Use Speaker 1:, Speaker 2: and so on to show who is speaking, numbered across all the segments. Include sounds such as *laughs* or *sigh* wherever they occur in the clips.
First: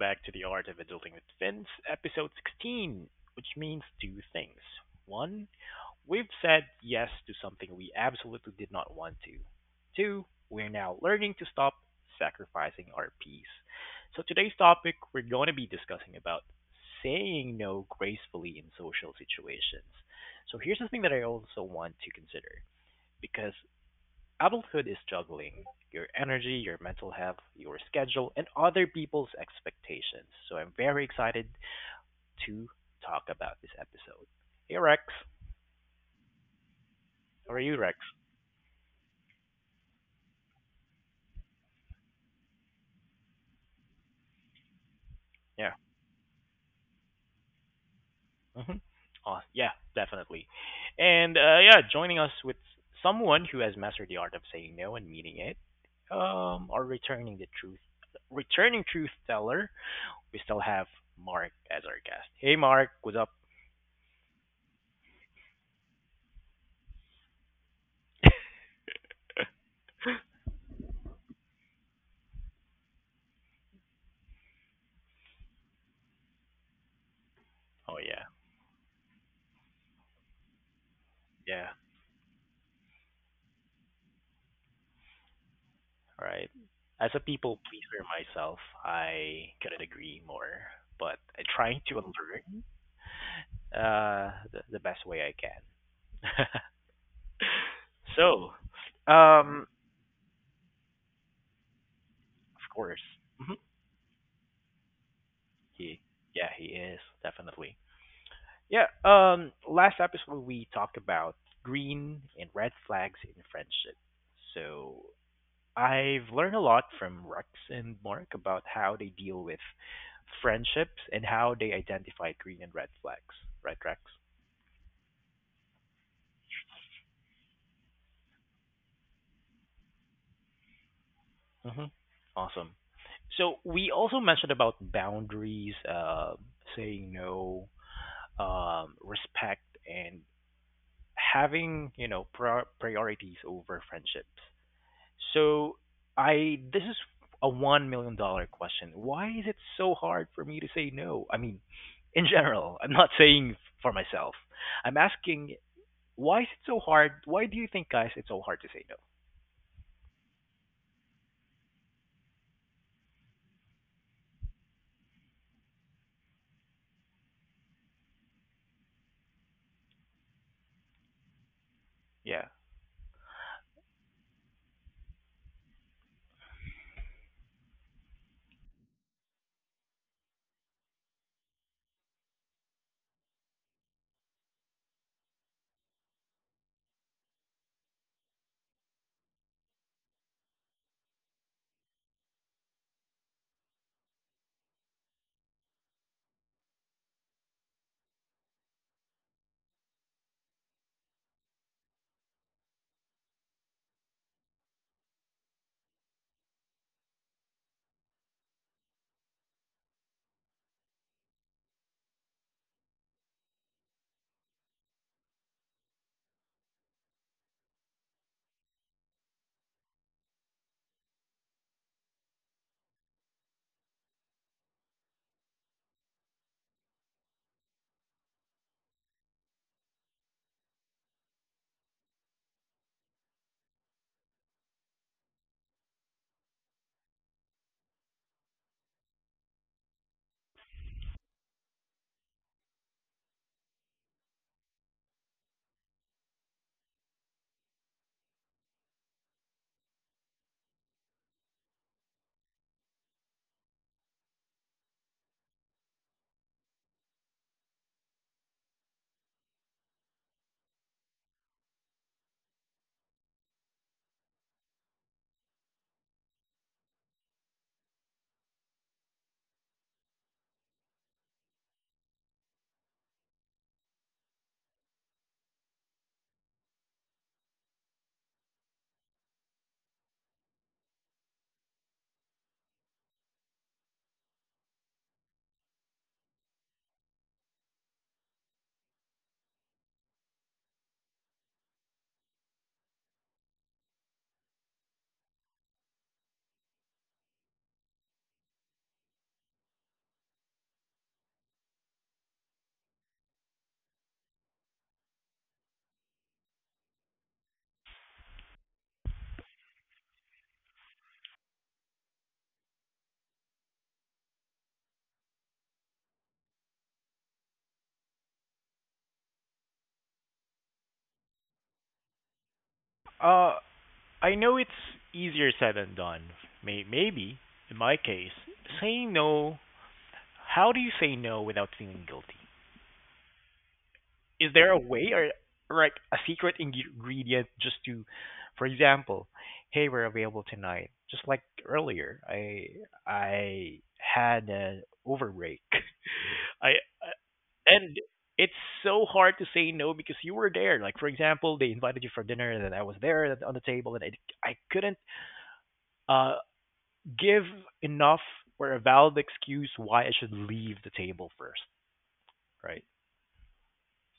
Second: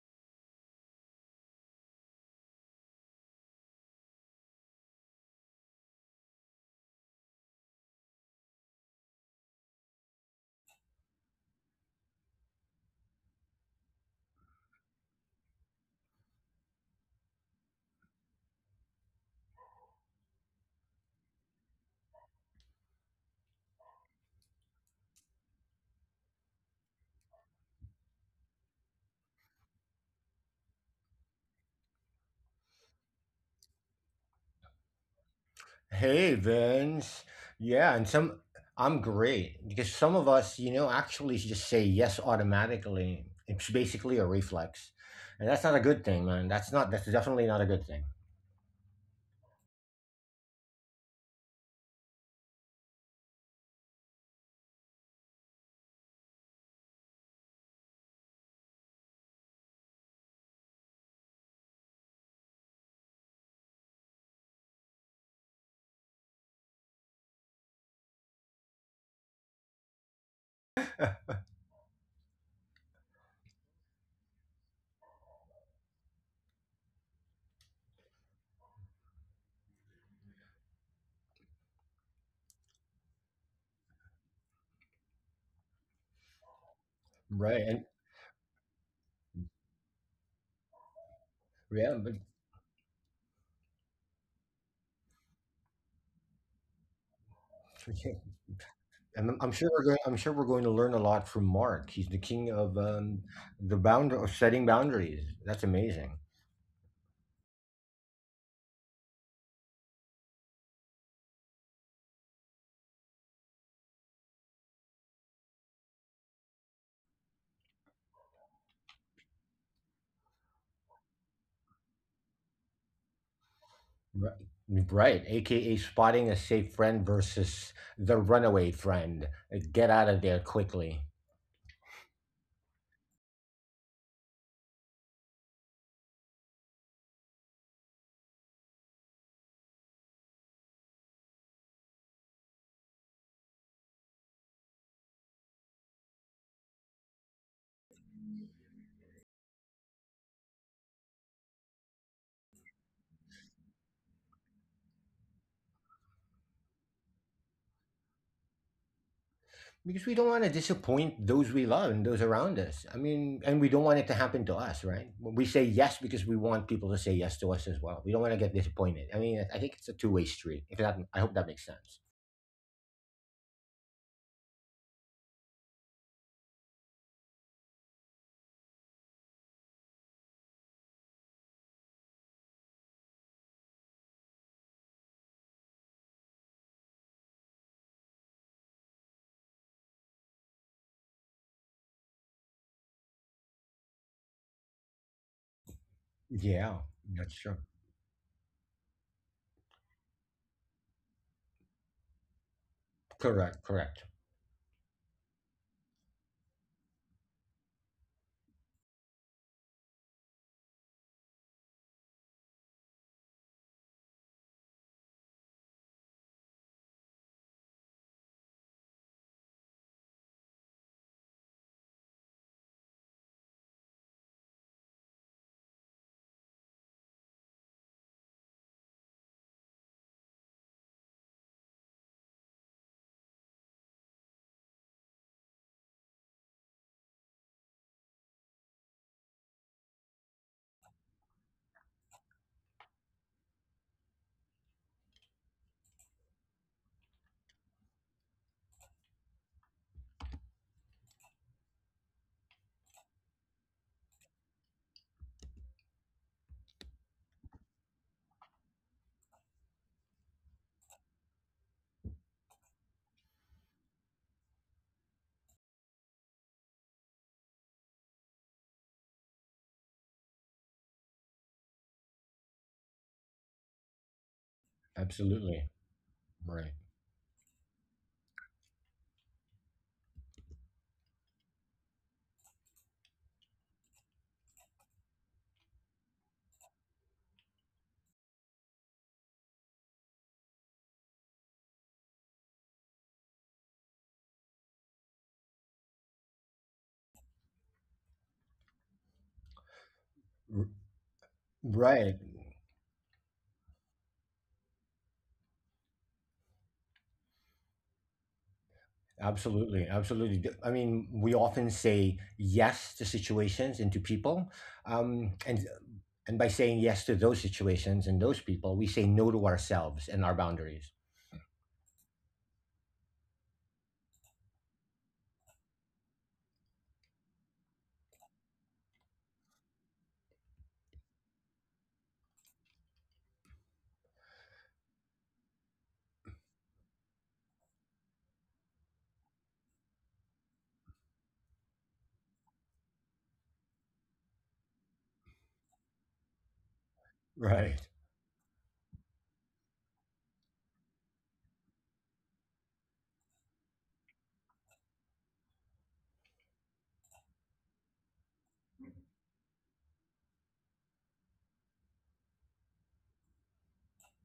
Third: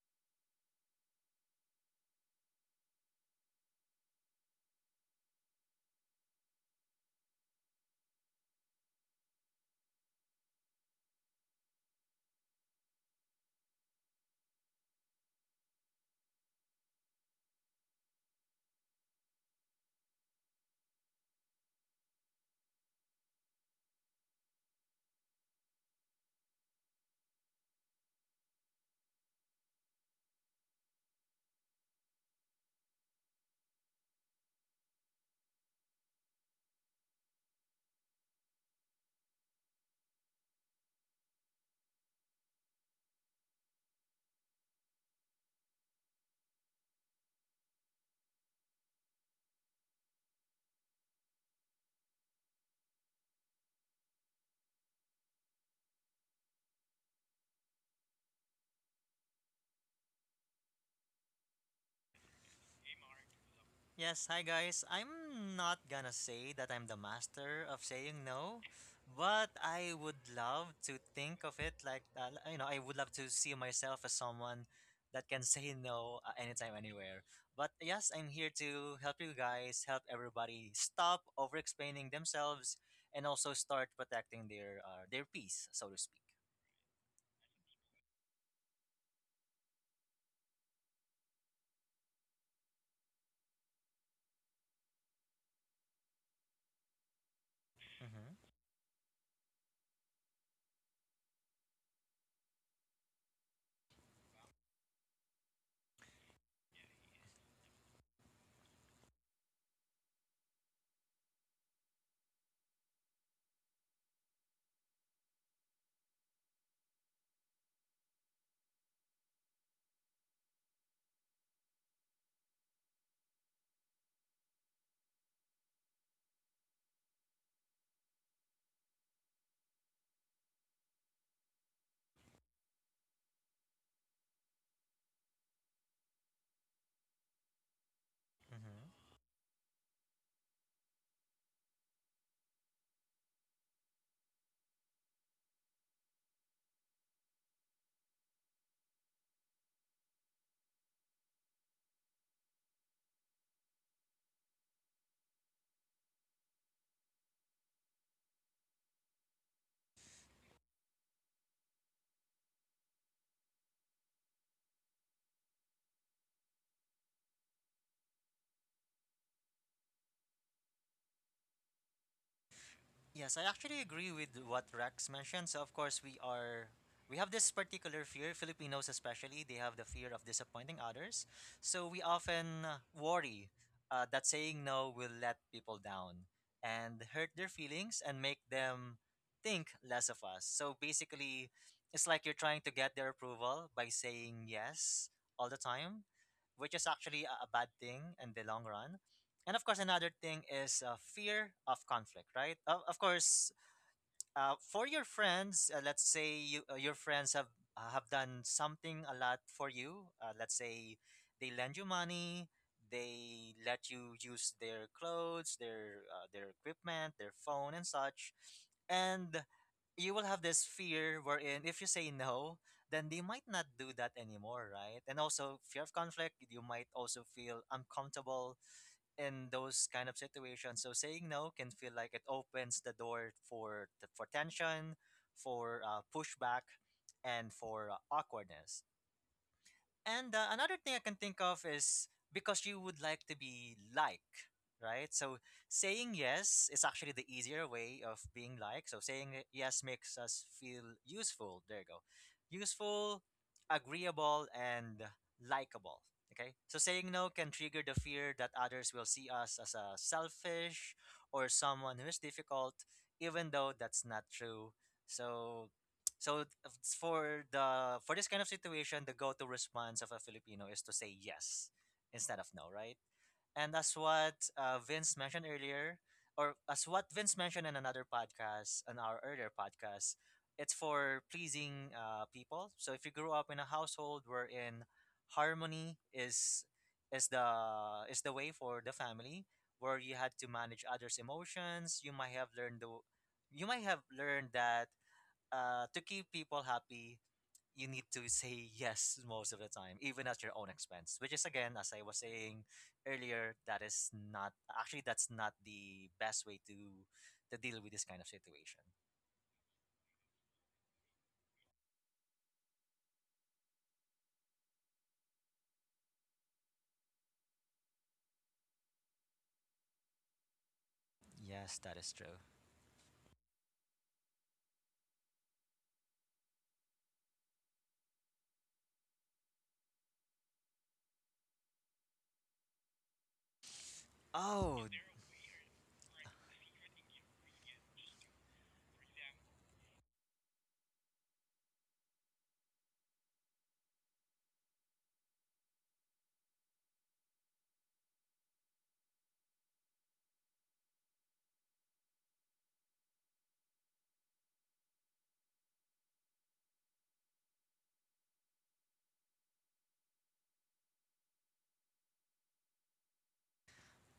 Speaker 1: back to The Art of Adulting with Vince, episode 16, which means two things. One, we've said yes to something we absolutely did not want to. Two, we're now learning to stop sacrificing our peace. So today's topic, we're going to be discussing about saying no gracefully in social situations. So here's the thing that I also want to consider because adulthood is juggling your energy, your mental health, your schedule, and other people's expectations. So I'm very excited to talk about this episode. Hey Rex,
Speaker 2: Hey Vince.
Speaker 1: how are you,
Speaker 2: Yeah,
Speaker 1: Rex?
Speaker 2: and some I'm great because some of us, you know, actually just say yes automatically. It's basically a reflex. And that's not
Speaker 1: Yeah.
Speaker 2: a good thing, man. That's definitely not a good thing.
Speaker 1: Hmm. Oh, yeah, definitely. Joining us with someone who has mastered the art of saying no and meaning it, or returning the truth, returning truth teller. We still have Mark as our guest. Hey Mark, what's up?
Speaker 3: Yes, hi guys. I'm not gonna say that I'm the master of saying no, but I would love to think of it like I would love to see myself as someone that can *laughs* say no anytime anywhere. But
Speaker 1: Oh
Speaker 3: yes,
Speaker 1: yeah,
Speaker 3: I'm here to help you guys, help everybody stop
Speaker 1: yeah.
Speaker 3: over-explaining themselves and also start protecting their peace, so to speak.
Speaker 1: All right? As a people
Speaker 2: Right. And
Speaker 1: pleaser myself, I couldn't agree more. But I'm trying
Speaker 2: yeah,
Speaker 1: to
Speaker 2: but
Speaker 1: learn the best way I can. *laughs*
Speaker 2: *laughs*
Speaker 3: Mhm.
Speaker 1: so,
Speaker 2: and I'm
Speaker 1: um,
Speaker 2: sure we're going I'm sure we're going to learn a lot from Mark. He's the king
Speaker 1: of
Speaker 2: of
Speaker 1: course. Mhm.
Speaker 2: the bound of setting boundaries. That's
Speaker 1: he,
Speaker 2: amazing.
Speaker 1: yeah, he is definitely. Yeah. Last episode we talked about green and red flags in friendship. So I've learned a lot from Rex and Mark about how they deal with friendships and how they identify green and red flags. Right, Rex?
Speaker 2: Right. Right, aka spotting a safe friend versus the runaway friend. Get out of there quickly.
Speaker 1: Hmm. Awesome. So we also mentioned about boundaries, saying no,
Speaker 3: Mhm.
Speaker 1: respect, and having you know priorities over friendships. So I this is a $1 million question. Why is it so hard for me to say no? I mean, in general, I'm not *laughs* saying for myself. I'm asking why is it so hard? Why do you think, guys, it's so hard to say no?
Speaker 2: Because we don't want to disappoint those we love and those around us. I mean, and we don't want it to happen to us, right? We say yes because we want people to say yes to us as well. We don't want to get disappointed. I mean, I think it's a two-way street. If that, I hope that makes sense.
Speaker 1: Yeah.
Speaker 3: Yes, I actually agree with what Rex mentioned. So of course we have this particular fear, Filipinos especially, they have the fear of disappointing others. So we often worry that saying no will let people down and hurt their feelings and make them think less of us. So basically it's like you're trying to get their approval by saying yes all the time, which
Speaker 2: Yeah,
Speaker 3: is actually
Speaker 2: that's
Speaker 3: a
Speaker 2: true.
Speaker 3: bad thing in the long run. And of course, another thing is fear of conflict, right? Of course,
Speaker 2: Correct, correct.
Speaker 3: for your friends, let's say you, your friends have done something a lot for you. Let's say they lend you money, they let you use their clothes, their equipment, their phone, and such. And you will have this fear wherein if you say no, then they might not do that anymore, right? And also fear of conflict, you might also feel uncomfortable in those kind of situations. So saying no can feel like it opens the door for tension, for pushback, and for awkwardness. And another thing I can think of is because you would like to be like, right? So saying yes is actually the easier way of being like. So saying yes makes us feel useful. There you go. Useful, agreeable, and likable. Okay. So saying no can trigger the fear that others will see us as a selfish or someone who is difficult, even though that's not true. So so for this kind of situation, the go-to response of a Filipino is to say yes instead of no, right? And that's what Vince mentioned
Speaker 2: Absolutely.
Speaker 3: earlier, or
Speaker 2: Right.
Speaker 3: as what Vince mentioned in another podcast, on our earlier podcast, it's for pleasing people. So if you grew up in a household wherein harmony is is the the way for the family, where you had to manage others' emotions, you might have learned that to keep people happy, you need to say yes most of the time, even at your
Speaker 2: R-
Speaker 3: own expense. Which is again, as I
Speaker 2: Right.
Speaker 3: was saying earlier, that is not actually that's not the best way to deal with this kind of situation.
Speaker 2: Absolutely. Absolutely. I mean, we often say yes to situations and to people. Um, and and by saying yes to those situations and those people, we say no to ourselves and our boundaries.
Speaker 3: Yes, that is true.
Speaker 1: Uh, I know it's easier said than done. Maybe, in my case, saying no, how do you say no without feeling guilty? Is there a
Speaker 3: Oh,
Speaker 1: way, or like a secret ingredient just to, for example, hey, we're available tonight. Just like earlier, I had an overbreak. *laughs* I
Speaker 2: Right.
Speaker 1: and it's so hard to say no because you were there. Like for example, they invited you for dinner and then I was there on the table and I couldn't uh give enough or a valid excuse why I should leave the table first, right?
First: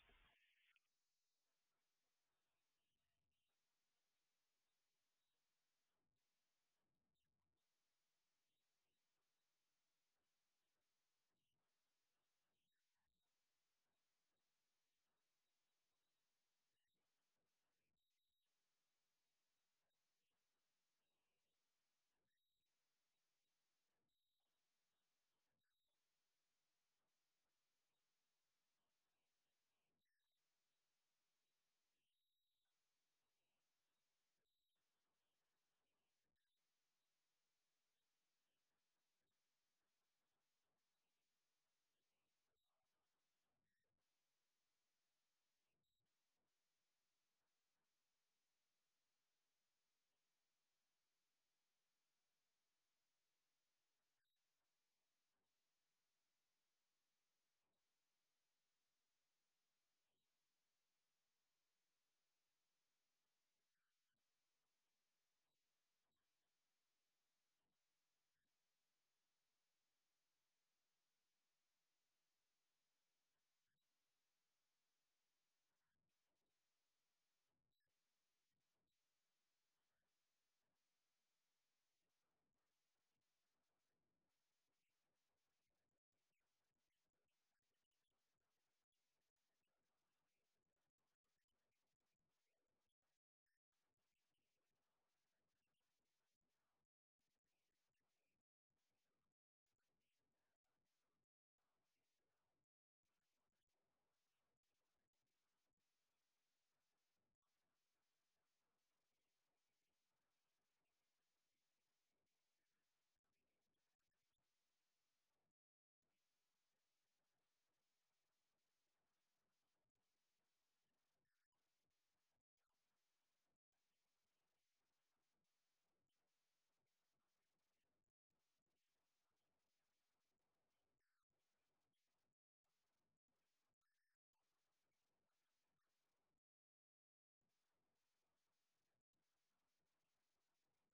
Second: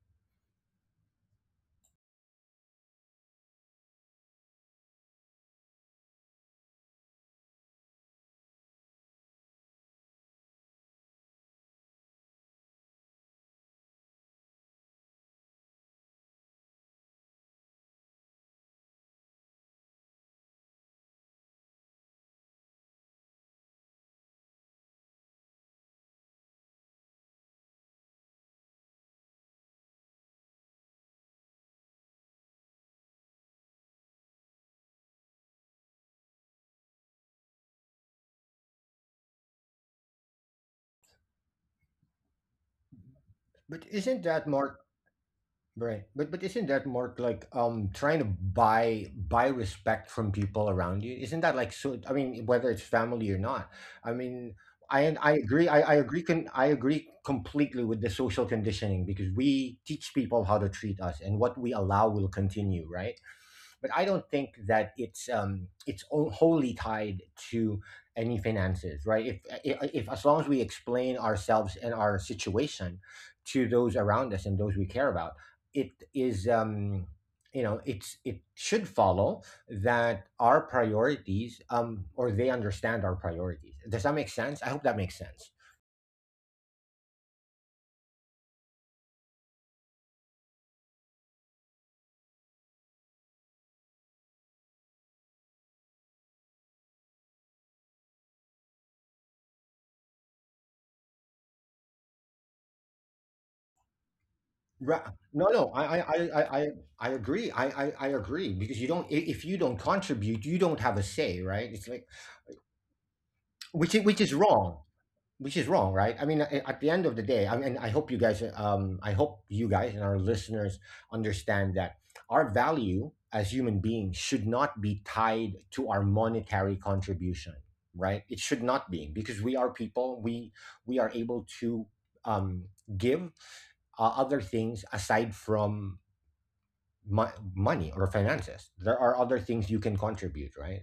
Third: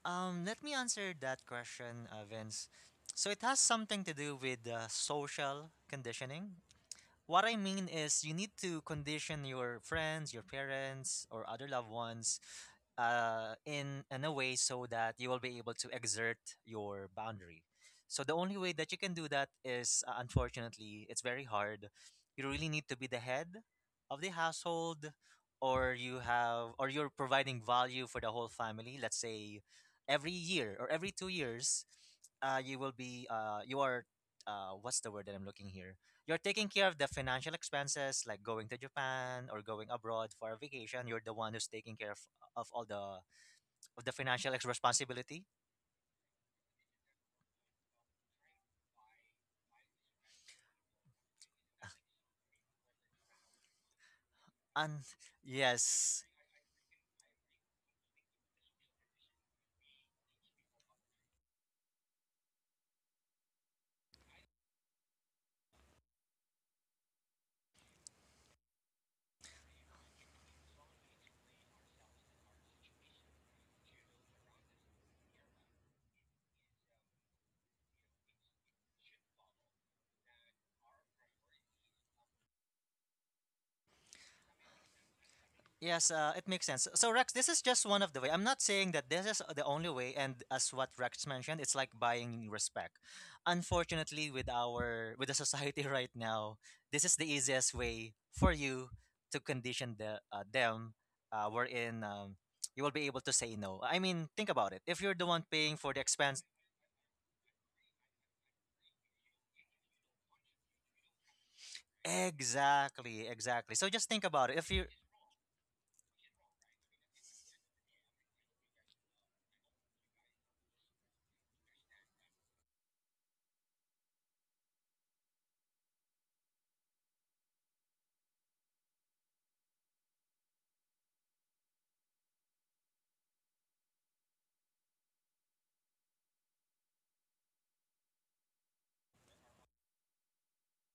Speaker 3: let me answer that question, Vince. So it has something to do with social conditioning. What I mean is, you need to condition your friends, your parents, or other loved ones in a way so that you will be able to exert your boundary. So the only way that you can do that is unfortunately it's very hard. You really need to be the head of the household, or you have or you're providing value for the whole family. Let's say every year or every 2 years, you will be you are what's the word that I'm looking here? You're taking care of the financial expenses like going to Japan or going abroad for a vacation. You're the one who's taking care of all the
Speaker 2: But
Speaker 3: of the
Speaker 2: isn't that
Speaker 3: financial ex-
Speaker 2: more
Speaker 3: responsibility.
Speaker 2: right? But isn't that more like trying to buy respect from people around you? Isn't that like so? I mean, whether it's family or not, I mean,
Speaker 3: And
Speaker 2: I agree. I
Speaker 3: yes,
Speaker 2: agree. I agree completely with the social conditioning because we teach people how to treat us, and what we allow will continue, right? But I don't think that it's wholly tied to any finances, right? If as long as we explain ourselves and our situation to those around us and those we care about, it is you know it's it should follow that our priorities or they understand our priorities. Does that make sense? I hope that makes sense.
Speaker 3: yes, it makes sense. So Rex, this is just one of the way. I'm not saying that this is the only way. And as what Rex mentioned, it's like buying respect. Unfortunately, with our with the society *laughs* right now, this is the easiest way for you to condition the them. Wherein you will be able to say no. I mean, think about it. If you're the one
Speaker 2: No,
Speaker 3: paying
Speaker 2: no,
Speaker 3: for the
Speaker 2: I, I, I,
Speaker 3: expense,
Speaker 2: I, I I agree. I agree because you don't. If you don't contribute, you don't have a say, right? It's like
Speaker 3: exactly, exactly. So just think
Speaker 2: which
Speaker 3: about
Speaker 2: is
Speaker 3: it. If you
Speaker 2: wrong, right? I mean, at the end of the day, I mean, I hope you guys and our listeners understand that our value as human beings should not be tied to our monetary contribution, right? It should not be, because we are people. We are able to um give other things aside from money or finances. There are other things you can contribute, right?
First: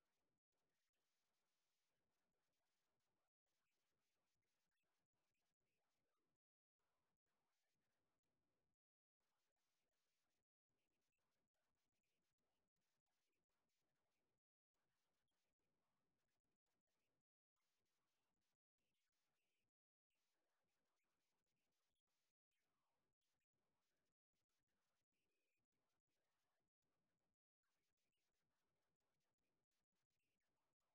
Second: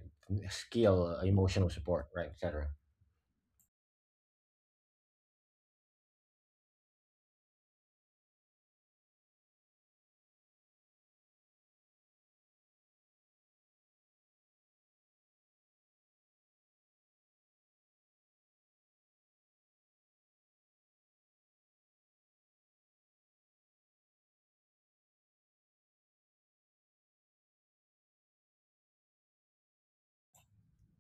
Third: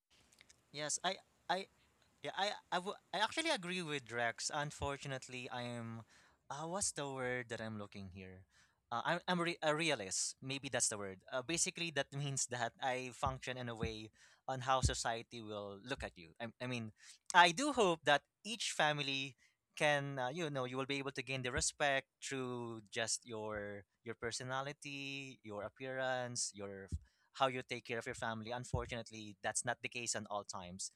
Speaker 3: yes,
Speaker 2: Skill, emotional
Speaker 3: I
Speaker 2: support, right,
Speaker 3: yeah,
Speaker 2: etc.
Speaker 3: I actually agree with Rex. Unfortunately, I am. What's the word that I'm looking here? I'm a realist. Maybe that's the word. Basically, that *laughs* means that I function in a way on how society will look at you. I mean, I do hope that each family can, you will be able to gain the respect through just your personality, your appearance, your how you take care of your family. Unfortunately, that's not the case at all times.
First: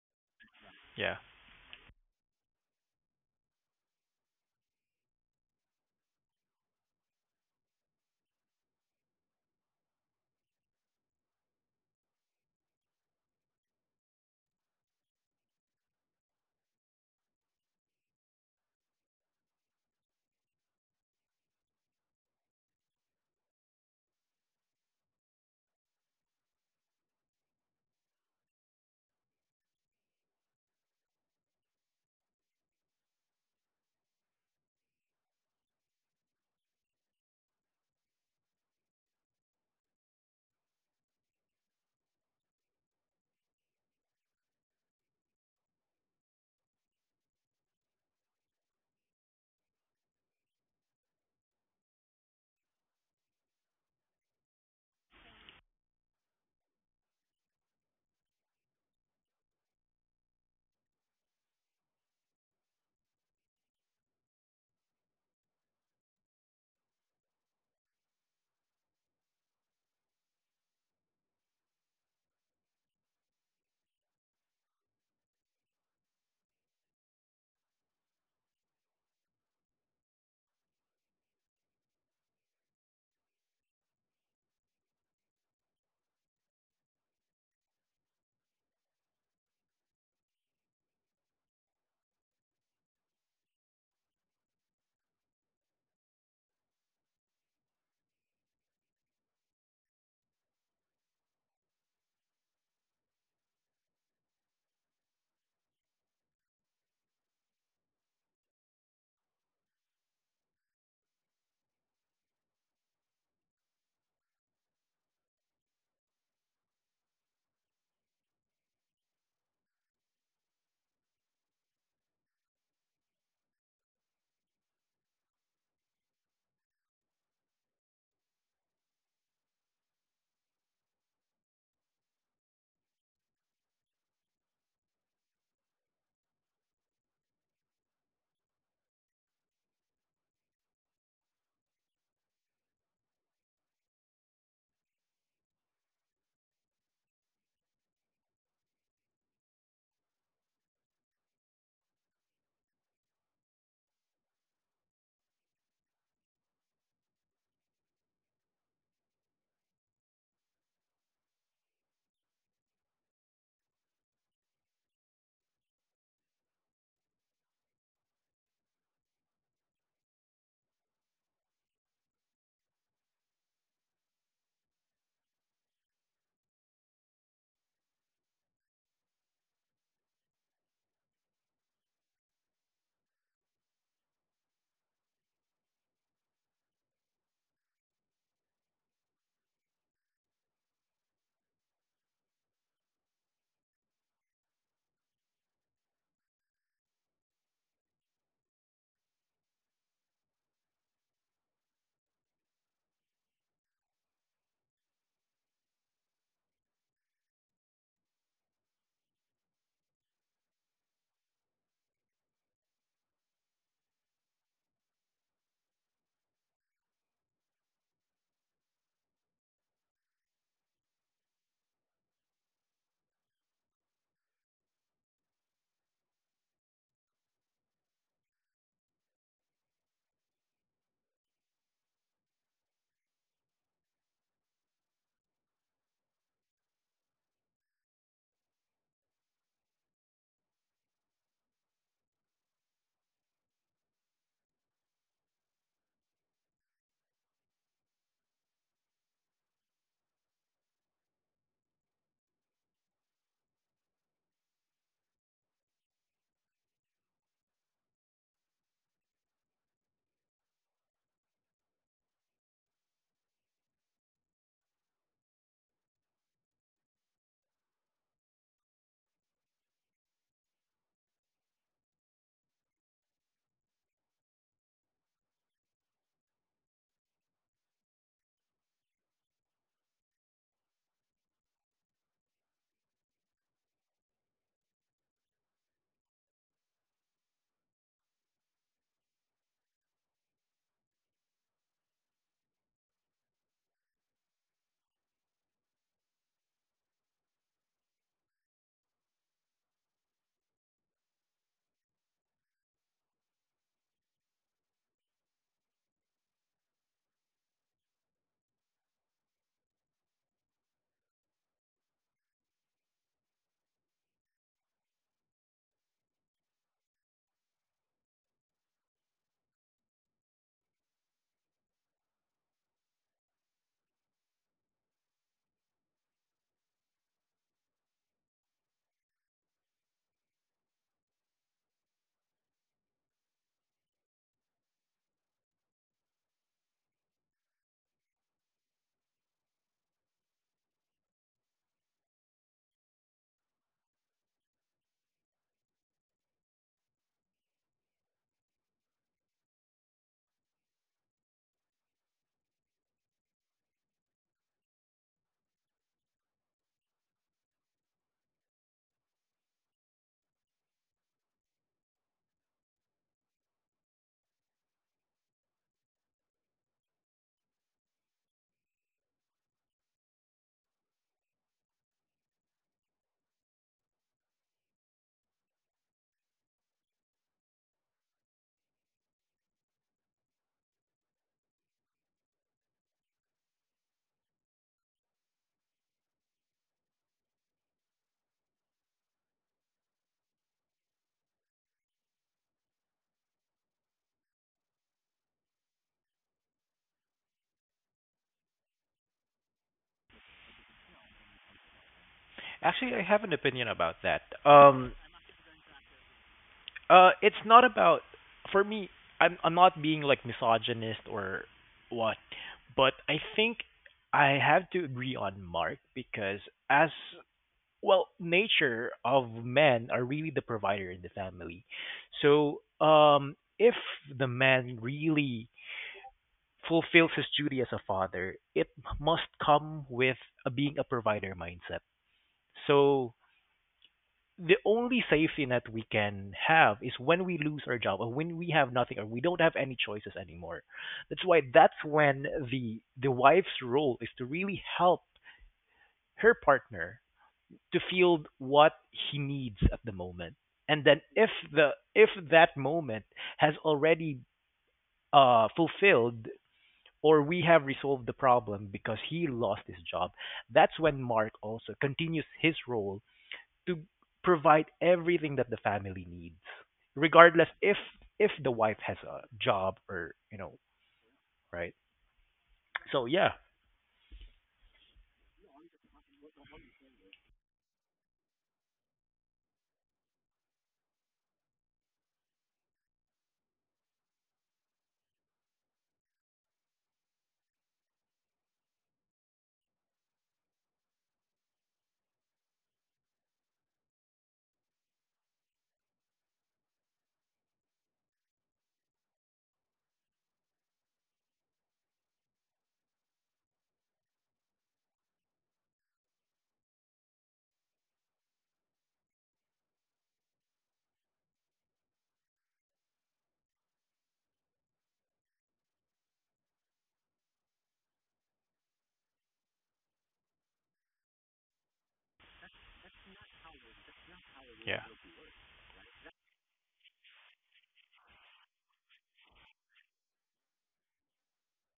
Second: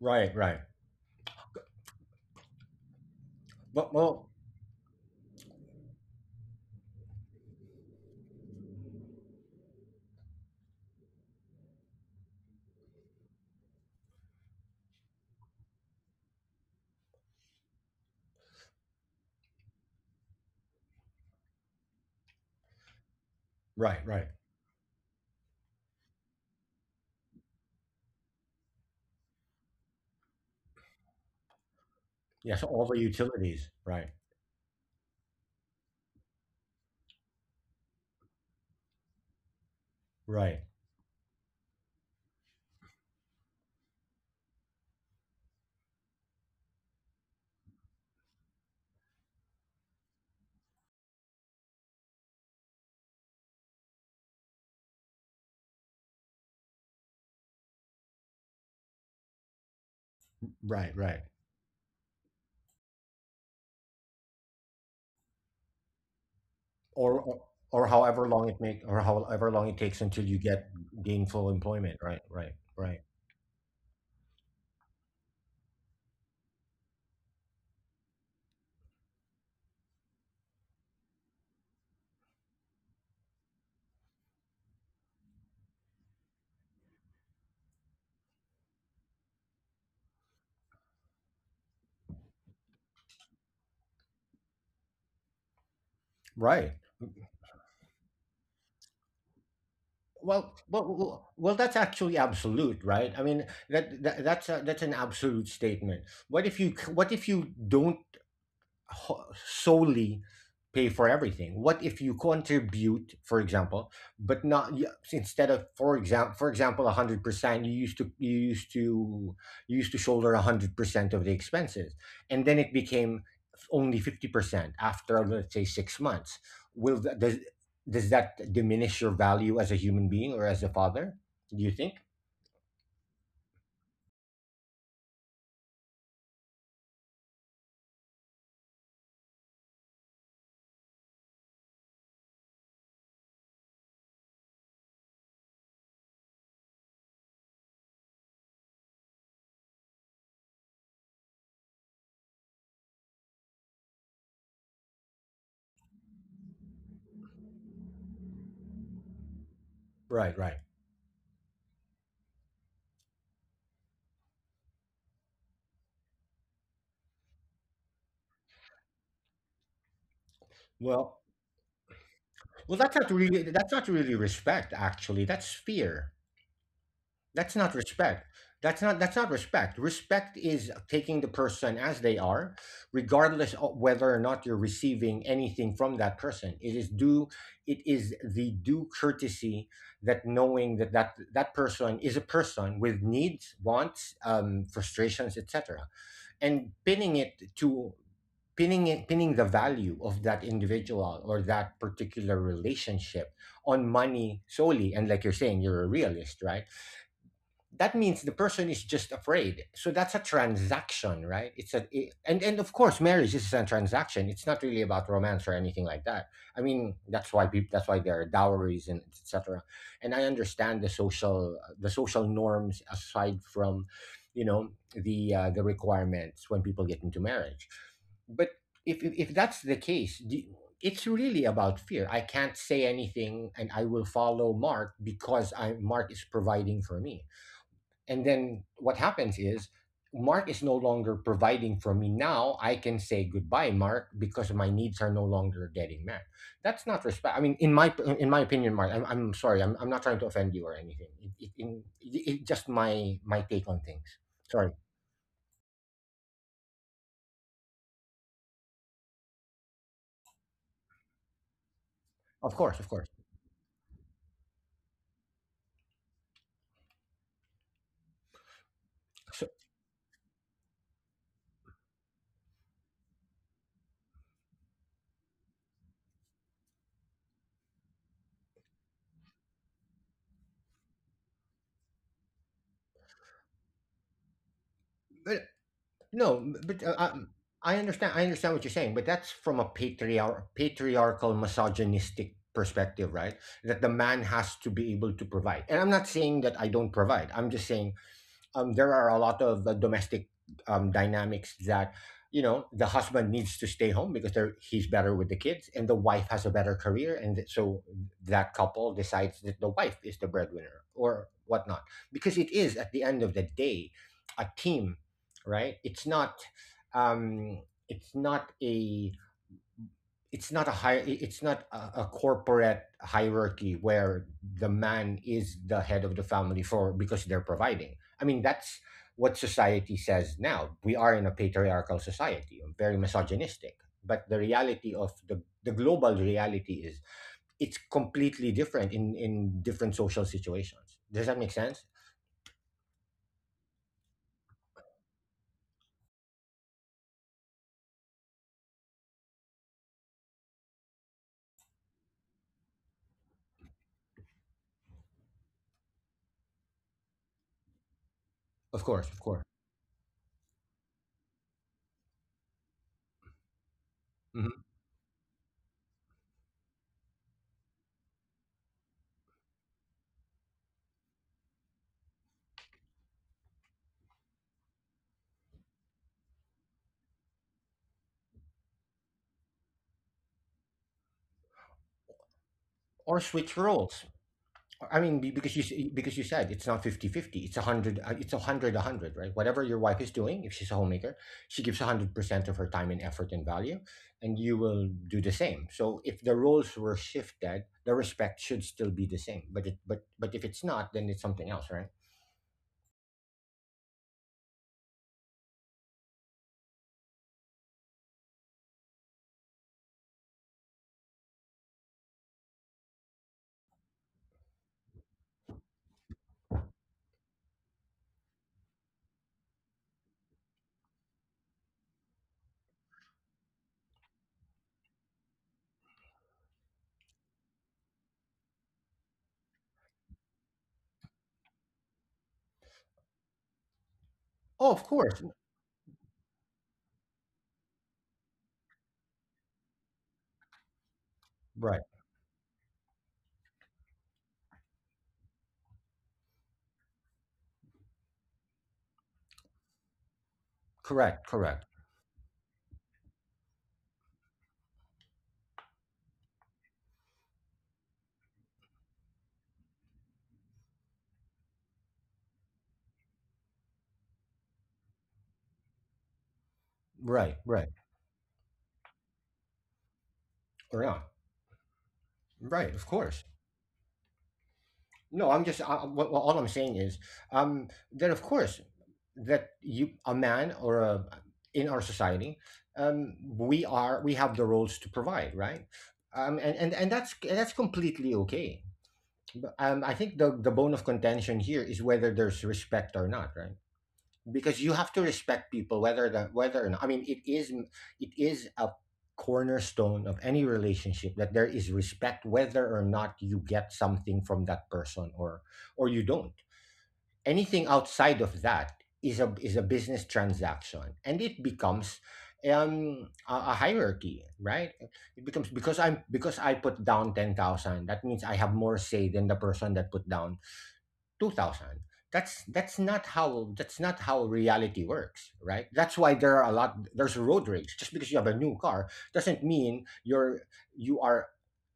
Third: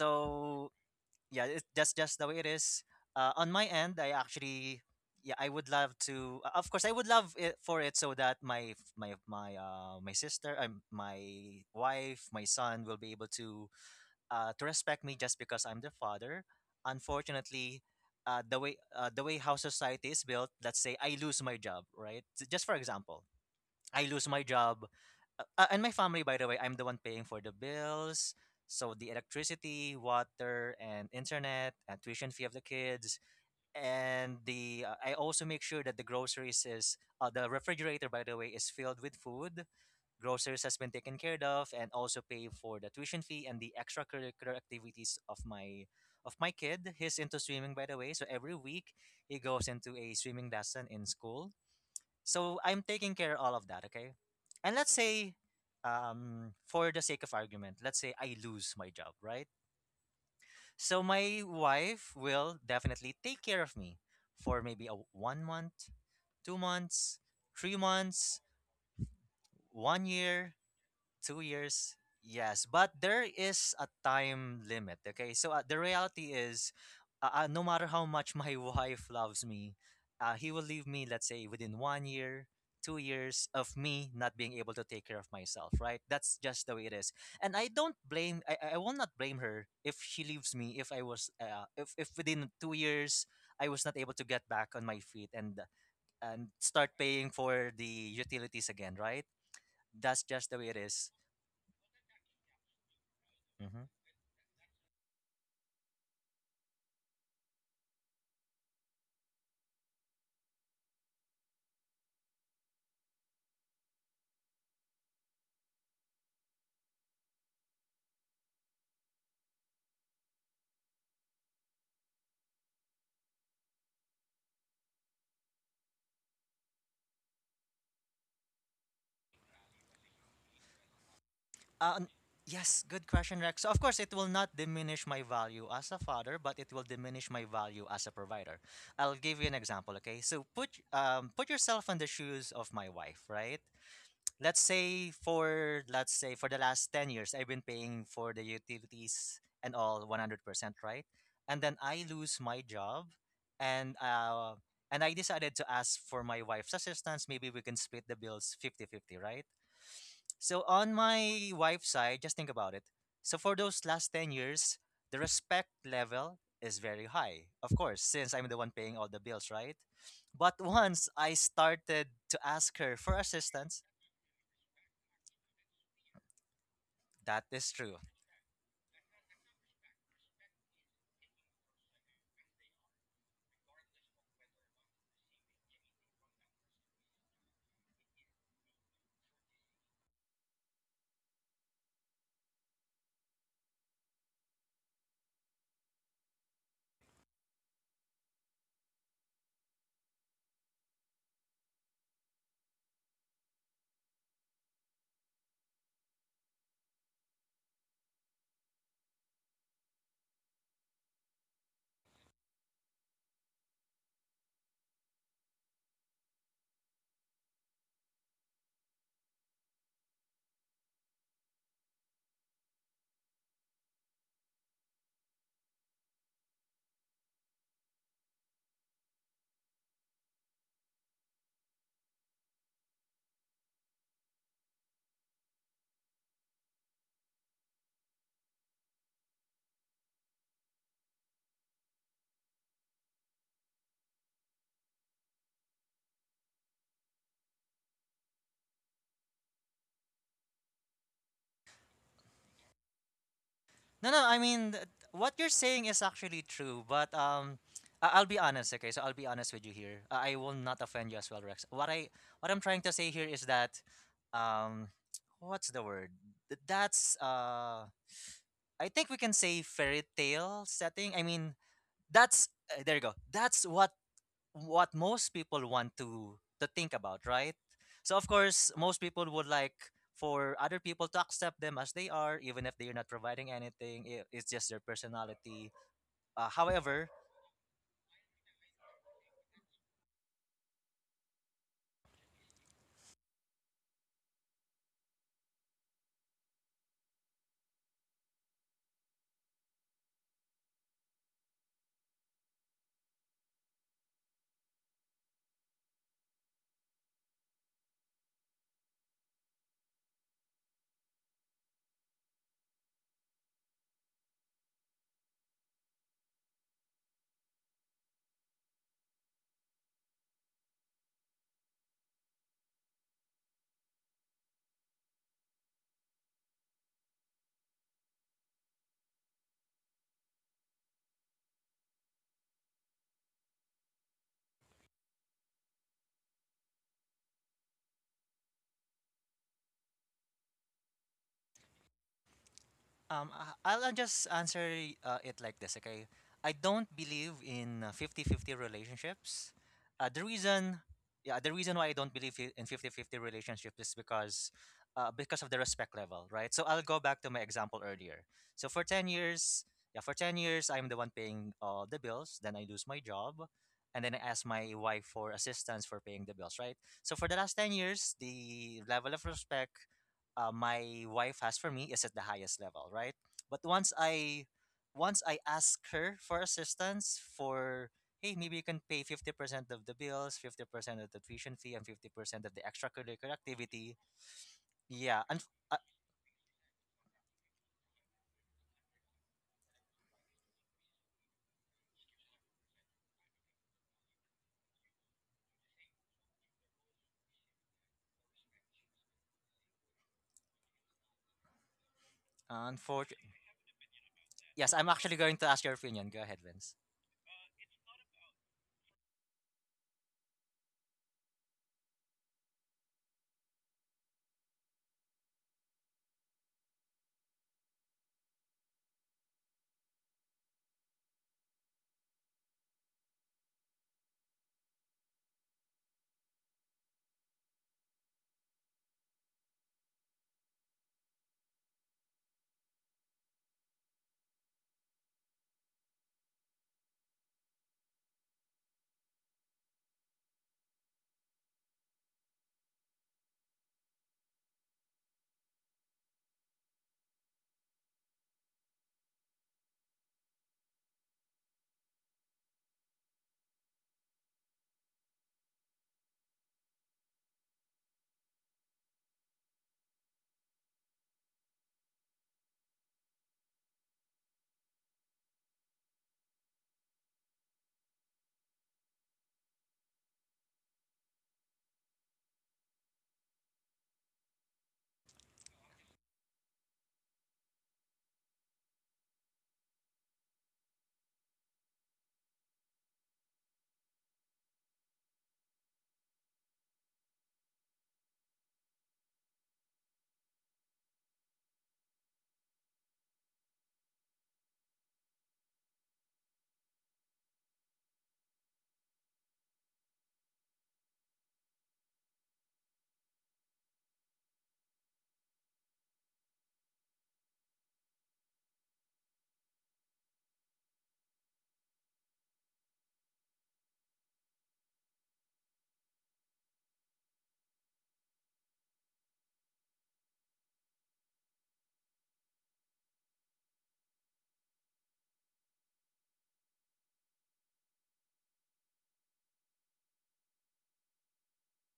Speaker 2: Right, right.
Speaker 1: Yeah.
Speaker 3: yeah, it's just the way it is. On my
Speaker 2: But
Speaker 3: end, I
Speaker 2: well,
Speaker 3: actually, yeah, I would love to, of course, I would love it for it so that my sister, my wife, my son will be able to respect me just because I'm their father. Unfortunately, the way how society is built, let's say I lose my job, right? So just for example, I
Speaker 2: right,
Speaker 3: lose
Speaker 2: right.
Speaker 3: my job. And my family, by the way, I'm the one paying for the bills. So the electricity, water, and internet, and tuition fee of the
Speaker 2: Yes, all the
Speaker 3: kids,
Speaker 2: utilities. Right,
Speaker 3: and the I also make sure that the groceries is the refrigerator, by the way, is filled with food. Groceries
Speaker 2: right,
Speaker 3: has been taken care of, and also pay for the tuition fee and the extracurricular activities of my kid. He's into swimming, by the way. So every week he goes into a swimming lesson in school, so I'm taking care all of that, okay? And let's say, for the sake of argument, let's say I lose my job, right?
Speaker 2: right,
Speaker 3: So
Speaker 2: right.
Speaker 3: my wife will definitely take care of me for maybe a 1 month, 2 months,
Speaker 2: Or
Speaker 3: 3
Speaker 2: or however
Speaker 3: months,
Speaker 2: long it make or however long it takes
Speaker 3: 1
Speaker 2: until you
Speaker 3: year,
Speaker 2: get
Speaker 3: Two
Speaker 2: gainful
Speaker 3: years,
Speaker 2: employment. Right, right,
Speaker 3: yes, but
Speaker 2: right,
Speaker 3: there is a time limit. Okay, so the reality is, no matter how much my *laughs* wife loves me, he will leave me. Let's say within 1 year, 2 years of me not being able to take care of myself. Right? That's just the way it is, and I don't blame. I will not blame her if she leaves me. If I was, if within 2 years I was not able to get back on my feet and
Speaker 2: right.
Speaker 3: start paying for the utilities again. Right? That's just the
Speaker 2: Well,
Speaker 3: way it
Speaker 2: well,
Speaker 3: is.
Speaker 2: well, well, that's actually absolute, right? I mean,
Speaker 3: Mm-hmm.
Speaker 2: that's a, that's an absolute statement. What if you what if you don't solely pay for everything? What if you contribute, for example, but not instead of for example 100% you used to you used to shoulder 100% of the expenses, and then it became only 50% after, let's say, 6 months? Will does that diminish your value as a human being or as a father, do you think?
Speaker 3: Uh, n- yes, good question, Rex. So, of course, it will not diminish my value as a father, but it will diminish my value as a provider. I'll give you an example, okay? So, put put yourself in the shoes of my wife, right? Let's say for the last 10 years I've been paying for the utilities and all 100%, right? And then I lose my job, and uh and I decided to ask for my wife's assistance. Maybe we can split the bills fifty fifty, right?
Speaker 2: Right, right.
Speaker 3: So on my wife's side, just think about it. So for those last 10 years, the respect level is very high, of course, since I'm the one paying all the bills, right? But once
Speaker 2: Well,
Speaker 3: I started to
Speaker 2: well,
Speaker 3: ask
Speaker 2: that's
Speaker 3: her
Speaker 2: not
Speaker 3: for
Speaker 2: really
Speaker 3: assistance.
Speaker 2: respect, actually. That's fear.
Speaker 3: That
Speaker 2: That's not
Speaker 3: is true.
Speaker 2: respect. That's not respect. Respect is taking the person as they are, regardless of whether or not you're receiving anything from that person. It is due, it is the due courtesy that knowing that that person is a person with needs, wants, frustrations, etc, and pinning it to pinning the value of that individual or that particular relationship on money solely. And like you're saying, you're a realist, right? That means the person is just afraid. So that's a transaction, right? And of course, marriage is a transaction. It's not really about romance or anything like that. I mean, that's why people, that's why there are dowries and etc. And I understand the social, norms aside from, you know, the requirements when people get into marriage. But if if that's the case, it's really about fear. I can't say anything and I will follow Mark because I Mark is providing for me. And then what happens is Mark is no longer providing for me. Now I can say goodbye, Mark, because my needs are no longer getting met. That's not respect. I mean, in my opinion, Mark, I'm sorry. I'm not trying to offend you or anything. It just my take on things.
Speaker 3: No, no, I
Speaker 2: Sorry.
Speaker 3: mean, what you're saying is actually true, but I'll be honest, okay? So I'll be honest with you here. I will not offend you as well, Rex. What
Speaker 2: Of
Speaker 3: I'm
Speaker 2: course,
Speaker 3: trying
Speaker 2: of
Speaker 3: to
Speaker 2: course.
Speaker 3: say here is that, um, what's the word? That's I think we can
Speaker 2: So,
Speaker 3: say fairy tale setting. I mean, that's there you go. That's what most people want to think about, right? So of course, most people would like for other people to accept them as they are, even if they're not providing anything. It's just their
Speaker 2: but
Speaker 3: personality.
Speaker 2: No, but
Speaker 3: However,
Speaker 2: I understand. I understand what you're saying, but that's from a patriarchal, misogynistic perspective, right? That the man has to be able to provide. And I'm not saying that I don't provide. I'm just saying there are a lot of domestic dynamics that, you know, the husband needs to stay home because he's better with the kids and the wife has a better career. And so that couple decides that the wife is the breadwinner or whatnot, because it is, at the end of the day, a team, right? It's not um, it's not a it's not a high it's not a corporate hierarchy where the man is the head of the family for because they're providing. I mean, that's what society says. Now we are in a patriarchal society, very misogynistic, but the reality of the global reality is it's completely different in different social situations. Does that make sense?
Speaker 3: I'll just answer it like this, okay? I don't believe in 50 fifty relationships. Uh, the reason, yeah, the reason why I don't believe in fifty-fifty 50 relationships is because of the respect level, right? So I'll go back to my example earlier. So
Speaker 2: Of
Speaker 3: for
Speaker 2: course,
Speaker 3: 10
Speaker 2: of course.
Speaker 3: years, yeah, for 10 years, I'm the one paying the bills. Then I lose my job. And then I ask
Speaker 2: Mhm.
Speaker 3: my wife for assistance for paying the bills, right? So for the last 10 years, the level of respect my wife has for me is at the highest level, right? But once I ask her for assistance for hey maybe you can pay 50% of the bills, 50% of the tuition fee, and 50% of the
Speaker 2: Or
Speaker 3: extracurricular
Speaker 2: switch
Speaker 3: activity.
Speaker 2: roles. I mean,
Speaker 3: Yeah. And
Speaker 2: because
Speaker 3: uh,
Speaker 2: because you said it's not 50 50. It's a 100, it's 100 A 100, right? Whatever your wife is doing, if she's a homemaker, she gives 100% of her time and effort and value, and you will do the same. So if the roles were shifted, the respect should still be the same. But if it's not, then it's something else, right?
Speaker 1: Actually, I have an
Speaker 3: unfortunately,
Speaker 1: opinion about that.
Speaker 3: yes, I'm
Speaker 1: Um
Speaker 3: actually going to ask your opinion. Go ahead, Vince.
Speaker 1: It's not about for me. I'm not being like misogynist or what, but I think I have to agree on Mark because as well, nature of men are really the provider in the family. So if the man really fulfills his duty as a father, it must come with a, being a provider mindset. So the
Speaker 2: Oh, of
Speaker 1: only
Speaker 2: course.
Speaker 1: safety net we can have is when we lose our job or when we have nothing or we don't have any choices anymore. That's why
Speaker 2: Right.
Speaker 1: that's when the wife's role is to really help her partner to field what he needs at the moment. And then
Speaker 2: Correct,
Speaker 1: if
Speaker 2: correct.
Speaker 1: the if that moment has already fulfilled or we have resolved the problem because he lost his job, that's when Mark also continues his role to provide everything that the family needs
Speaker 2: Right,
Speaker 1: regardless
Speaker 2: right,
Speaker 1: if the wife has a job or you know
Speaker 2: or not.
Speaker 1: right
Speaker 2: Right, of
Speaker 1: so
Speaker 2: course.
Speaker 1: yeah.
Speaker 2: No, I'm just. Well, all I'm saying is, um, that of course, that you, a man in our society, we are we have the roles to provide, right? And, and that's completely okay. But, I think the bone of contention here is whether there's respect or not, right? Because you have to respect people whether the whether or not. I mean, it is, it is a cornerstone of any relationship that there is respect whether or not you get something from that person, or you don't. Anything outside of that is a business transaction, and it becomes a hierarchy, right? It becomes, because I'm because I put down 10,000, that means I have more say than the person that put down 2000. That's that's not how
Speaker 1: Yeah.
Speaker 2: reality works, right? That's why there are a lot, there's road rage. Just because you have a new car doesn't mean you are,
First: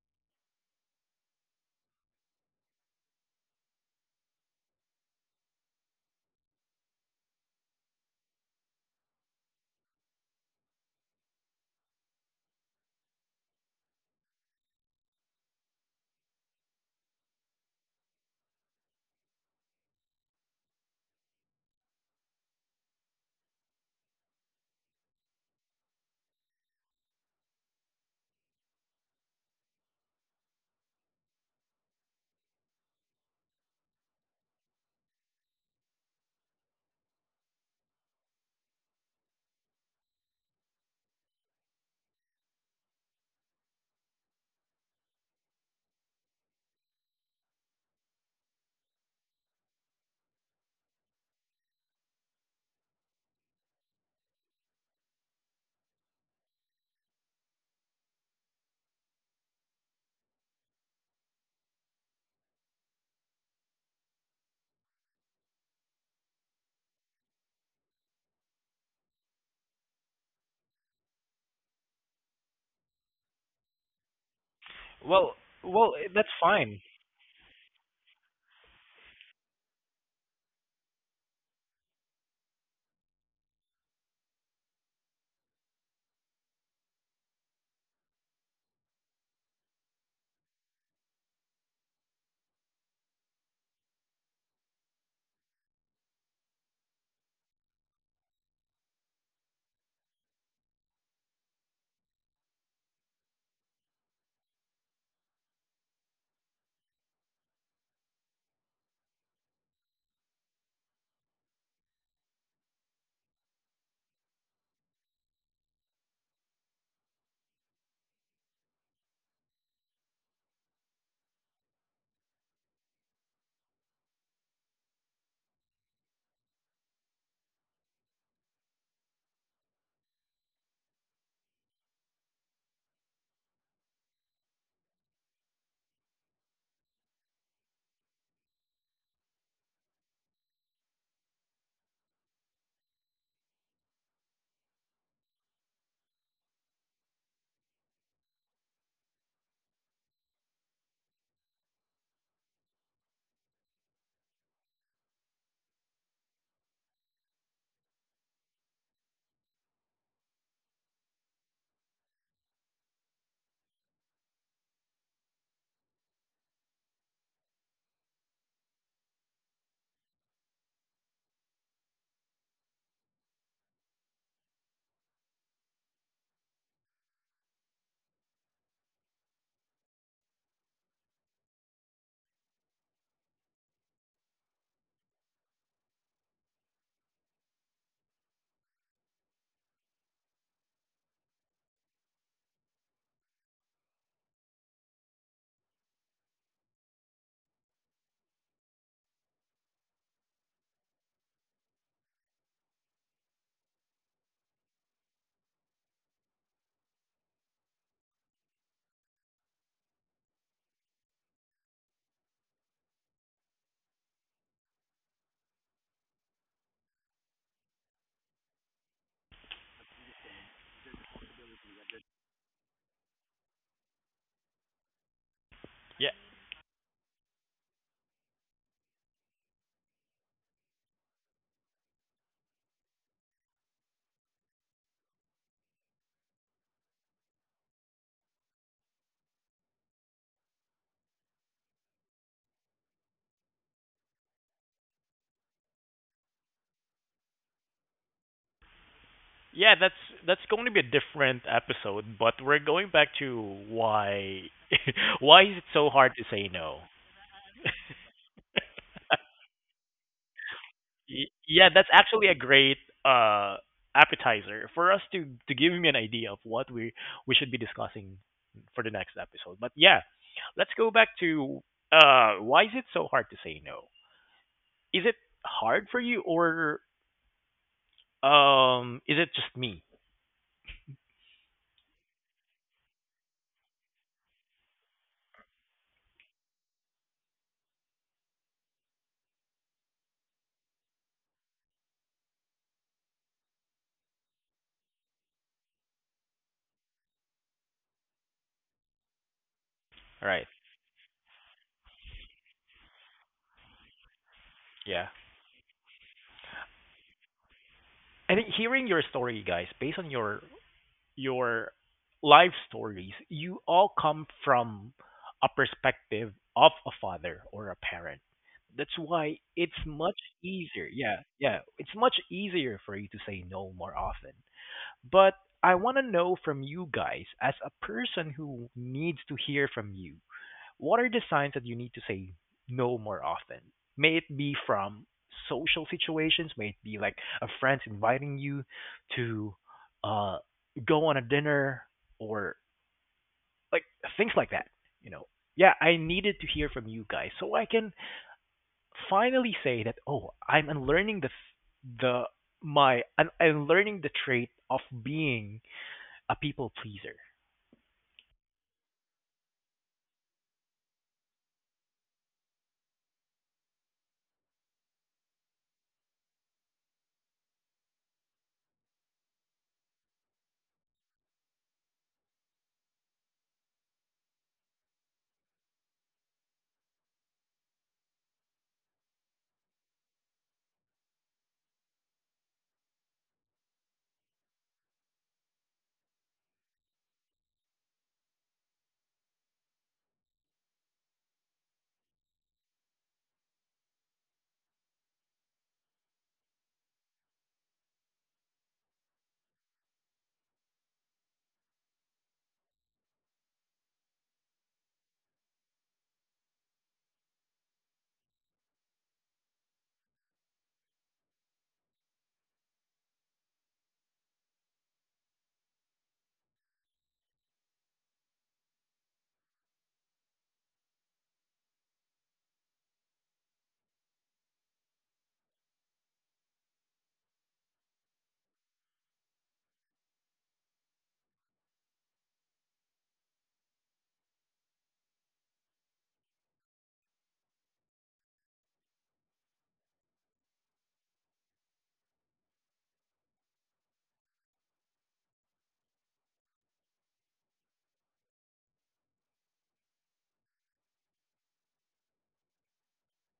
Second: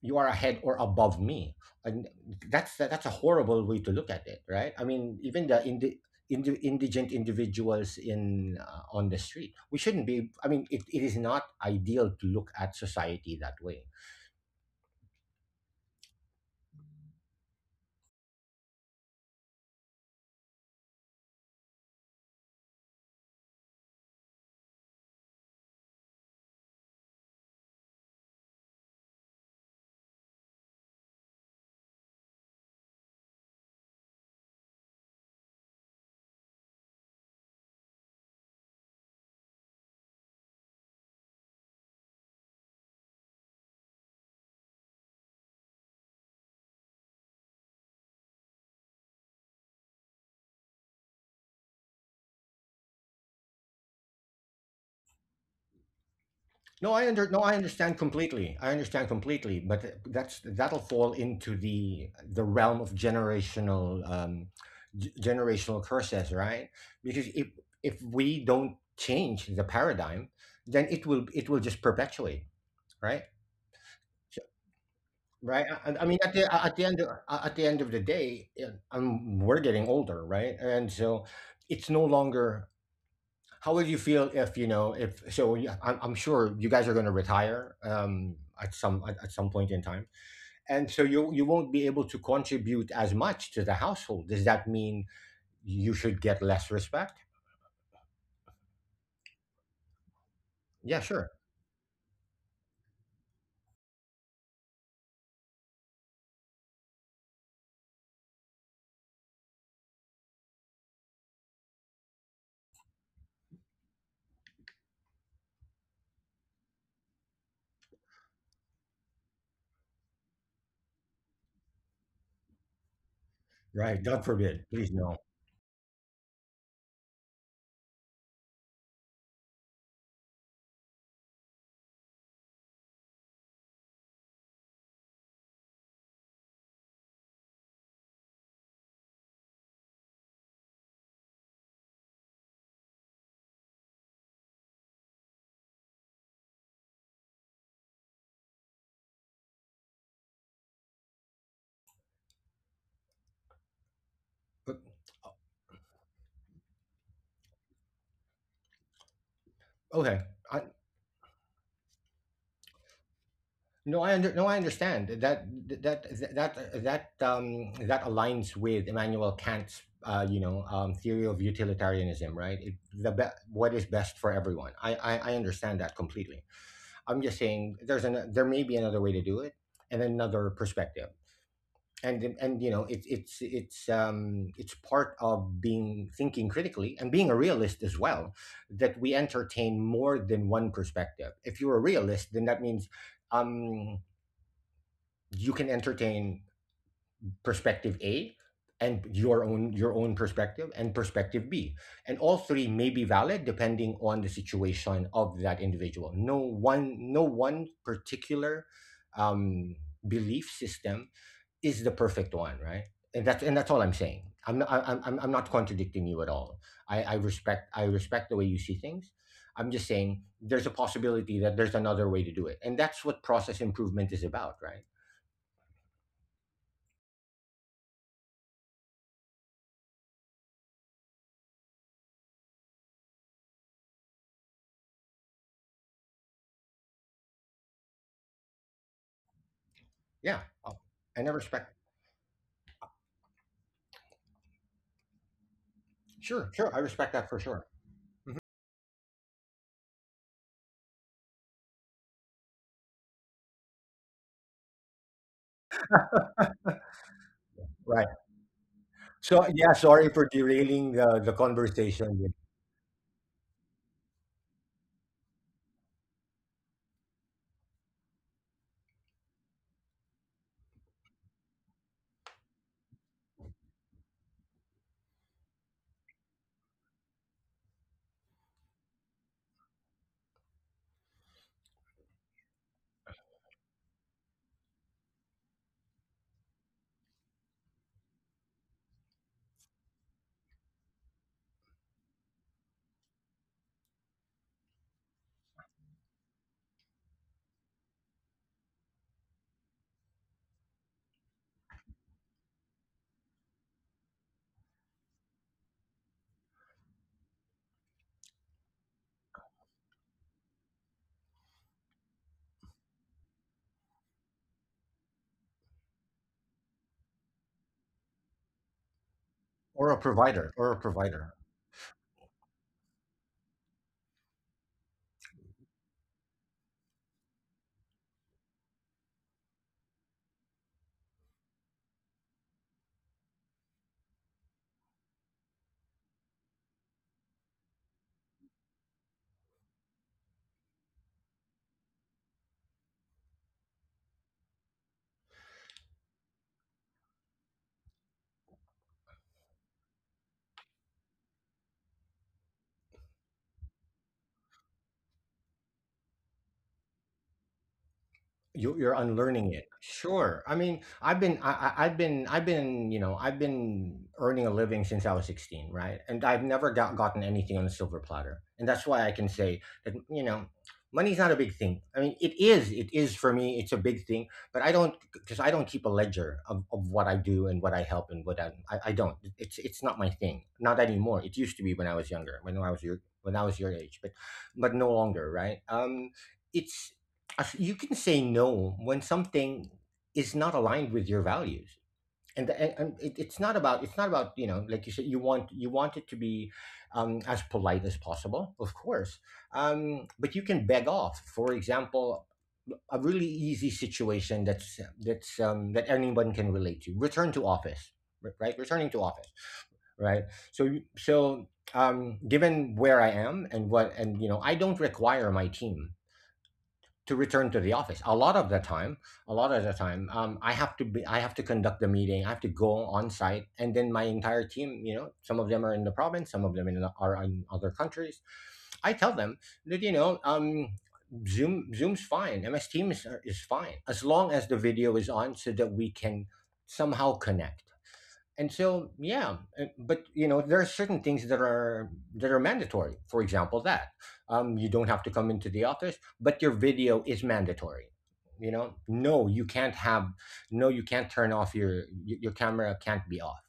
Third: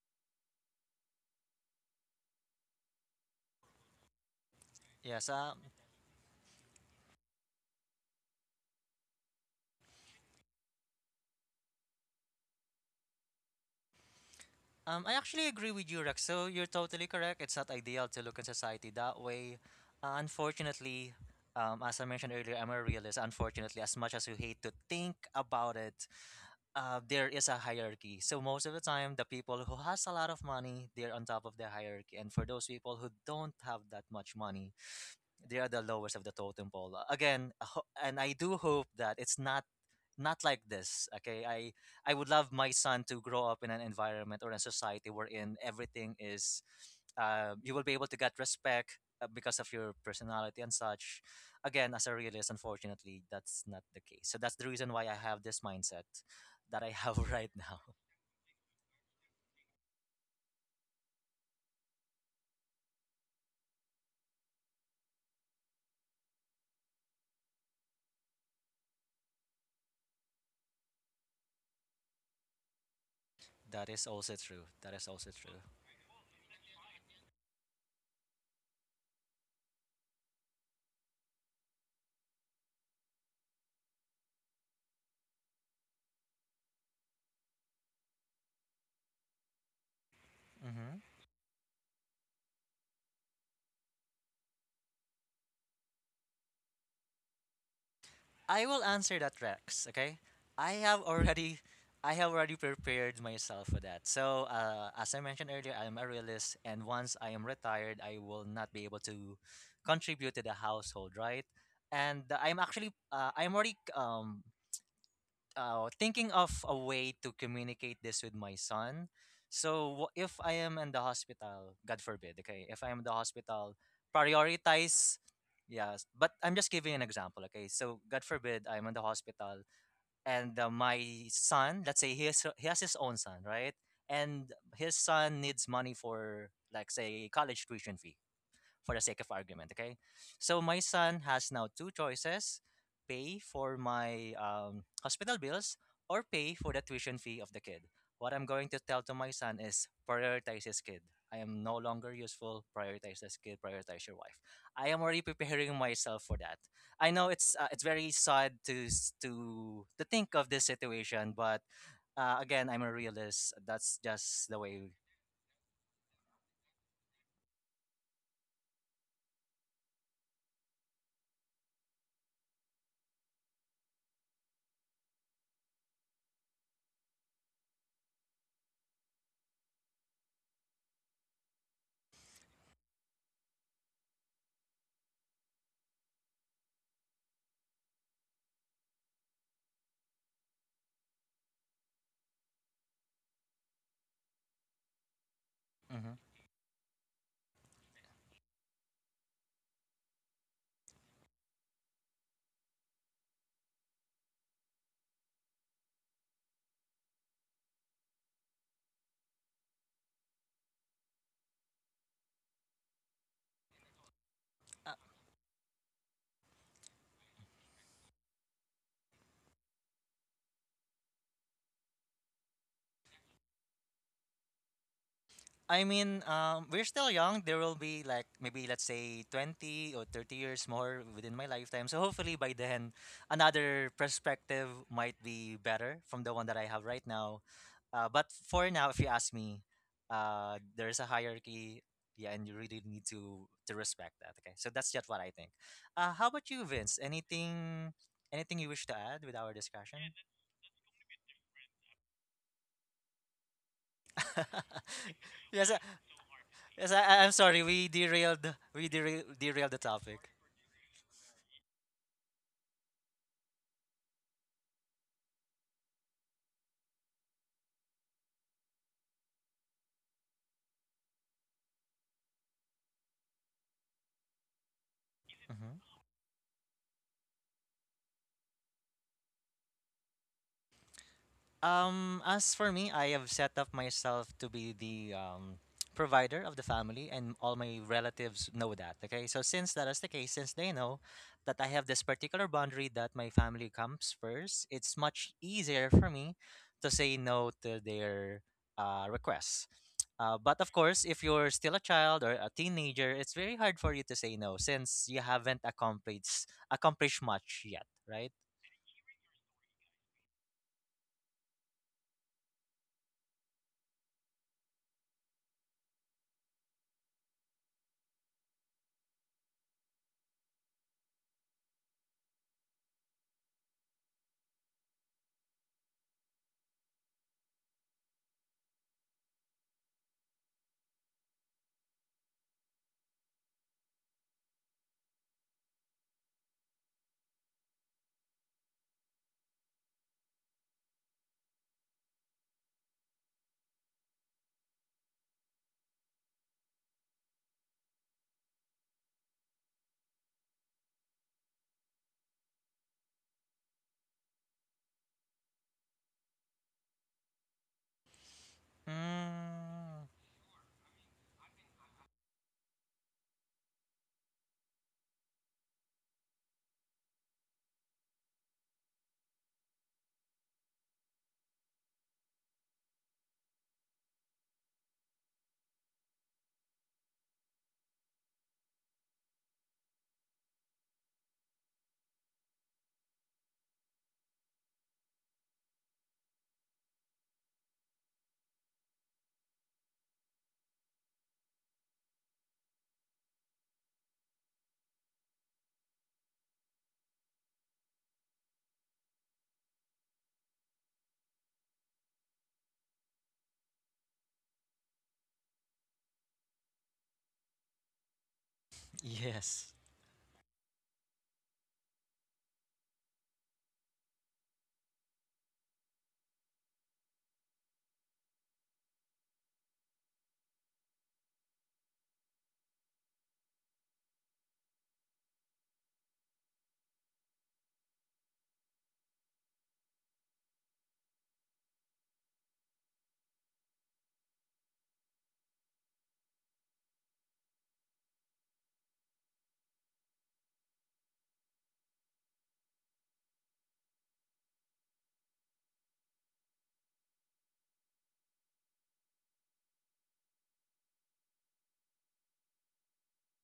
Speaker 2: ahead or above me. And that's a horrible way to look at it, right? I mean,
Speaker 3: Yes.
Speaker 2: even the indigent individuals in on the street, we shouldn't be. I mean, it is not ideal to look at society that way.
Speaker 3: I actually agree with you, Rex. So you're totally correct. It's not ideal to look at society that way. Unfortunately, as I mentioned earlier, I'm a realist. Unfortunately, as much as you hate to think about it, there is a hierarchy. So most of the time, the people who has a lot of money, they're on top of the hierarchy, and for those people who don't have that much money, they are the lowest of the totem pole. And I do hope that it's not like this. Okay, I would love my son to grow up in an environment or a society wherein everything is you will be able to get respect because of your personality and such. Again, as a realist, unfortunately that's not the case, so that's the reason why I have this mindset that I have *laughs*
Speaker 2: No,
Speaker 3: right
Speaker 2: I
Speaker 3: now.
Speaker 2: understand completely. I understand completely, but that's, that'll fall into the realm of generational generational curses, right? Because if we don't change the paradigm, then it will, just perpetuate, right?
Speaker 3: That is
Speaker 2: So-
Speaker 3: also true, that is also
Speaker 1: well
Speaker 2: right.
Speaker 3: true.
Speaker 2: I I mean, at
Speaker 1: that's
Speaker 2: the
Speaker 1: fine.
Speaker 2: at the end of the day, yeah, we're getting older, right? And so it's no longer, how would you feel if, you know, if so? You- I'm sure you guys are going to retire at some at some point in time, and
Speaker 3: Hmm.
Speaker 2: so you won't be able to contribute as much to the household. Does that mean you should get less respect?
Speaker 3: I will answer that, Rex. Okay, I
Speaker 2: Yeah,
Speaker 3: have
Speaker 2: sure.
Speaker 3: already, I have already prepared myself for that. So, as I mentioned earlier, I am a realist, and once I am retired, I will not be able to contribute to the household, right? And I'm actually, I'm already thinking of a way to communicate this with my son. So if I am in the hospital, God forbid, okay, if I am in the hospital,
Speaker 2: Right. God forbid. Please no.
Speaker 3: prioritize. Yes, but I'm just giving an example, okay? So God forbid I'm in the hospital and my son, let's say he has his own son, right? And his son needs money for like say college tuition fee for the sake of argument, okay? So my son has now two choices: pay for my hospital bills or pay for the tuition fee of the kid. What I'm going to tell to my son is prioritize his kid. I am no longer useful. Prioritize this kid. Prioritize your wife.
Speaker 2: But-
Speaker 3: I am already *laughs* preparing myself for that. I know it's very sad to s- to
Speaker 2: Okay.
Speaker 3: think of
Speaker 2: I,
Speaker 3: this situation, but again, I'm a realist.
Speaker 2: no,
Speaker 3: That's
Speaker 2: I under, no, I
Speaker 3: just the way.
Speaker 2: understand that that that that aligns with Immanuel Kant's you know theory of utilitarianism, right? The what is best for everyone. I I understand that completely. I'm just saying there's an, there may be another way to do it and another perspective. And you know, it's part of being thinking critically and being a realist as well, that we entertain more than one perspective. If you're a realist, then that means um you can
Speaker 3: Mhm.
Speaker 2: entertain perspective A and your own perspective and perspective B. And all three may be valid depending on the situation of that individual. No one particular um, belief system is the perfect one, right? And that's all I'm saying. I'm not contradicting you at all. I respect the way you see things. I'm just saying there's a possibility that there's another way to do it. And that's what process improvement is about, right?
Speaker 3: I
Speaker 1: Yeah,
Speaker 3: mean, we're still young. There will be like maybe let's say 20 or 30 years more within my lifetime. So hopefully by then, another perspective might be better from the one that I have right now. But for now, if you ask me,
Speaker 2: Yeah. Oh,
Speaker 3: there's a
Speaker 2: and I respect.
Speaker 3: hierarchy. Yeah, and you really need to respect that. Okay, so that's just what I think. How
Speaker 2: Sure,
Speaker 3: about
Speaker 2: sure.
Speaker 3: you,
Speaker 2: I
Speaker 3: Vince?
Speaker 2: respect that for sure.
Speaker 3: Anything,
Speaker 2: Mhm.
Speaker 3: anything you wish to add with our
Speaker 1: yeah, that's
Speaker 3: discussion?
Speaker 1: that's going to be a different episode, but we're going back to why *laughs*
Speaker 3: *laughs*
Speaker 1: why is it
Speaker 3: yes, uh,
Speaker 1: so hard to say no?
Speaker 3: Yes, I'm sorry. We
Speaker 2: Right.
Speaker 3: derailed. We derail,
Speaker 2: So yeah,
Speaker 3: derailed the
Speaker 2: sorry for
Speaker 3: topic.
Speaker 2: derailing the
Speaker 1: Yeah, that's
Speaker 2: conversation.
Speaker 1: actually a great uh appetizer for us to give me an idea of what we should be discussing for the next episode. But yeah, let's go back to why is it so hard to say no? Is it
Speaker 3: Hmm.
Speaker 1: hard for you, or is it just me?
Speaker 3: As for me, I have set up myself to be the provider of the family, and all my relatives know that. Okay, so since that is the case, since they know that I have this particular boundary that my family comes first, it's much easier for me to say no to their requests.
Speaker 1: Right.
Speaker 3: But of course, if you're still a child or a teenager, it's very hard for you to say no since
Speaker 1: Yeah.
Speaker 3: you haven't accomplished much yet, right?
Speaker 1: And then hearing your story, guys, based on your your life stories, you all come from a perspective of a father or a parent. That's why it's
Speaker 2: Or a
Speaker 1: much
Speaker 2: provider, or a
Speaker 1: easier. Yeah,
Speaker 2: provider.
Speaker 1: yeah. It's much easier for you to say no more often. But I want to know from you guys, as a person who needs to hear from you, what are the signs that you need to say no more often? May it be from social situations, may it be like a friend's inviting you to uh, go on a dinner or like things like that. You know, yeah, I needed to hear from you guys so I can finally say that oh, I'm unlearning the my I'm learning the trait of being a people pleaser.
Speaker 2: You're unlearning it.
Speaker 3: Mm,
Speaker 2: Sure. I mean, I've been, you know, I've been earning a living since I was 16, right? And I've never gotten anything on a silver platter. And that's why I can say that, you know, money's not a big thing. I mean, it is. It is for me, it's a big thing, but I don't because I don't keep a ledger of what I do and what I help and what I don't. It's not my thing. Not anymore. It used to be when I was younger, when I was your age, but no longer, right? It's as you can say no when something is not aligned with your values and it's not about you know like you said you want it to be as polite as possible, of course. But you can beg off, for example, a really easy situation that anyone can relate to: return to office. Right, returning to office,
Speaker 3: yes.
Speaker 2: right. So so um, given where I am and what and you know, I don't require my team to return to the office. A lot of the time, I have to be, I have to conduct the meeting. I have to go on site, and then my entire team, you know, some of them are in the province, some of them are in other countries. I tell them that you know, Zoom's fine, MS Teams is fine, as long as the video is on, so that we can somehow connect. And so yeah, but you know there are certain things that are mandatory, for example, that you don't have to come into the office, but your video is mandatory. You know, no, you can't have, no, you can't turn off your your camera can't be off.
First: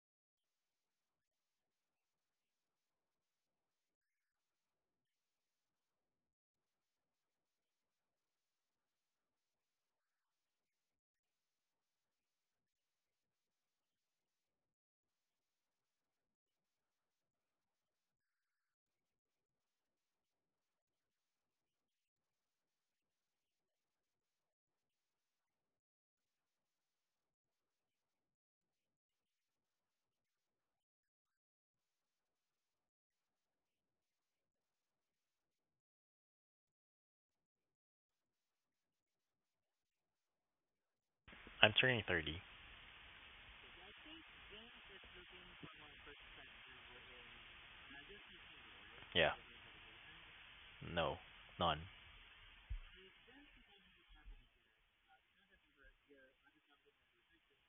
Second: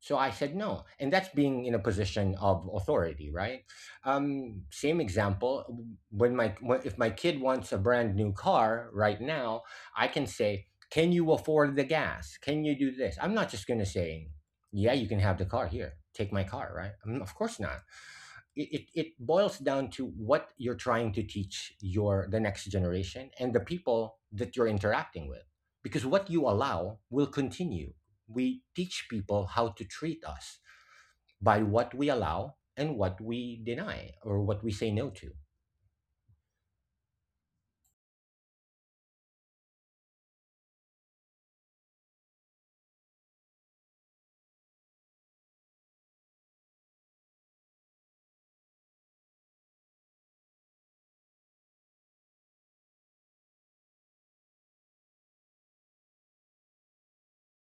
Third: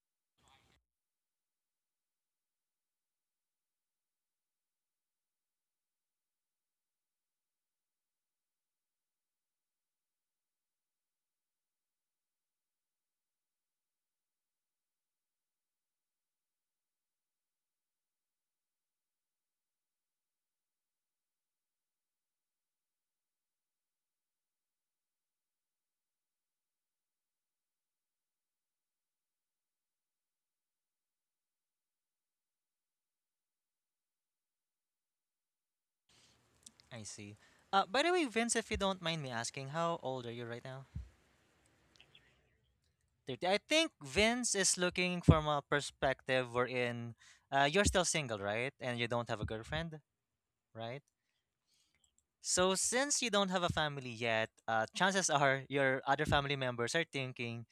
Speaker 2: So I said no. And that's being in a position of authority, right? Same example, if my kid wants a brand new car right now, I can say, "Can you afford the gas? Can you do this?" I'm not just going to say, "Yeah, you can have the car here. Take my car," right? Mm, of course not. It boils down to what you're trying to teach your the next generation and the people that you're interacting with, because what you allow will continue. We teach people how to treat us by what we allow and what we deny or what we say no to,
Speaker 3: I see. By the way, Vince, if you don't mind me asking, how old are you right now?
Speaker 1: I'm turning 30.
Speaker 3: 30. I think Vince is looking from a perspective wherein you're still single, right? And you don't
Speaker 1: Yeah,
Speaker 3: have a girlfriend, right?
Speaker 1: no, none.
Speaker 3: So, since you don't have a family yet, chances are your other family members are thinking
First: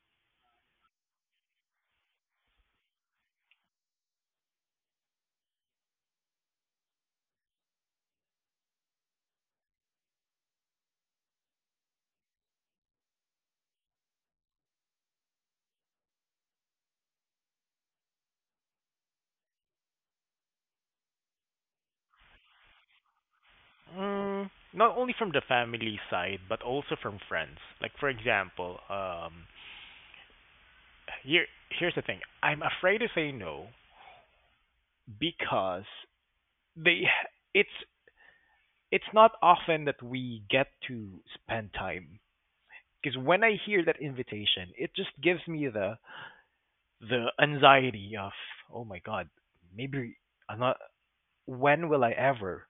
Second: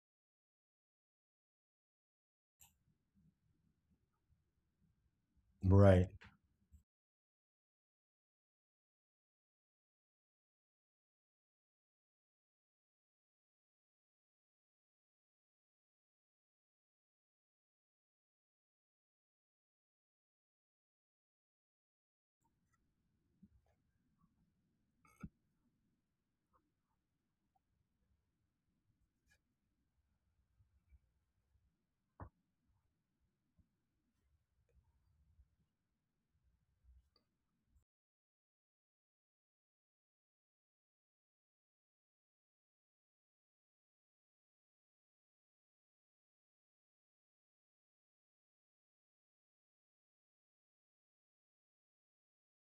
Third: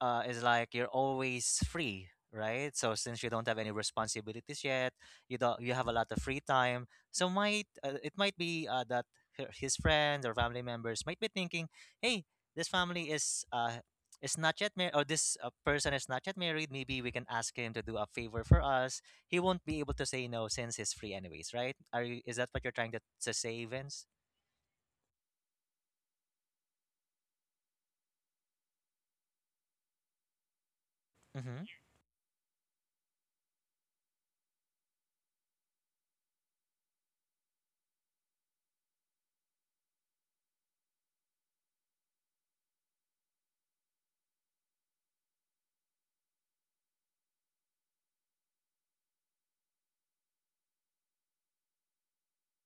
Speaker 3: is like you're always free, right? So since you don't have any responsibilities yet, you don't you have a
Speaker 2: right?
Speaker 3: lot of free time. So might it might be that his friends or family members might be thinking, "Hey, this family is not yet married, or this person is not yet married. Maybe we can ask him to do a favor for us. He won't be able to say no since he's free, anyways, right? Is that what you're trying to say, Vince?"
Speaker 1: Mm, not only from the family side, but also from friends. Like for example, here
Speaker 3: Mm-hmm.
Speaker 1: here's the thing. I'm afraid to say no because they it's it's not often that we get to spend time. Because when I hear that invitation, it just gives me the anxiety of oh my god, maybe I'm not. When will I ever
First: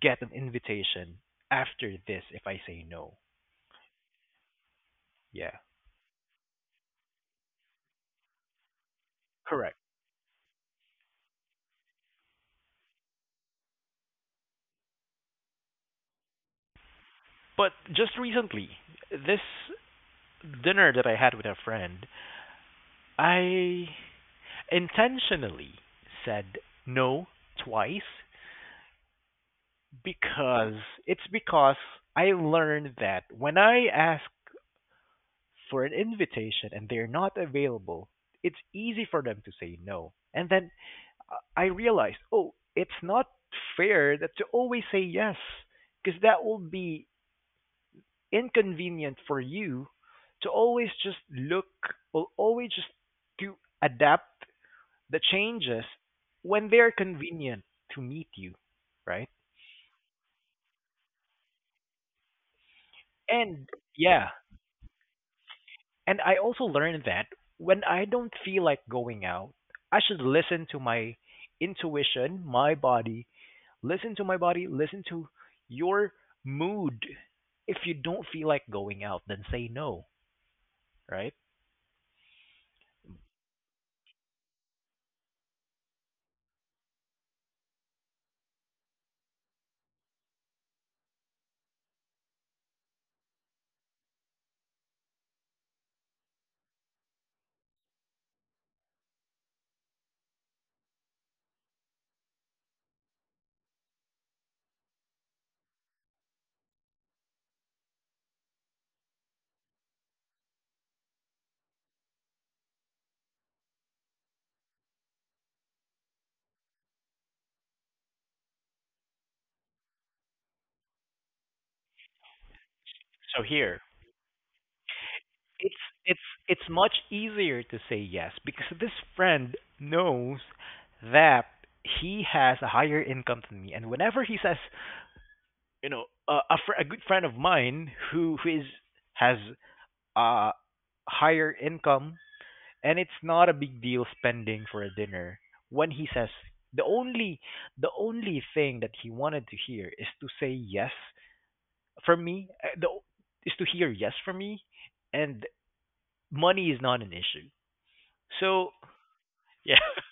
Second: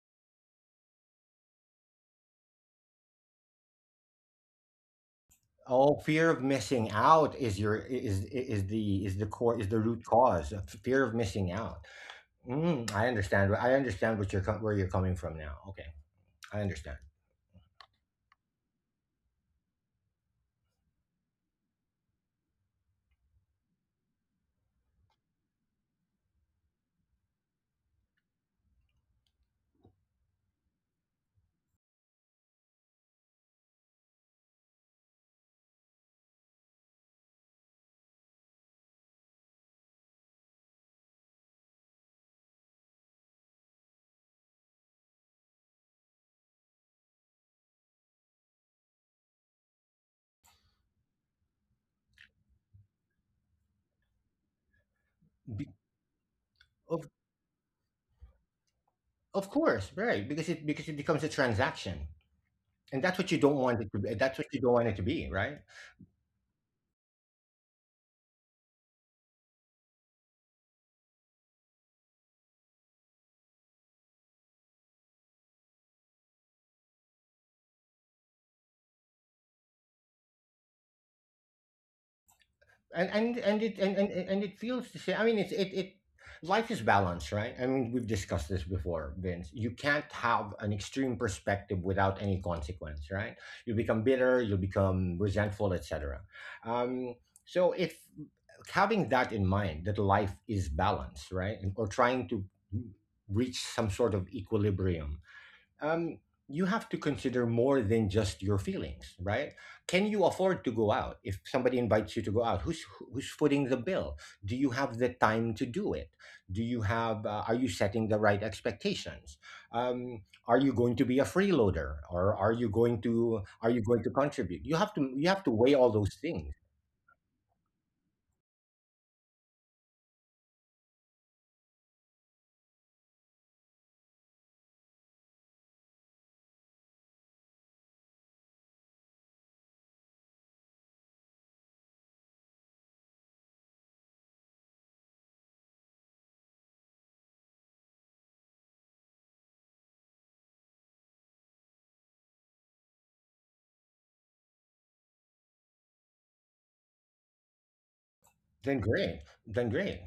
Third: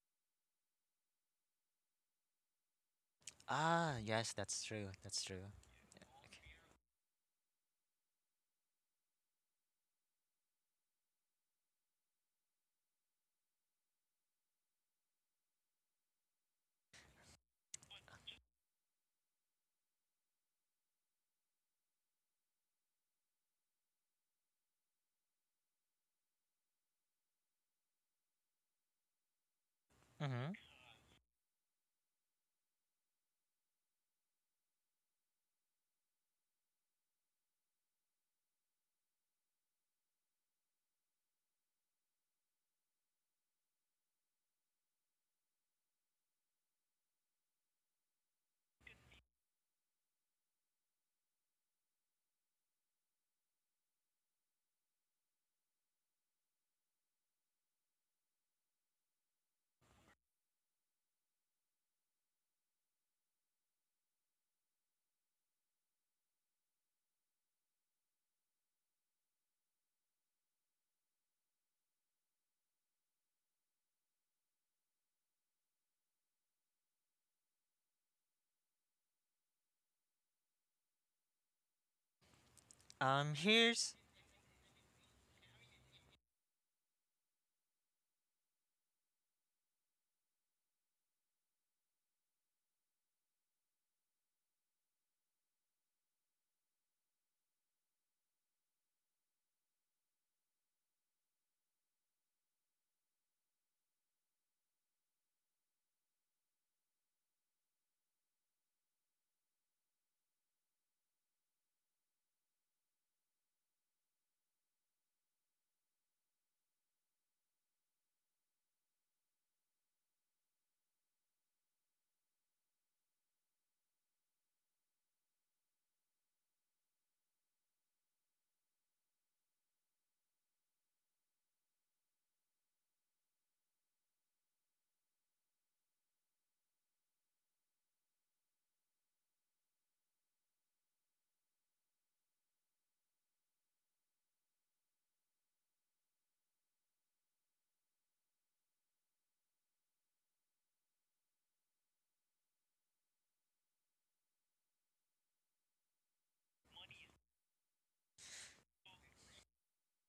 Speaker 1: get an invitation after this if I say no?
Speaker 3: Ah, yes, that's true. That's true.
Speaker 1: Yeah,
Speaker 2: Oh, fear of missing out is your is the core, is
Speaker 1: correct.
Speaker 2: the root cause, of fear of missing out. Mm, I understand what you're where you're coming from now. Okay, I understand.
Speaker 1: But just recently, this dinner that I had with a friend, I intentionally said no twice
Speaker 3: Mm-hmm.
Speaker 1: because it's because I learned that when I ask for an invitation and they're not available, it's easy for them to say no. And then I realized, oh, it's not fair that to always say yes because that will be inconvenient for you to always just look or always just to adapt the
Speaker 2: Be-
Speaker 1: changes when they're
Speaker 2: of
Speaker 1: convenient to meet you, right?
Speaker 2: of course, right? Because it becomes a transaction, and that's what you don't
Speaker 1: And
Speaker 2: want it to be.
Speaker 1: yeah,
Speaker 2: That's what you don't want it to be, right?
Speaker 1: and I also learned that when I don't feel like going out, I should listen to my intuition, my body, listen to my body, listen to your mood. If you don't feel like going out, then say no, right?
Speaker 2: And and and it and
Speaker 3: Here's.
Speaker 2: and, and it feels the same. I mean, it's it it life is balance, right? I mean, we've discussed this before, Vince. You can't have an extreme perspective without any consequence, right? You become bitter, you become resentful, etc. Um, so if, having that in mind that life is balanced right, and or trying to reach some sort of equilibrium, um, you have to consider more than just your feelings, right? Can you afford to go out? If somebody invites you to go out, who's footing the bill? Do you have the time to do it? Do you have, are you setting the right expectations? um, are you going to be a freeloader, or are you going
Speaker 1: So
Speaker 2: to
Speaker 1: here,
Speaker 2: contribute? You have to
Speaker 1: it's
Speaker 2: weigh all those
Speaker 1: it's
Speaker 2: things.
Speaker 1: it's much easier to say yes because this friend knows that he has a higher income than me and whenever he says you know a good friend of mine who is has a higher income and it's not a big deal spending for a dinner when he says the only thing that he wanted to hear is to say yes from me is to hear yes from me and money is not an issue. So
Speaker 2: Then great. Then
Speaker 1: yeah,
Speaker 2: great.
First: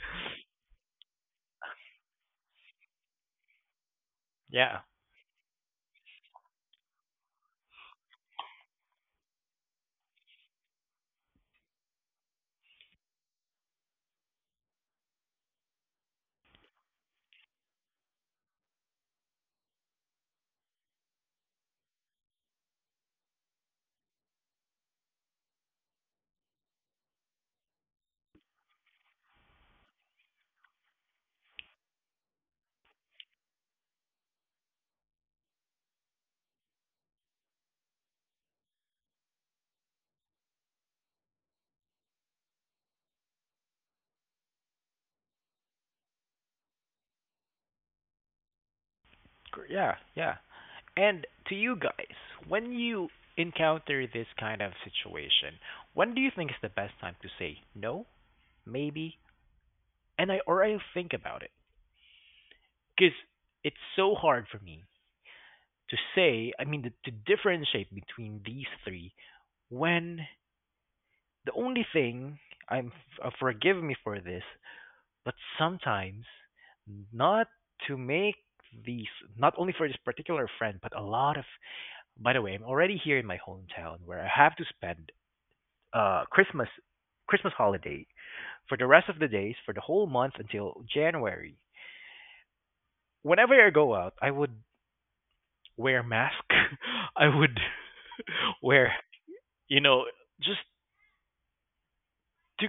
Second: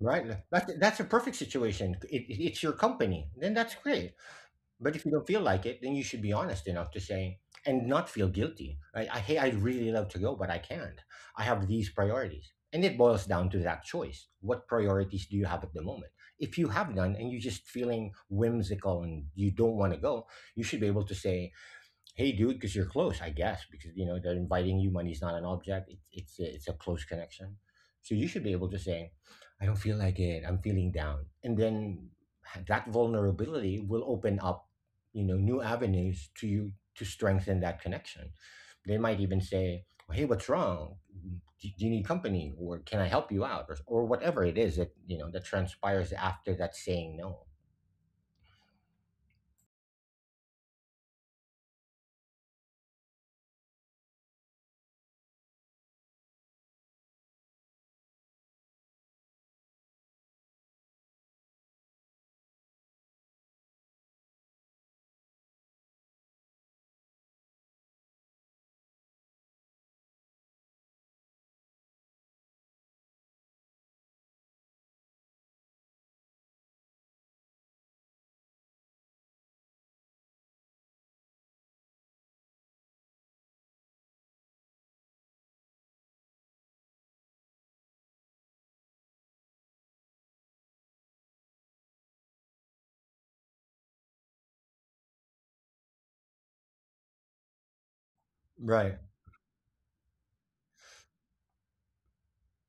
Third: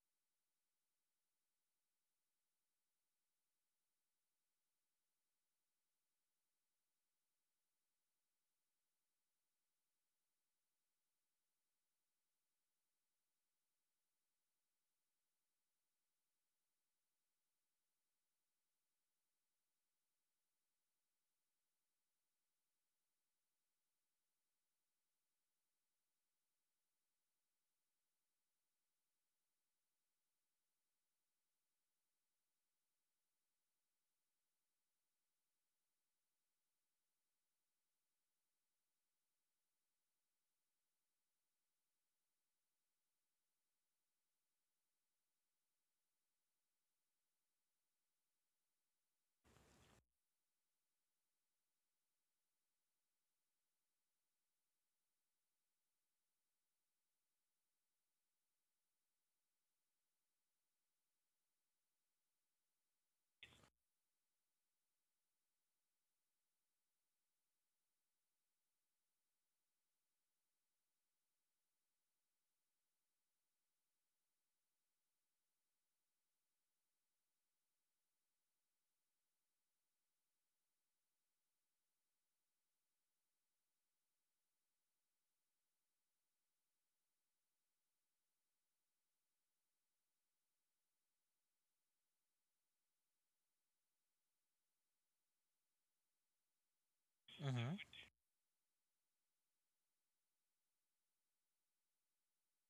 Speaker 2: Right? That's a perfect situation. It's your company. Then that's great.
Speaker 1: *laughs* yeah,
Speaker 2: But if you don't feel like it, then you should be honest enough to say and not feel guilty. Hey, I'd really love to go, but I can't. I have these priorities. And it boils down to that choice. What priorities do you have at the moment? If you have none and you're just feeling whimsical and you don't want to go, you should be able to say, hey, dude, because you're close, I guess, because you know they're inviting you. Money's not an object. It's it's a close connection, so you should be able to say, "I don't feel like it. I'm feeling down," and then that vulnerability will open up, you know, new avenues to you to strengthen that connection. They might even say, "Hey, what's wrong? Do you need company, or can I help you out, or whatever it is that you know that transpires after that saying no."
Speaker 1: yeah, yeah. And to you guys, when you encounter this kind of situation, when do you think is the best time to say no, maybe, and I or I think about it because it's so hard for me to say. I mean, to differentiate between these three when the only thing I'm forgive me for this, but sometimes not to make these not only for this particular friend, but a lot of. By the way, I'm already here in my hometown where I have to spend uh Christmas Christmas holiday for the rest of the days for the whole month until January. Whenever I go out, I would wear mask. *laughs* I would
Speaker 3: Mm-hmm.
Speaker 1: *laughs* wear,
Speaker 2: Right.
Speaker 1: you know, just to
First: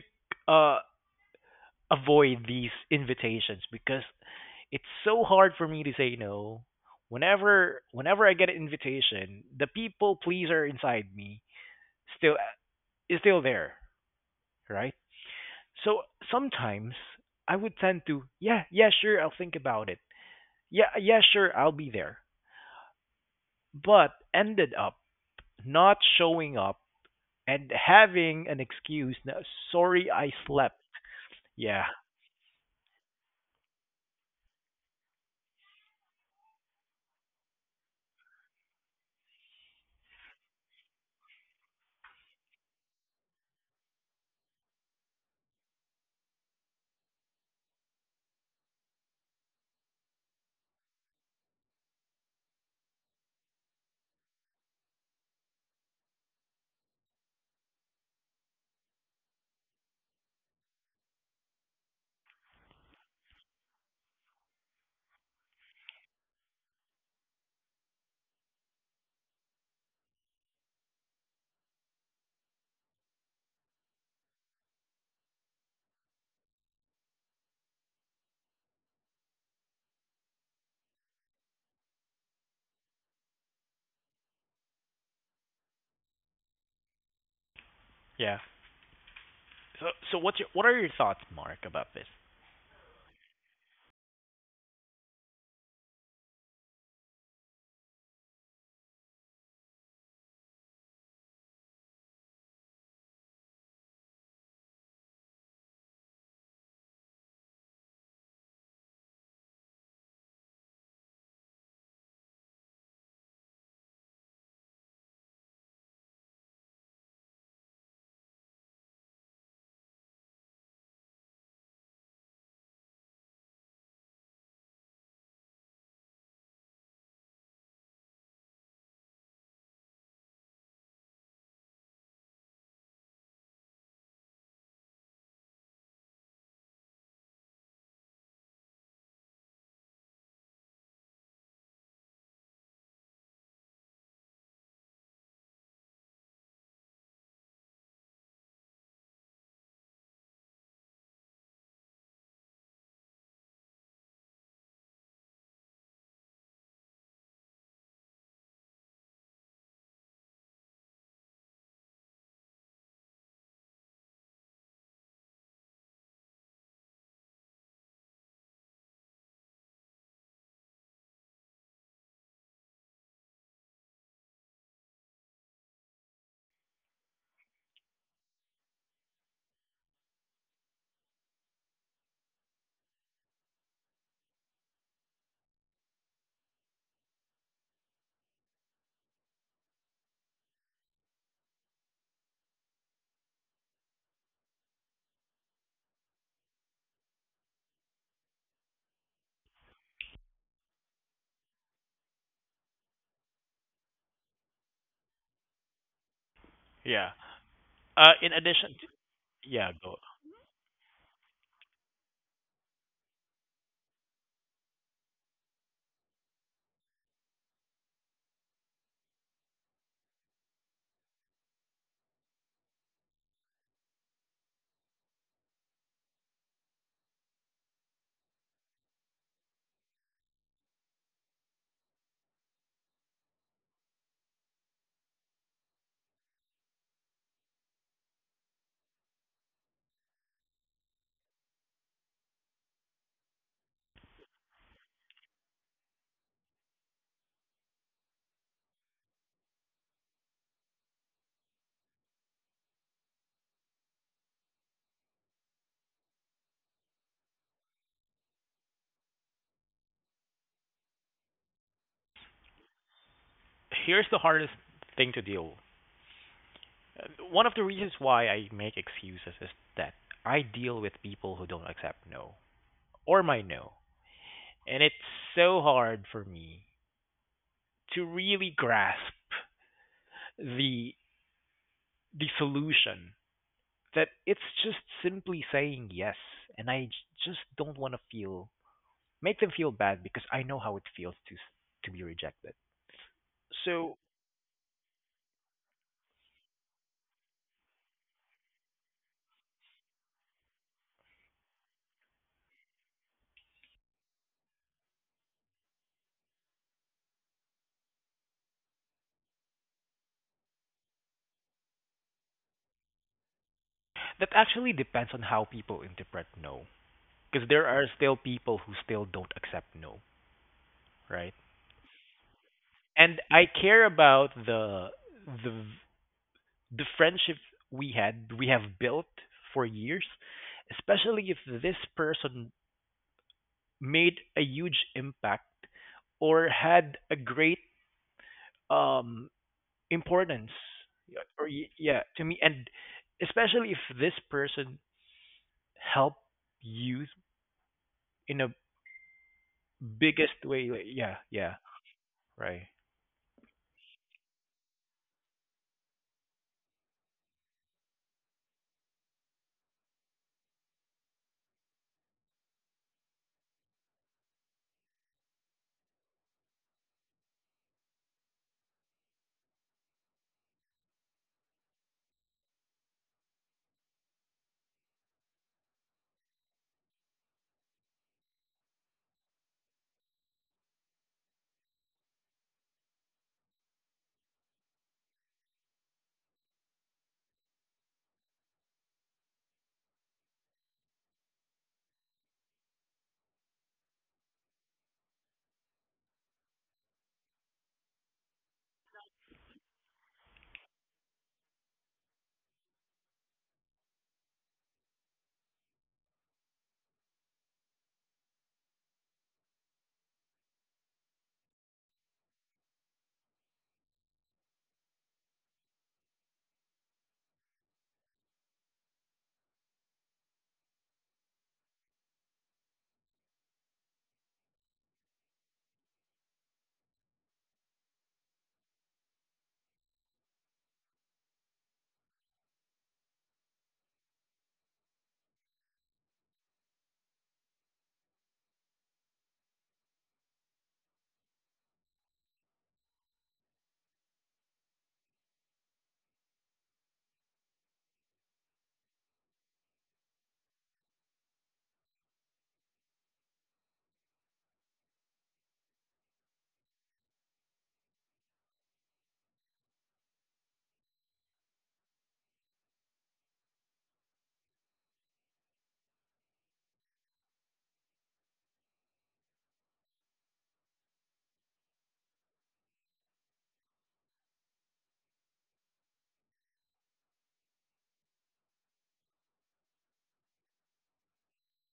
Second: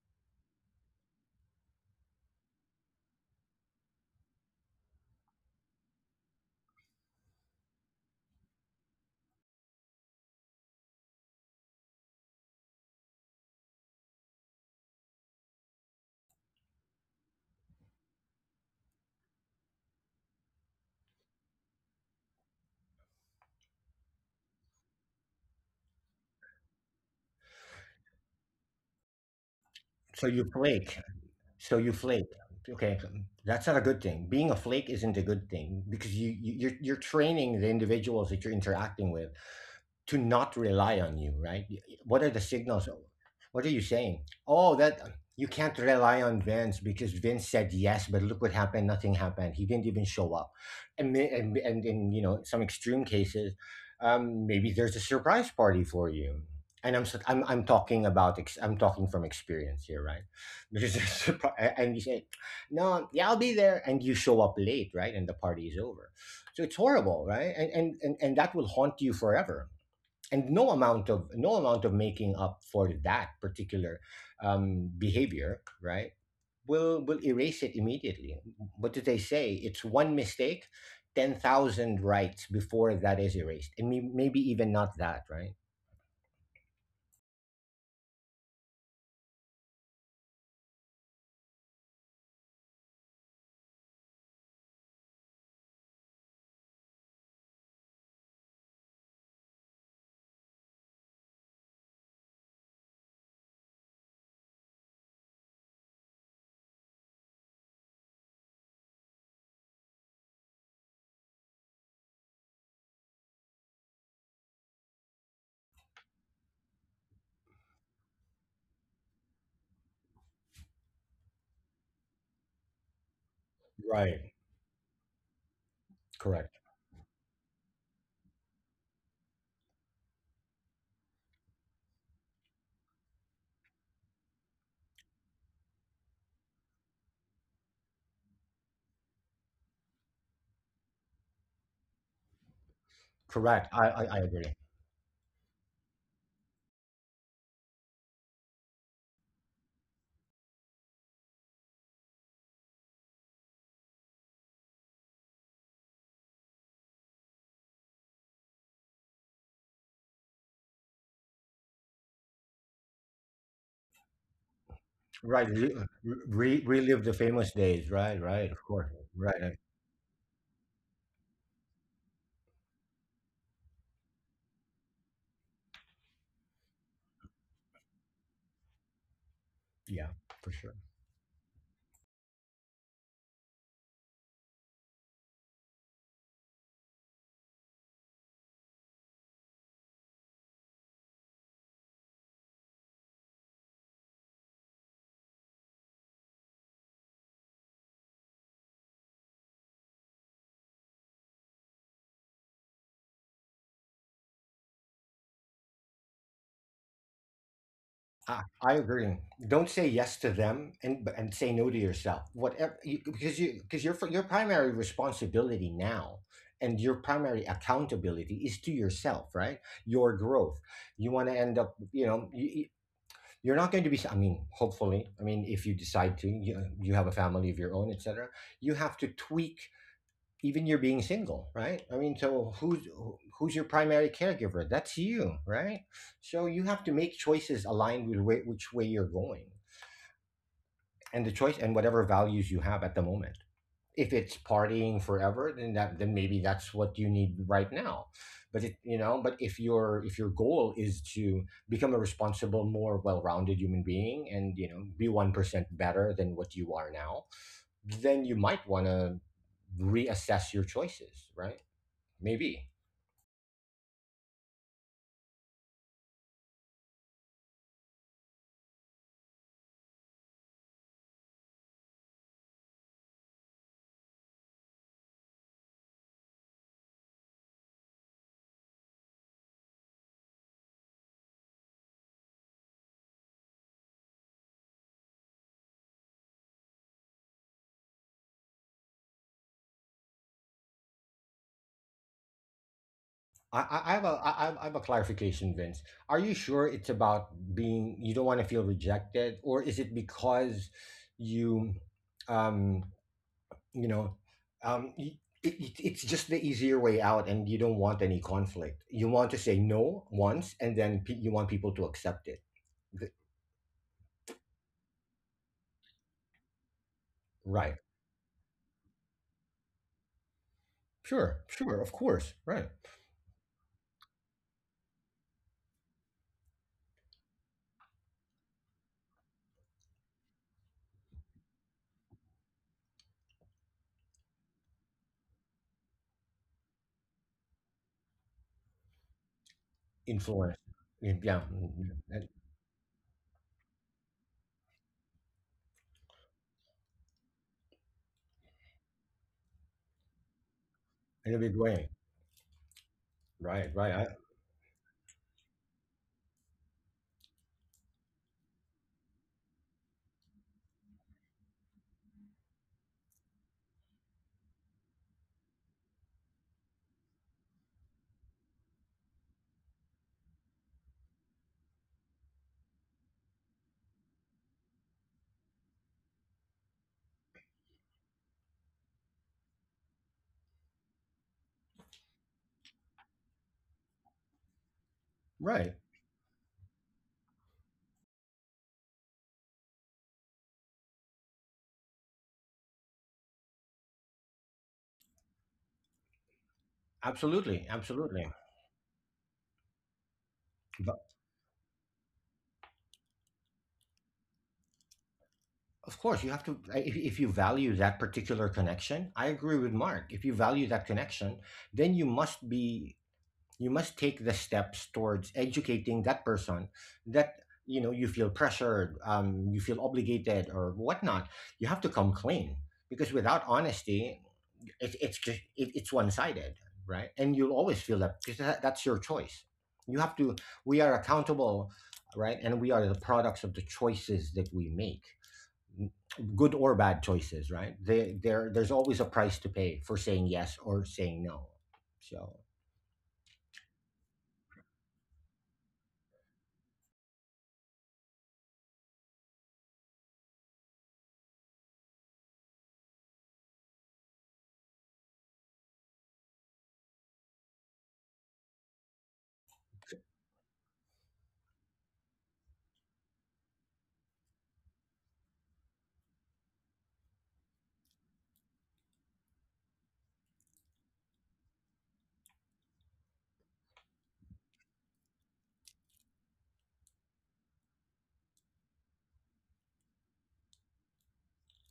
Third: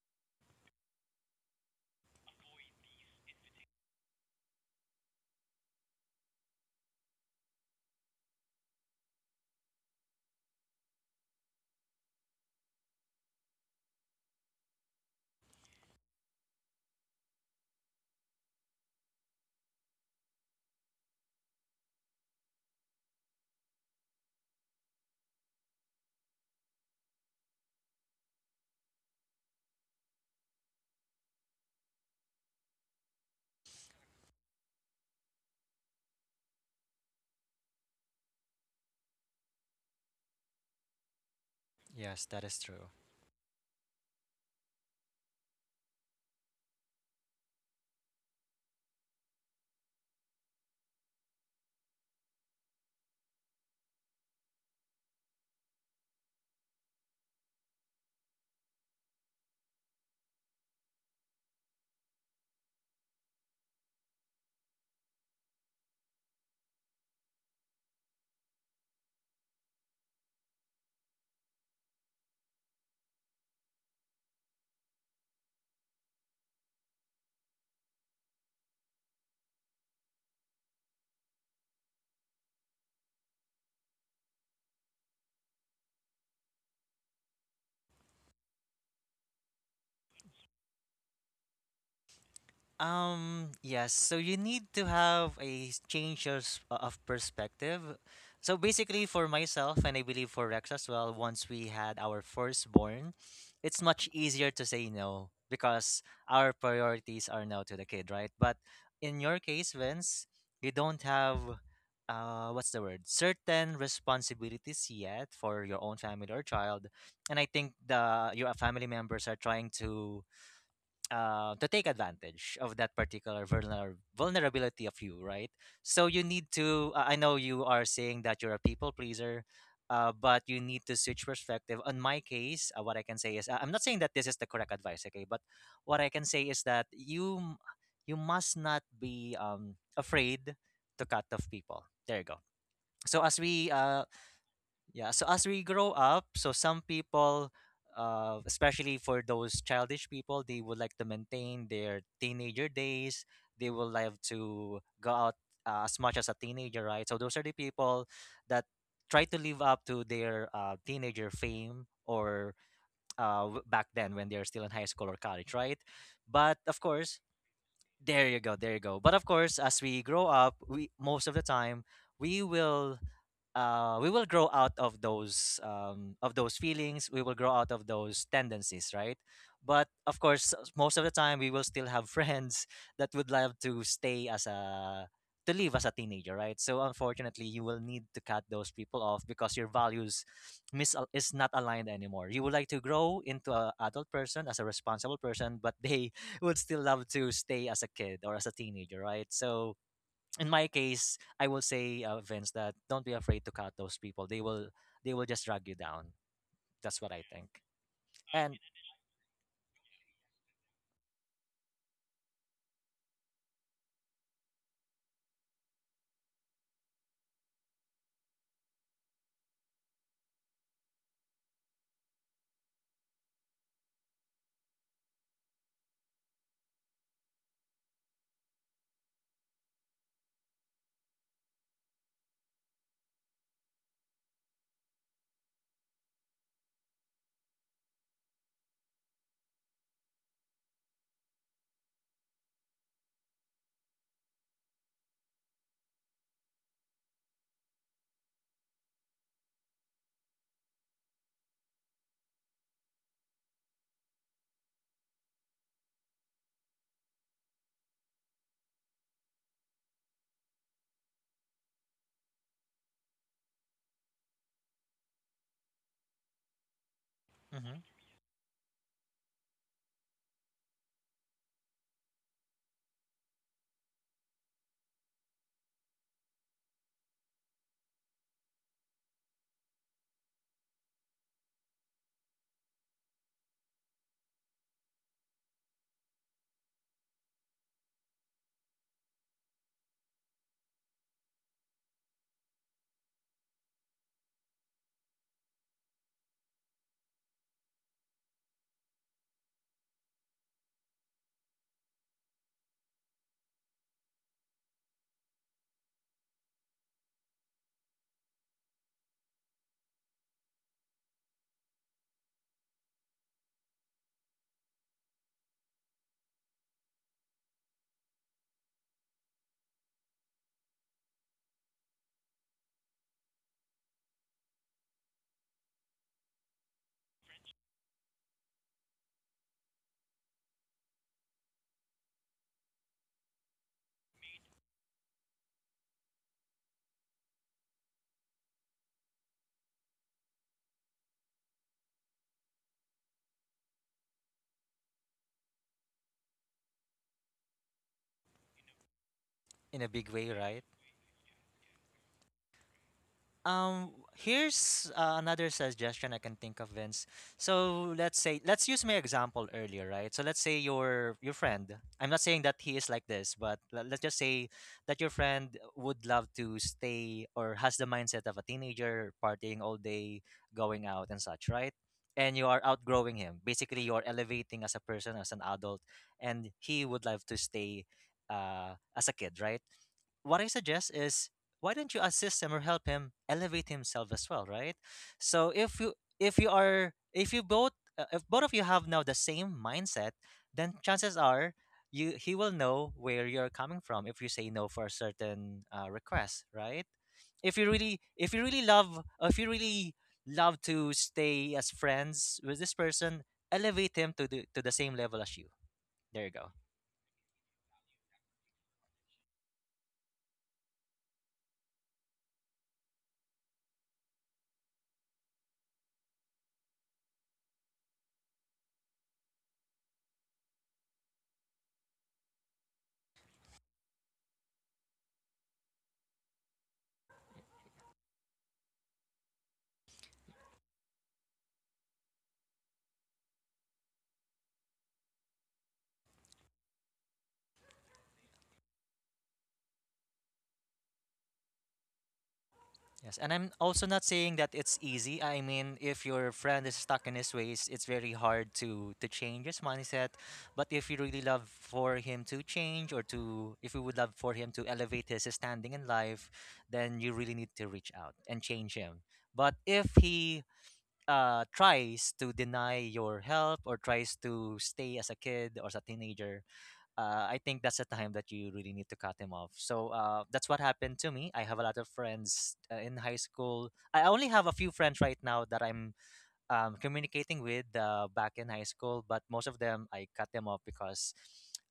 Speaker 1: avoid these invitations because it's so hard for me to say no. Whenever I get an invitation, the people pleaser inside me still is still there, right? So sometimes I would tend to, yeah, yeah, sure, I'll think about it. Yeah, yeah, sure, I'll be there. But ended up not showing up and having an excuse. No, sorry,
Speaker 2: So
Speaker 1: I
Speaker 2: you
Speaker 1: slept.
Speaker 2: flake. So
Speaker 1: Yeah,
Speaker 2: you flake. Okay, that's not a good thing. Being a flake isn't a good thing, because you're you're training the individuals that you're interacting with to not rely on you, right? What
Speaker 3: Yes,
Speaker 2: are the
Speaker 3: that is
Speaker 2: signals?
Speaker 3: true.
Speaker 2: What are you saying? Oh, that you can't rely on Vince, because Vince said yes, but look what happened. Nothing happened. He didn't even show up. And in you know some extreme cases, maybe there's a surprise party for you. And I'm talking about I'm talking from experience here, right? *laughs* Because there's a surprise, and you say, "No, yeah, I'll be there," and you show up late, right? And the party is over. So it's horrible, right? And that will haunt you forever, and no amount of making up for that particular behavior, right, will erase it immediately. What do they say? It's one mistake, 10,000 rights before that is erased, and maybe even not that, right.
Speaker 1: yeah. So, so what's your, what are your thoughts, Mark, about this?
Speaker 3: Yes, so you need to have a change of perspective. So basically, for myself, and I believe for Rex as well, once we had our firstborn, it's much easier to say no because our priorities are now to the kid, right? But in your case, Vince, you don't have, what's the word, certain responsibilities yet for your own family or child. And I think the your family members are trying to take advantage of that particular
Speaker 2: Right.
Speaker 3: vulnerability of you, right? So you need
Speaker 2: Correct.
Speaker 3: to. I know you are saying that you're a people pleaser, but you need to switch perspective. On my case, what I can say is, I'm not saying that this is the correct advice, okay? But what I can say is that you must not be afraid to cut off people. There you go. So as we
Speaker 2: Correct.
Speaker 3: uh,
Speaker 2: I agree.
Speaker 3: yeah, so as we grow up, so some people, especially for those childish people, they would like to maintain their teenager days. They would like to go out as much as a teenager, right? So those are the people that try to live up to their teenager fame or back then when they're still in high school or college,
Speaker 2: Right,
Speaker 3: right? But
Speaker 2: re-
Speaker 3: of
Speaker 2: relive
Speaker 3: course,
Speaker 2: the famous days, right,
Speaker 3: there you go,
Speaker 2: right, of
Speaker 3: there you
Speaker 2: course,
Speaker 3: go. But of
Speaker 2: right,
Speaker 3: course, as we grow up, we most of the time we will we will grow out of those feelings, we will grow out of those tendencies, right? But
Speaker 2: yeah,
Speaker 3: of
Speaker 2: for
Speaker 3: course,
Speaker 2: sure.
Speaker 3: most of the time we will still have *laughs* friends that would love to stay as a to live as a teenager, right? So unfortunately, you will need to cut those people off because your values is not aligned anymore. You would like to grow into a adult person as a responsible person, but they *laughs* would still love to stay as a kid or as a teenager, right? So in my case, I will say, Vince, that don't be afraid to cut those people. They will just drag you down. That's
Speaker 1: Yeah.
Speaker 3: what I think.
Speaker 1: In
Speaker 3: And
Speaker 1: addition,
Speaker 2: I
Speaker 1: to,
Speaker 2: agree. Don't
Speaker 1: yeah,
Speaker 2: say
Speaker 1: go.
Speaker 2: yes to them, and say no to yourself. Whatever you, because your your primary responsibility now and your primary accountability is to yourself, right? Your growth. You want to end up, you know, you- you're not going to be, I mean, hopefully, I mean, if you decide to you have a family of your own, etc. You have to tweak even you're being single, right? I mean, so who's your primary caregiver? That's you, right? So you have to make choices aligned with which way you're going, and the choice and whatever values you have at the moment. If it's partying forever then that, then maybe that's what you need right now. But it, you know, but if your goal is to become a responsible, more well-rounded human being and, you know, be 1% better than what you are now, then you might want to reassess your choices, right? Maybe.
Speaker 1: Here's the hardest thing to deal with. One of the
Speaker 3: mhm,
Speaker 1: reasons why I make excuses is that I deal with people who don't accept no or my no. And it's so hard for me to really grasp the solution that it's just simply saying yes. And just don't want to feel make them feel bad because I know how it feels to to be rejected.
Speaker 2: I, I I
Speaker 1: So
Speaker 2: have a I, I I have a clarification, Vince. Are you sure it's about being, you don't want to feel rejected, or is it because you, um, you know, um, y- it, it's just the easier way out, and you don't want any conflict. You want to say no once, and then you want people to accept it. Th-
Speaker 1: that actually depends on how people interpret no. Because there
Speaker 2: Right.
Speaker 1: are still people who still don't accept no, right?
Speaker 2: Sure. Sure. Of course. Right.
Speaker 1: And I care about the the friendship we had we have built for years, especially if this person made a huge impact or had a great um importance
Speaker 2: Influence. Yeah.
Speaker 1: yeah,
Speaker 2: Mm,
Speaker 1: yeah
Speaker 2: mm,
Speaker 1: to
Speaker 2: In
Speaker 1: me and especially if this person helped you in a
Speaker 3: in a big way,
Speaker 1: biggest
Speaker 3: right?
Speaker 1: way like, yeah
Speaker 2: in a
Speaker 1: yeah
Speaker 2: big way.
Speaker 1: right.
Speaker 2: Right. Right. I,
Speaker 3: Here's another suggestion I can think of, Vince. So let's use my example earlier, right? So let's say your friend. I'm not saying that he is like this, but let's just say that your friend would love to stay or has the mindset of a teenager, partying all day, going out and such, right? And you are outgrowing him. Basically, you are elevating as a person, as an adult, and he would love to stay as a kid, right? What I suggest is why don't you assist him or help him elevate himself as well, right? So
Speaker 2: right.
Speaker 3: if you are if you both if both of you have now the same mindset, then chances are you he will know where you're coming from if you say no for a certain request, right? If
Speaker 2: Absolutely.
Speaker 3: you really
Speaker 2: Absolutely.
Speaker 3: love to stay as friends with this person, elevate him to the same level as you.
Speaker 2: Of course,
Speaker 3: There
Speaker 2: you
Speaker 3: you
Speaker 2: have
Speaker 3: go.
Speaker 2: to. If you value that particular connection, I agree with Mark. If you value that connection, then you must be. You must take the steps towards educating that person that you know you feel pressured, you feel obligated, or whatnot. You have to come clean, because without honesty, it, it's just it, it's one sided, right? And you'll always feel that, because that's your choice. You have to. We are accountable, right? And we are the products of the choices that we make, good or bad choices, right? There's always a price to pay for saying yes or saying no. So,
Speaker 3: Yes, and I'm also not saying that it's easy. I mean, if your friend is stuck in his ways, it's very hard to change his mindset. But if you really love for him to change or to if you would love for him to elevate his standing in life, then you really need to reach out and change him. But if he tries to deny your help or tries to stay as a kid or as a teenager, I think that's a time that you really need to cut him off. So that's what happened to me. I have a lot of friends in high school. I only have a few friends right now that I'm communicating with back in high school, but most of them I cut them off because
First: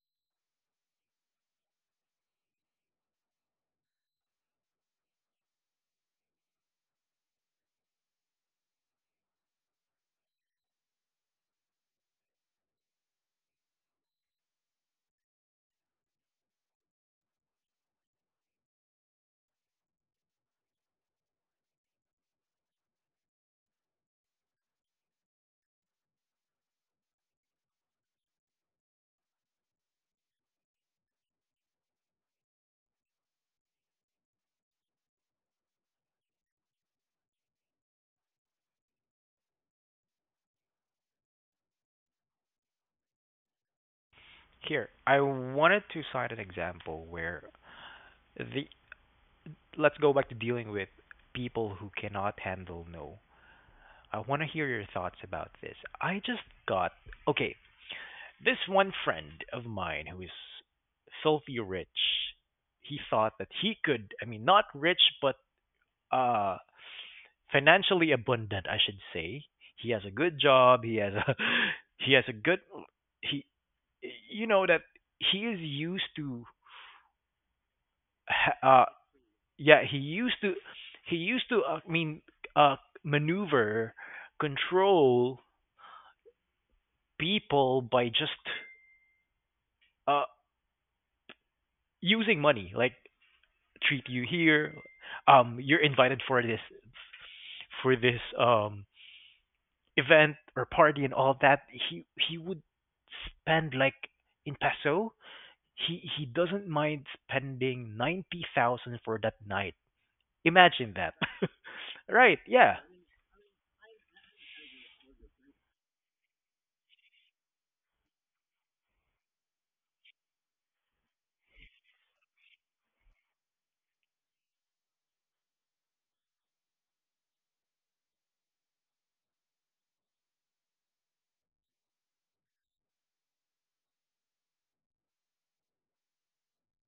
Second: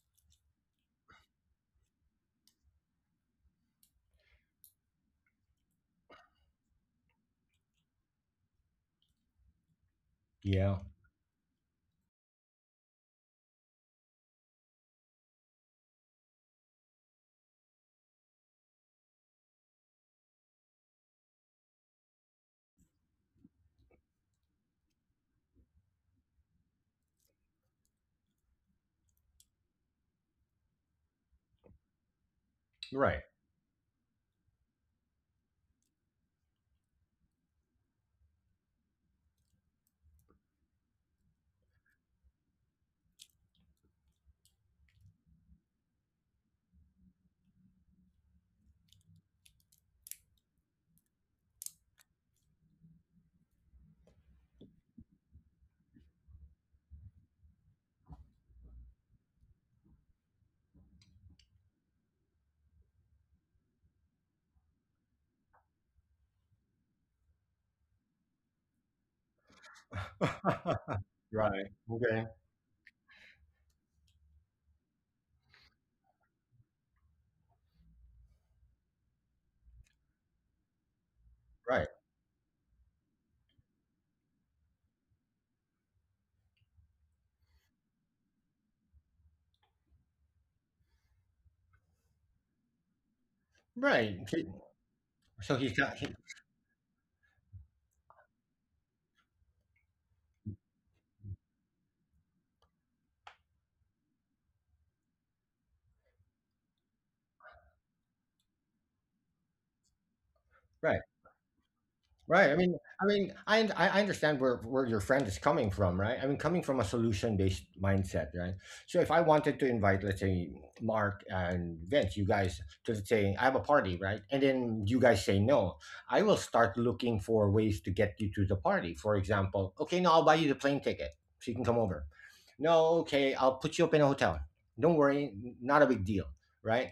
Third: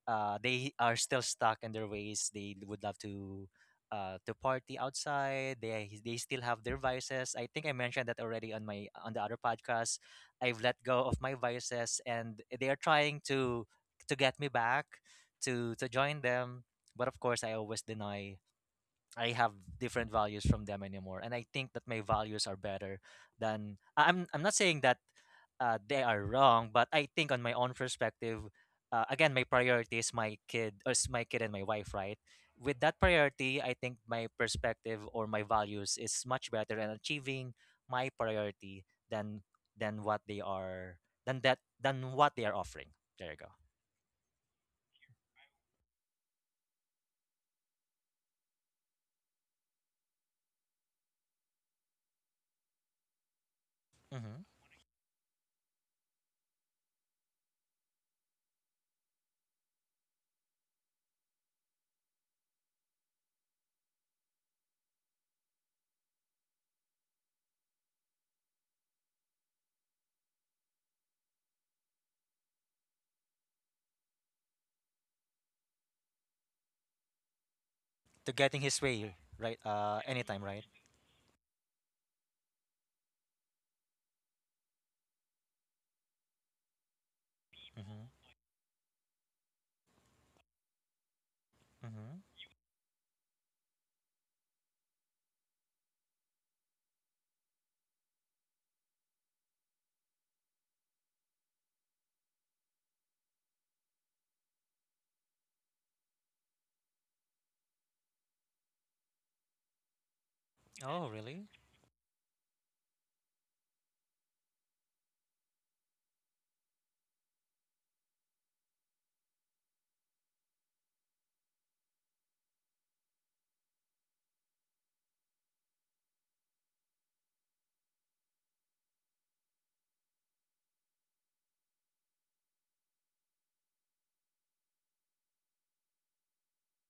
Speaker 3: they are still stuck in their ways. They would love to party outside. They still have their vices. I think I mentioned that already on the other podcast. I've let
Speaker 2: yeah,
Speaker 3: go of my vices, and they are trying to get me back to join them. But of course, I always deny. I have different values from them anymore, and I think that my values are better than I'm not saying that they are wrong, but I think on my own perspective, again, my priority is my kid, or is my kid and my wife, right? With that
Speaker 2: right,
Speaker 3: priority, I think my perspective or my values is much better and achieving my priority than what they are than what they are offering. There you go.
Speaker 1: Here I wanted to cite an example where the let's go back to dealing with people who cannot handle no. I want
Speaker 3: Mm-hmm.
Speaker 1: to hear your thoughts about this. I just got okay. This one friend of mine who is filthy rich, he thought that he could. I mean, not rich, but uh, financially abundant, I should say. He has a good job. He
Speaker 2: *laughs*
Speaker 1: has a
Speaker 2: right,
Speaker 1: *laughs* he
Speaker 2: okay,
Speaker 1: has a good he. You know that he is used to.
Speaker 3: To getting his
Speaker 1: Uh,
Speaker 3: way, right?
Speaker 1: yeah, he
Speaker 3: Anytime,
Speaker 1: used to
Speaker 3: right?
Speaker 2: right,
Speaker 1: I mean, uh, maneuver, control people
Speaker 3: Mm-hmm.
Speaker 1: by just uh using
Speaker 3: Mm-hmm.
Speaker 1: money like treat
Speaker 2: right.
Speaker 1: you here,
Speaker 2: So he's
Speaker 1: you're
Speaker 2: got, he,
Speaker 1: invited for this, for this event or party and all that. He would spend like, in peso, he doesn't mind spending 90,000 for that night. Imagine
Speaker 2: right.
Speaker 3: Oh,
Speaker 1: that.
Speaker 3: really?
Speaker 1: *laughs* right,
Speaker 2: Right. I mean,
Speaker 1: yeah.
Speaker 2: I mean, I und- I I understand where your friend is coming from, right? I mean, coming from a solution based mindset, right? So if I wanted to invite, let's say, Mark and Vince, you guys, to let's say I have a party, right? And then you guys say no, I will start looking for ways to get you to the party. For example, okay, no, I'll buy you the plane ticket so you can come over. No, okay, I'll put you up in a hotel. Don't worry, not a big deal, right?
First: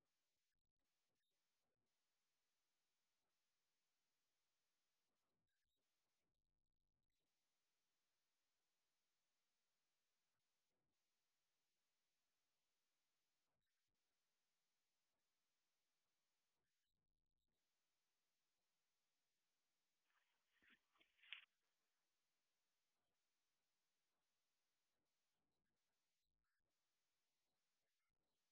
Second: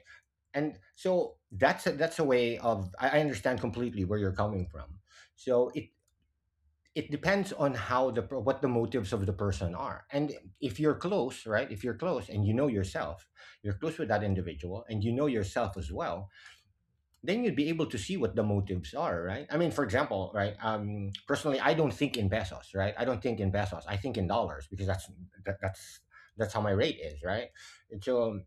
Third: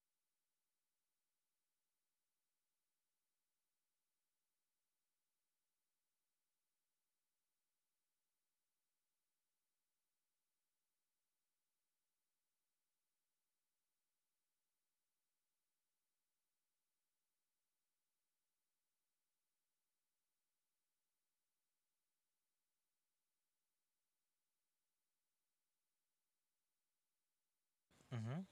Speaker 2: And so that's a way of I understand completely where you're coming from. So it depends on how what the motives of the person are. And if you're close, right? If you're close and you know yourself, you're close with that individual and you know yourself as well, then you'd be able to see what the motives are, right? I mean, for example, right? Personally, I don't think in pesos, right? I don't think in pesos. I think in dollars because that's that's that's how my rate is, right? And
Speaker 3: Mm-hmm.
Speaker 2: so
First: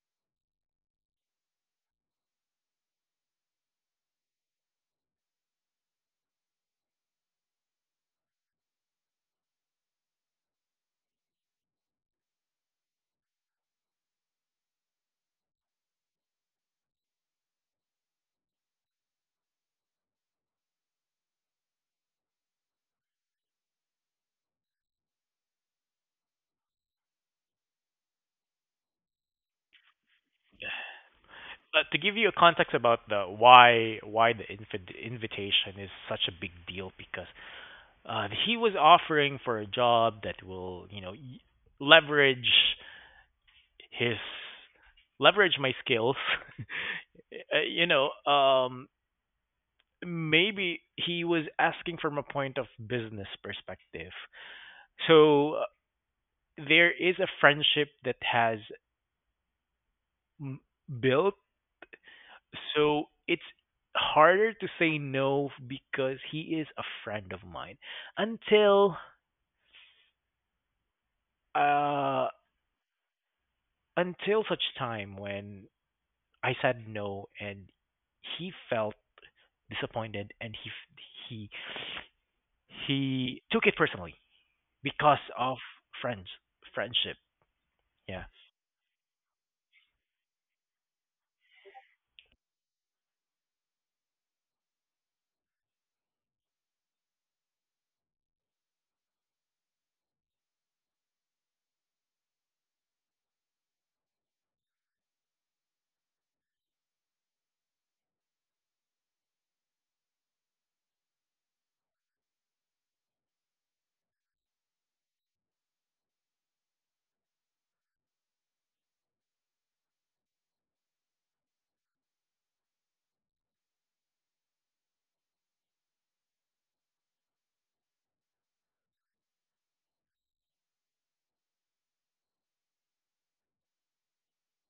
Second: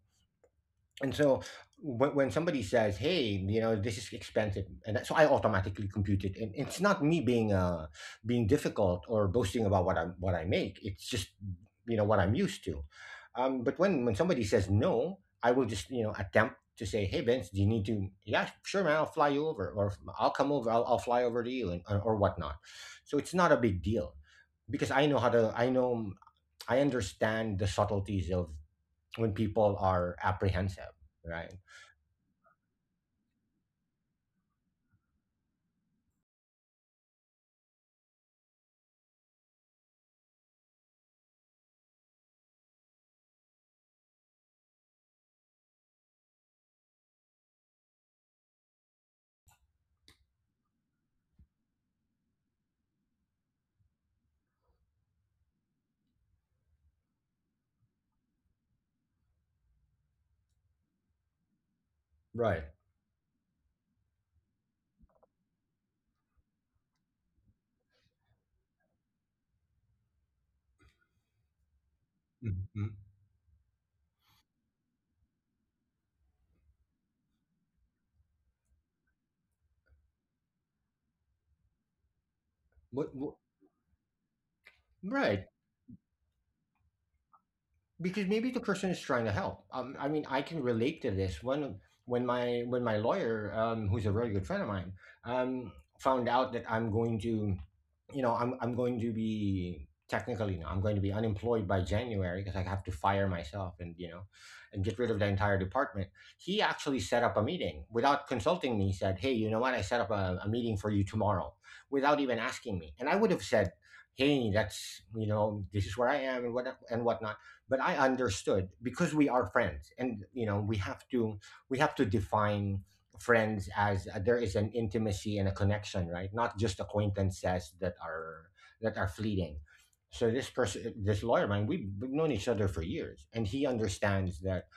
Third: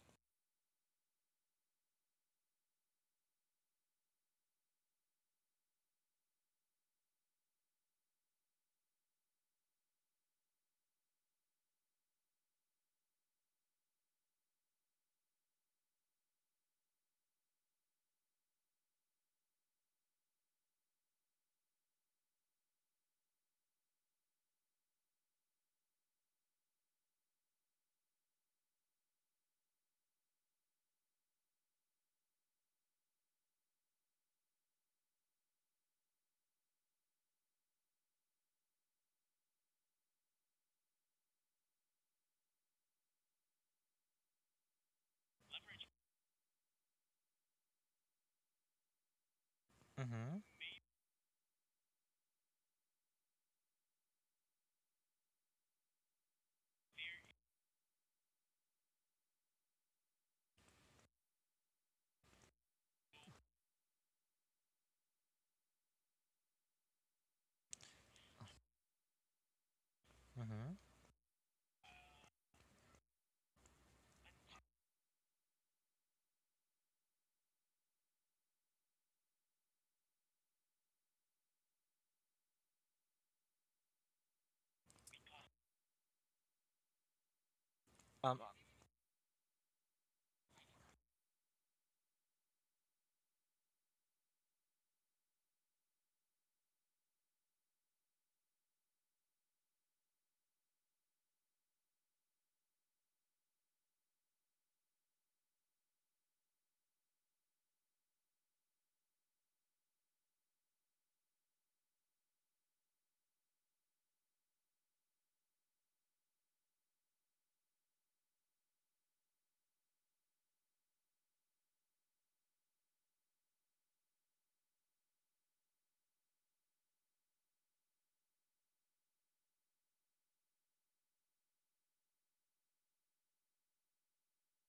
Speaker 2: and so when, somebody says, "Hey, you know, this is expensive," and that, so I automatically compute it, and it's not me being being difficult or boasting about what I make. It's just you know what I'm used to. But when somebody says no, I will just you know attempt to say, "Hey, Vince, do you need to?" Yeah, sure, man, I'll fly you over, or I'll come over, I'll fly over to you, and or whatnot. So it's not a big deal because I know how to. I know I understand the subtleties of when people are apprehensive, right?
Speaker 1: To give you a context about the why the invitation is such a big deal, because he was offering for a job that will, you know, leverage his, leverage my skills. *laughs* Uh, you know, um,
Speaker 3: Mm-hmm.
Speaker 1: Maybe he was asking from a point of business perspective. So there is a friendship that has m- built.
Speaker 2: Right.
Speaker 1: So it's harder to say no because he is a friend of mine, until
Speaker 3: Mm-hmm.
Speaker 1: uh
Speaker 2: Mhm.
Speaker 1: until such time when I said no, and he felt disappointed, and he
Speaker 2: What?
Speaker 1: he took it personally because
Speaker 2: Right.
Speaker 1: of friends, friendship.
Speaker 2: Because
Speaker 1: Yeah.
Speaker 3: Um,
Speaker 2: maybe the person is trying to help. I mean, I can relate to this. When my lawyer, who's a very good friend of mine, um, found out that I'm going to, you know, I'm going to be technically, you know, I'm going to be unemployed by January because I have to fire myself and you know, and get rid of the entire department. He actually set up a meeting without consulting me. He said, "Hey, you know what? I set up a meeting for you tomorrow," without even asking me. And I would have said, "Hey, that's you know, this is where I am and whatnot." But I understood because we are friends and you know we have to define friends as there is an intimacy and a connection, right? Not just acquaintances that are fleeting. So this person, this lawyer, man, we've known each other for years and he understands that,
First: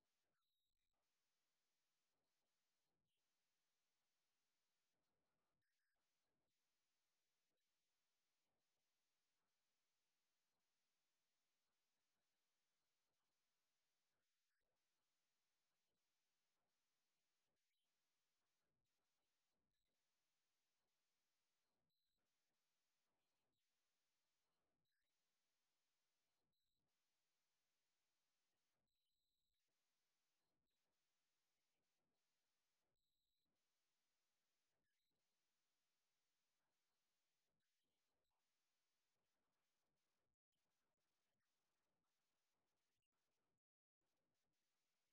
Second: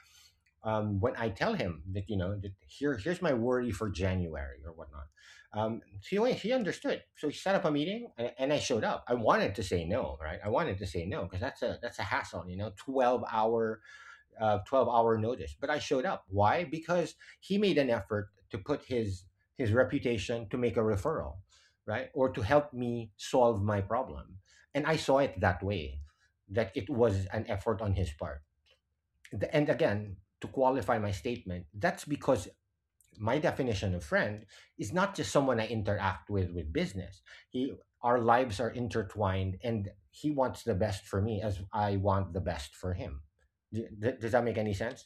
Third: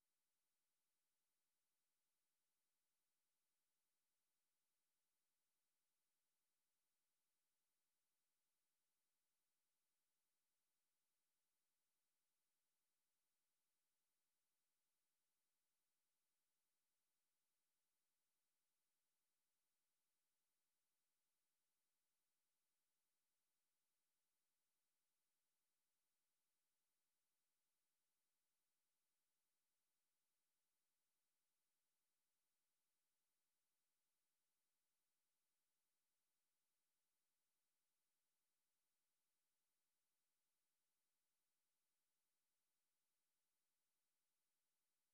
Speaker 2: when I tell him that you know that here's my worry for January or whatnot. Um, he understood, so he set up a meeting, and, I showed up. I wanted to say no, right? I wanted to say no because that's a hassle, you know, 12 hour 12 hour notice. But I showed up. Why? Because he made an effort to put his reputation to make a referral, right, or to help me solve my problem, and I saw it that way, that it was an effort on his part. And again, to qualify my statement, that's because my definition of friend is not just someone I interact with business. He, our lives are intertwined, and he wants the best for me as I want the best for him. Does that make any sense?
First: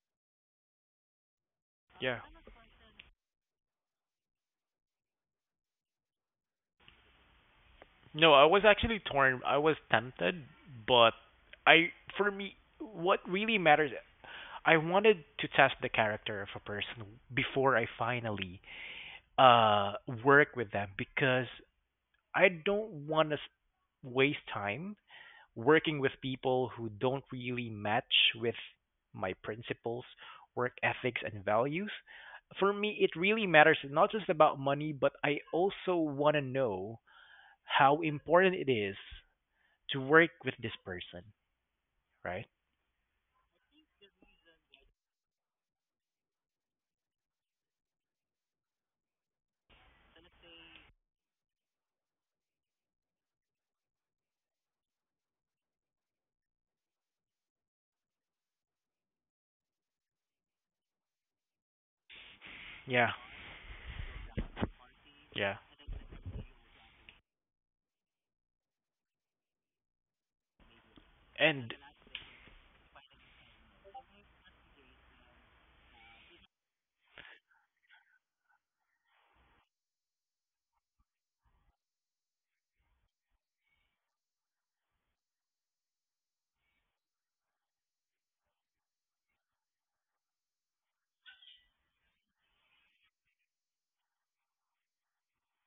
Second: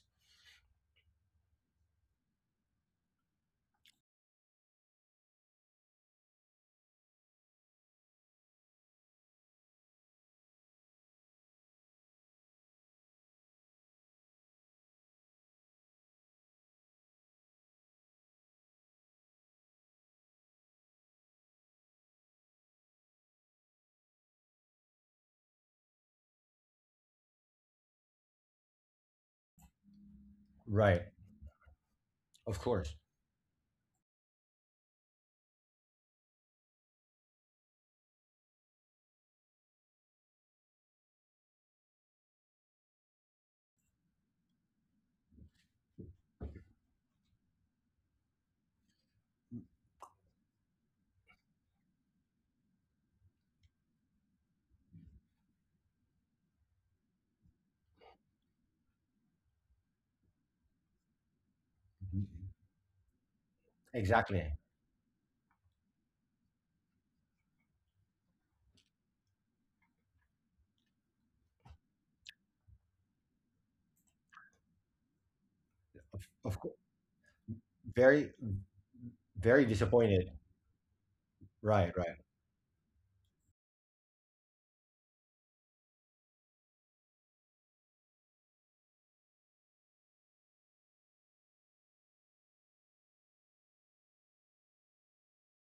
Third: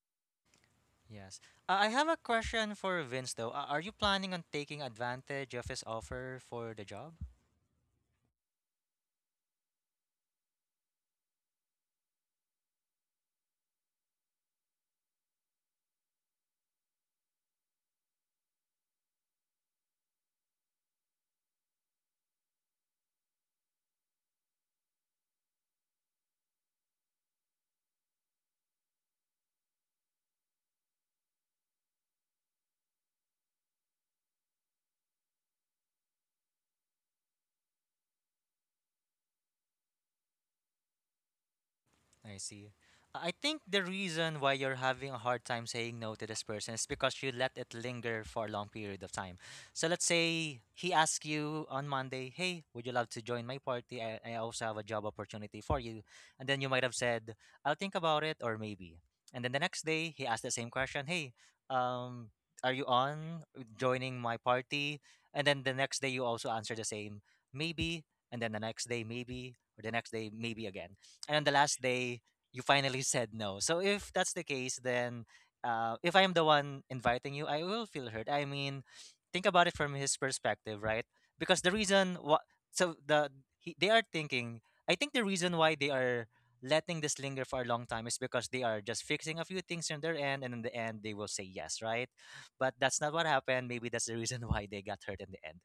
Speaker 3: yes. I have a
Speaker 1: Yeah.
Speaker 3: question for Vince though. Are you planning on taking advantage of his offer for the job?
Speaker 1: No, I was actually torn. I was tempted, but I, for me, what really matters, I wanted to test the character of a person before I finally uh work with them, because I don't want to waste time working with people who don't really match with my principles, work
Speaker 2: Right.
Speaker 1: ethics, and values.
Speaker 2: Of
Speaker 1: For me,
Speaker 2: course.
Speaker 1: it really matters, not just about money, but I also want to know how important it is to work with this person,
Speaker 3: I
Speaker 1: right?
Speaker 3: see. I think the reason why you're having a hard time saying no to this person is because you let it linger for a long period of time. So let's say he asks you on Monday, "Hey, would you love to join my party? I also have a job opportunity for you." And then you might have said, "I'll think about it, or maybe." And then the next day he asks the same question, "Hey,
Speaker 2: Mhm.
Speaker 3: um are you
Speaker 1: Yeah,
Speaker 3: on joining my
Speaker 2: Exactly.
Speaker 3: party?" And
Speaker 1: yeah,
Speaker 3: then the next day you also answer the same, "Maybe." And then the next day, maybe, or the next day, maybe again, and on the
Speaker 1: and
Speaker 3: last day you finally said no. So if that's the case, then if I am the
Speaker 2: Of course.
Speaker 3: one inviting you, I will feel
Speaker 2: Very,
Speaker 3: hurt. I mean, think
Speaker 2: very
Speaker 3: about it from his
Speaker 2: disappointed.
Speaker 3: perspective, right? Because the
Speaker 2: Right. Right.
Speaker 3: reason what, so they are thinking, I think the reason why they are letting this linger for a long time is because they are just fixing a few things on their end, and in the end they will say yes, right? But that's not what happened. Maybe that's the reason *laughs* why they got hurt in the end.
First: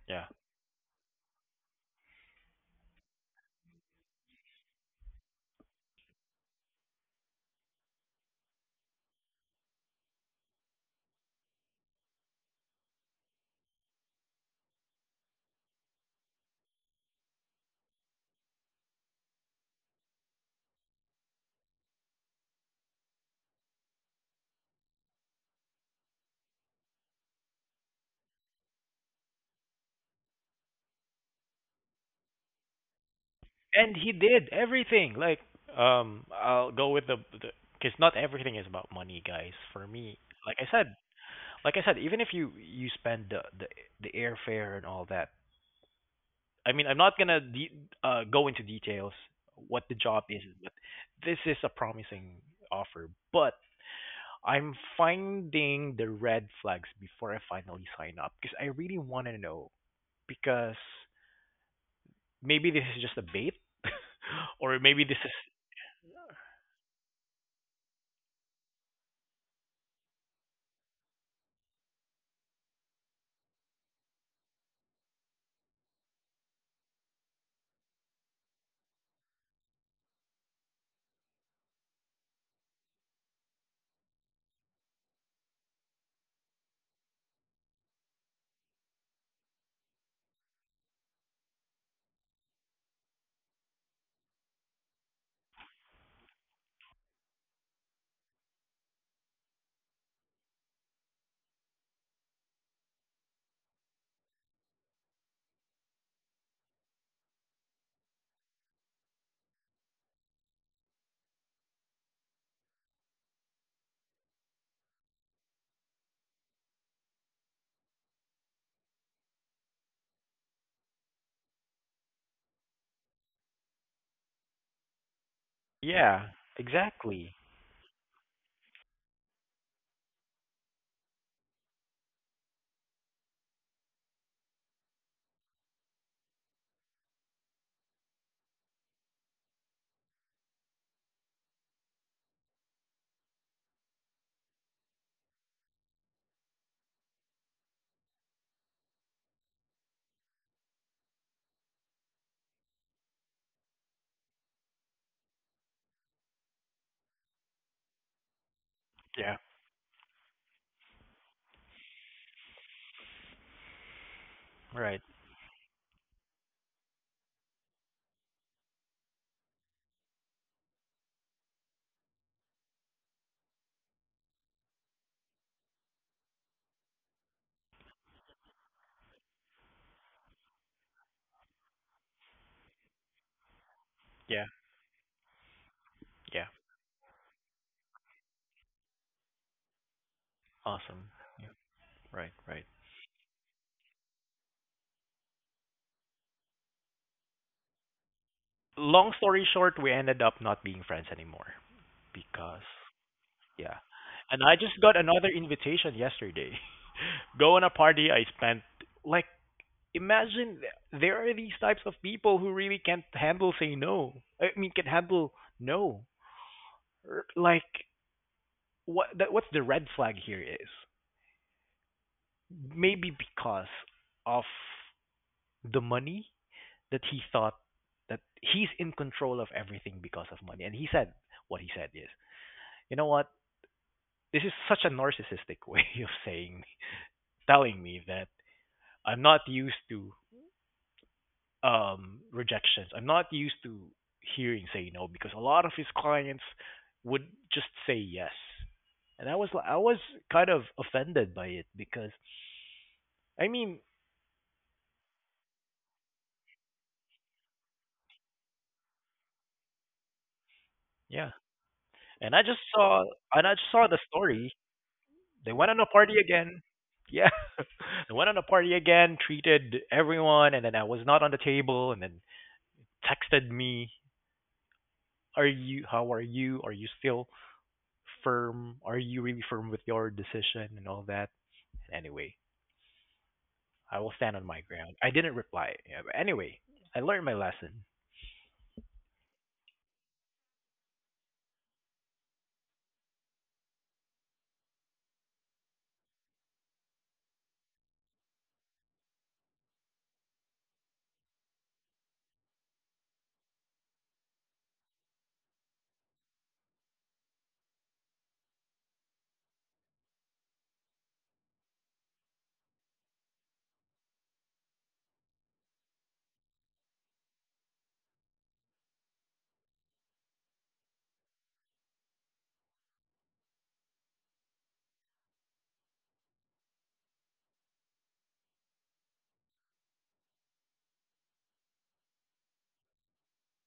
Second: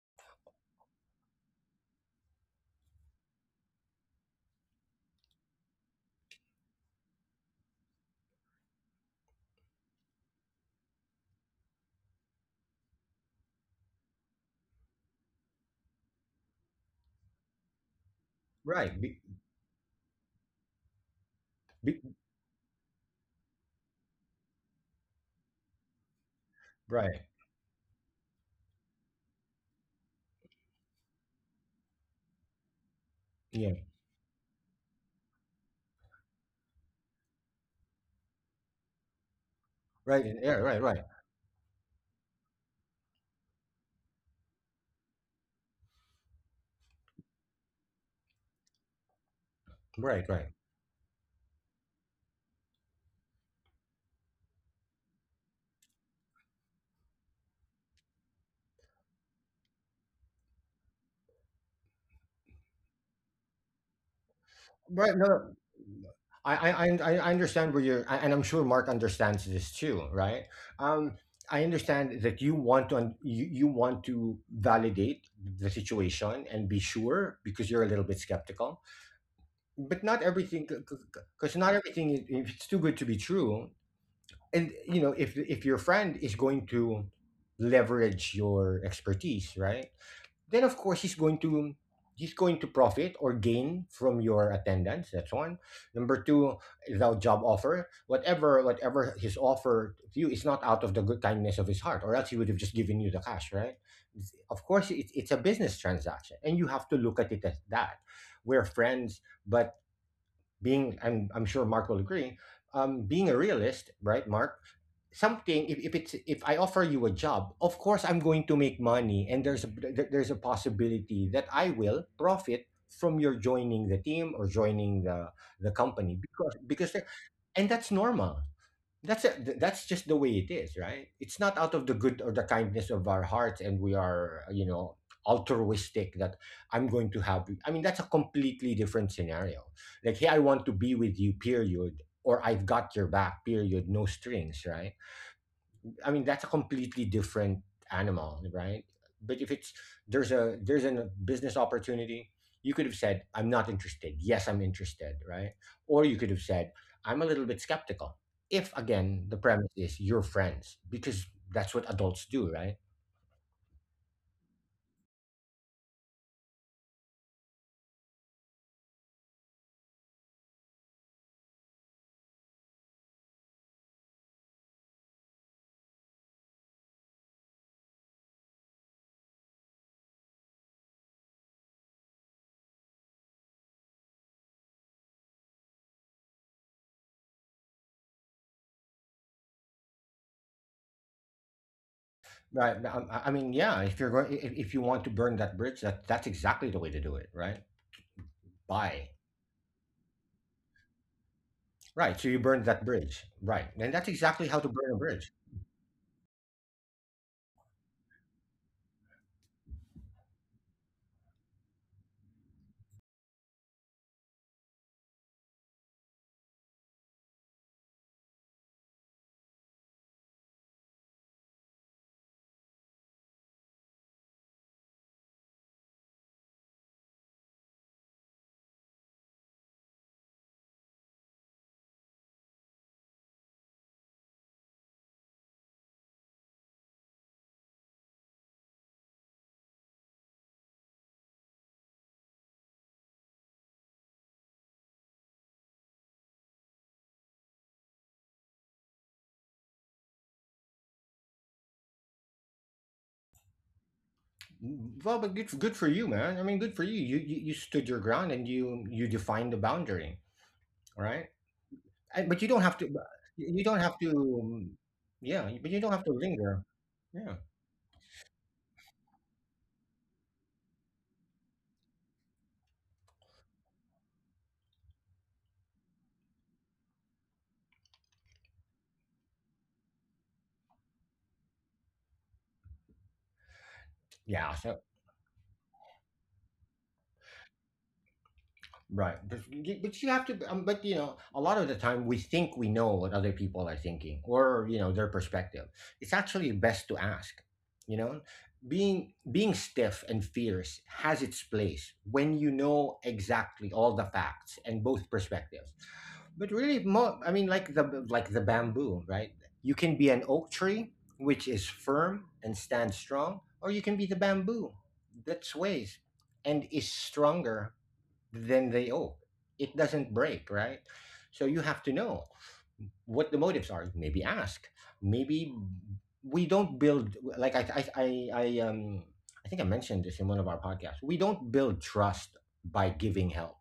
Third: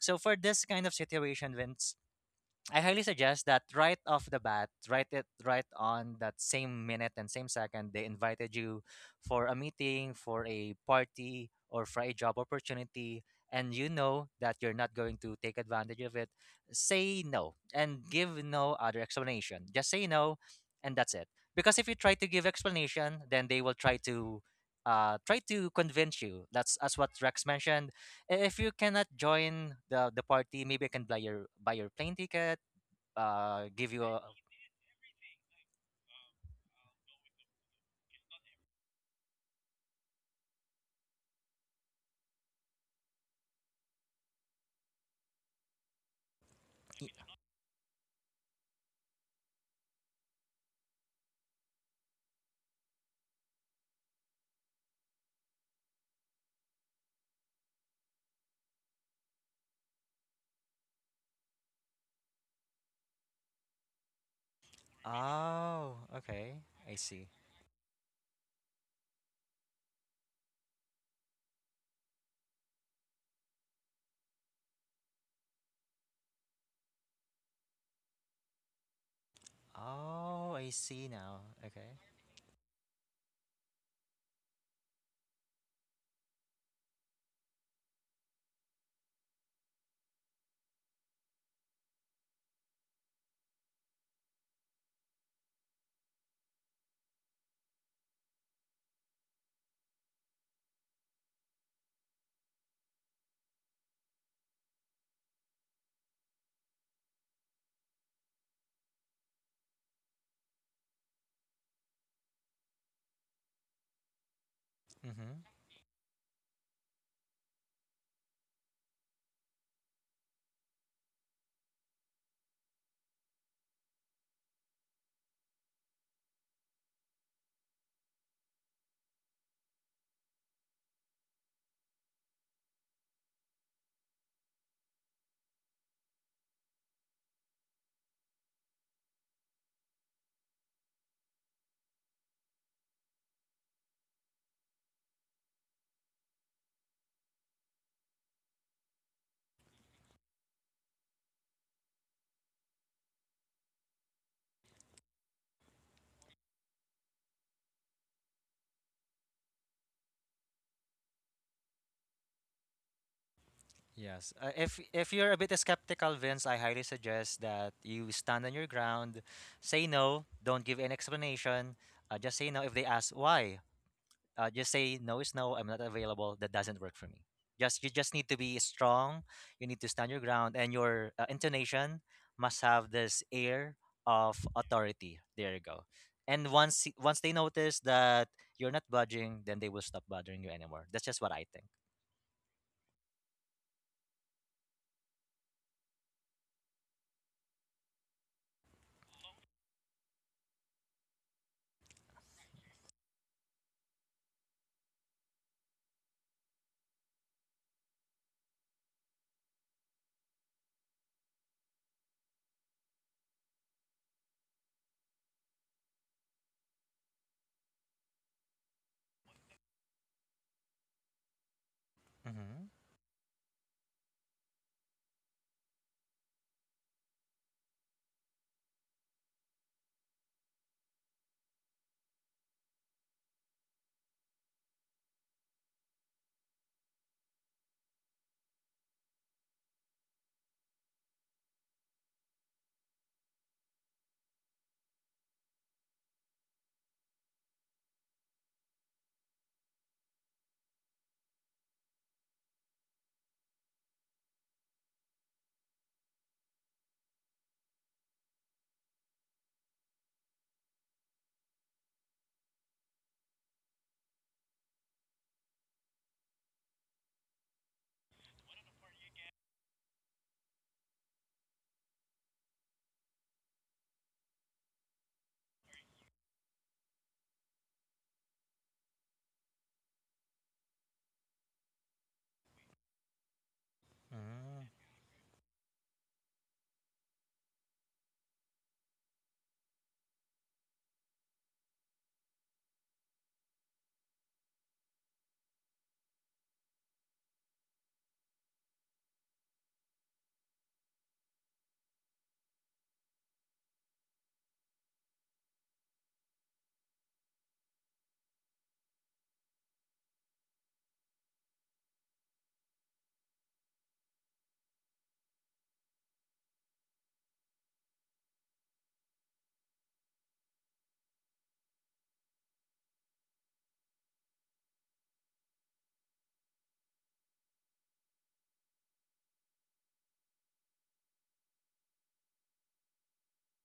Speaker 3: So
Speaker 1: yeah,
Speaker 3: for this kind of situation, when I highly suggest that right off the bat, write it right on that same minute and same second they invited you for a meeting, for a party, or for a job opportunity, and you know that you're not going to take advantage of it, say no and give no
Speaker 2: Right.
Speaker 3: other explanation. Just say no, and that's it. Because if you
Speaker 2: Be,
Speaker 3: try to give explanation, then they will try to try to convince you. That's as what
Speaker 2: right.
Speaker 3: Rex mentioned. If you cannot join the party, maybe I can buy your plane ticket,
Speaker 2: Yeah.
Speaker 3: give
Speaker 1: and
Speaker 3: you
Speaker 1: he
Speaker 3: a,
Speaker 1: did everything. Like, I'll go with the, because not everything is about money, guys. For me,
Speaker 2: Right. Yeah.
Speaker 1: like I
Speaker 2: Right.
Speaker 1: said,
Speaker 2: Right.
Speaker 1: like I said, even if you spend the, the airfare and all that, I mean, I'm not gonna go into details what the job
Speaker 2: Right.
Speaker 1: is, but this is a promising offer. But I'm finding the red flags before I finally sign up, because I really want to know, because maybe this is just a bait, *laughs* or maybe
Speaker 2: Right.
Speaker 1: this is,
Speaker 2: No.
Speaker 3: oh
Speaker 2: I
Speaker 3: okay,
Speaker 2: I
Speaker 3: I
Speaker 2: I
Speaker 3: see.
Speaker 2: I understand where you're, and I'm sure Mark understands this too, right? Um, I understand that you want to you, you want to validate the situation and be sure because you're a little bit skeptical. But not
Speaker 3: Oh,
Speaker 2: everything,
Speaker 3: I see now.
Speaker 2: because not
Speaker 3: Okay.
Speaker 2: everything, if it's too good to be true, and you know, if your friend is going to leverage your expertise, right? Then of course he's going to profit or gain from your attendance. That's one. Number two, the job offer, whatever, whatever his offer to you, is not out of the good kindness of his heart, or else he would have just given you the cash, right? Of course it's a business transaction and you have to look at it as that. We're friends, but being I'm sure Mark will agree, being a realist, right, Mark?
Speaker 3: Mm-hmm.
Speaker 2: Something, if it's, if I offer you a job, of course I'm going to make money, and there's a there's a possibility that I will profit from your joining the team or joining the company,
Speaker 1: yeah,
Speaker 2: because they're.
Speaker 1: exactly,
Speaker 2: And that's normal. That's just the way it is, right? It's not out of the good or the kindness of our hearts, and we are, you know, altruistic, that I'm going to have, I mean, that's a completely different scenario, like, hey, I want to be with you period, or I've got your back period, no strings, right? I mean, that's a completely different animal, right? But if it's there's a business opportunity, you could have said, "I'm not interested." Yes, I'm interested, right? Or you could have said, "I'm a little bit skeptical." If again, the
Speaker 1: yeah,
Speaker 2: premise is you're friends, because that's what adults do, right?
Speaker 3: Yes. If
Speaker 1: right,
Speaker 3: if you're a bit skeptical, Vince, I highly suggest that you stand on your ground. Say no, don't give an explanation. Just say no. If they ask why, just say no is no, I'm not available, that doesn't work for me. Just You just need to be strong. You need to stand your ground, and your intonation must have this air of
Speaker 1: yeah,
Speaker 3: authority. There you go.
Speaker 1: yeah,
Speaker 3: And once once they notice that you're not budging, then they will stop bothering you anymore. That's
Speaker 1: awesome,
Speaker 3: just what I
Speaker 1: yeah,
Speaker 3: think.
Speaker 1: right, right.
Speaker 2: Right. I mean, yeah. If you're going, if you want to burn that bridge, that that's exactly the way to do it, right?
Speaker 1: Long
Speaker 2: Bye.
Speaker 1: story short, we ended up not being friends anymore
Speaker 2: Right. So you
Speaker 1: because,
Speaker 2: burn that bridge, right?
Speaker 1: yeah.
Speaker 2: And that's
Speaker 1: And I
Speaker 2: exactly how to
Speaker 1: just got
Speaker 2: burn a
Speaker 1: another
Speaker 2: bridge.
Speaker 1: invitation yesterday. *laughs* Go on a party I spent like, imagine there are these types of people who really can't handle saying no. I mean, can handle no. Like, what's the red flag here is,
Speaker 3: Mm-hmm.
Speaker 1: maybe because of the money, that he thought that he's in control of everything because of money. And he said, what he said is, you know what? This is such a narcissistic *laughs* way of saying, telling me that I'm not used to rejections. I'm not used to hearing say no, because a lot of his clients would just say yes, and I was kind of offended by it because I mean,
Speaker 2: Well, but good, good for you, man. I mean, good for you. You stood your ground and you defined the boundary,
Speaker 1: yeah,
Speaker 2: right? And,
Speaker 1: and I
Speaker 2: but you
Speaker 1: just
Speaker 2: don't have to.
Speaker 1: saw, and I
Speaker 2: You
Speaker 1: just
Speaker 2: don't
Speaker 1: saw the
Speaker 2: have to.
Speaker 1: story.
Speaker 2: Um, yeah,
Speaker 1: They went
Speaker 2: but
Speaker 1: on
Speaker 2: you
Speaker 1: a
Speaker 2: don't have
Speaker 1: party
Speaker 2: to
Speaker 1: again.
Speaker 2: linger.
Speaker 1: Yeah,
Speaker 2: Yeah,
Speaker 1: *laughs* they went on a party again, treated everyone, and then I was not on the table, and then texted me, "Are you? How are you? Are you still firm? Are you really firm with your decision and all that?" Anyway, I will stand on
Speaker 2: yeah.
Speaker 1: my
Speaker 3: Mm-hmm.
Speaker 2: So
Speaker 1: ground. I didn't reply. Yeah, but anyway, I learned my lesson.
Speaker 2: right. But you have to, but you know, a lot of the time we think we know what other people are thinking or, you know, their perspective. It's actually best to ask, you know, being, being stiff and fierce has its place when you know exactly all the facts and both perspectives. But really, mo I mean, like the bamboo, right? You can be an oak tree, which is firm and stands strong, or you can be the bamboo that sways and is stronger then they owe. It doesn't break, right? So you have to know what the motives are. Maybe ask. Maybe we don't build like I think I mentioned this in one of our podcasts. We don't build trust by giving help.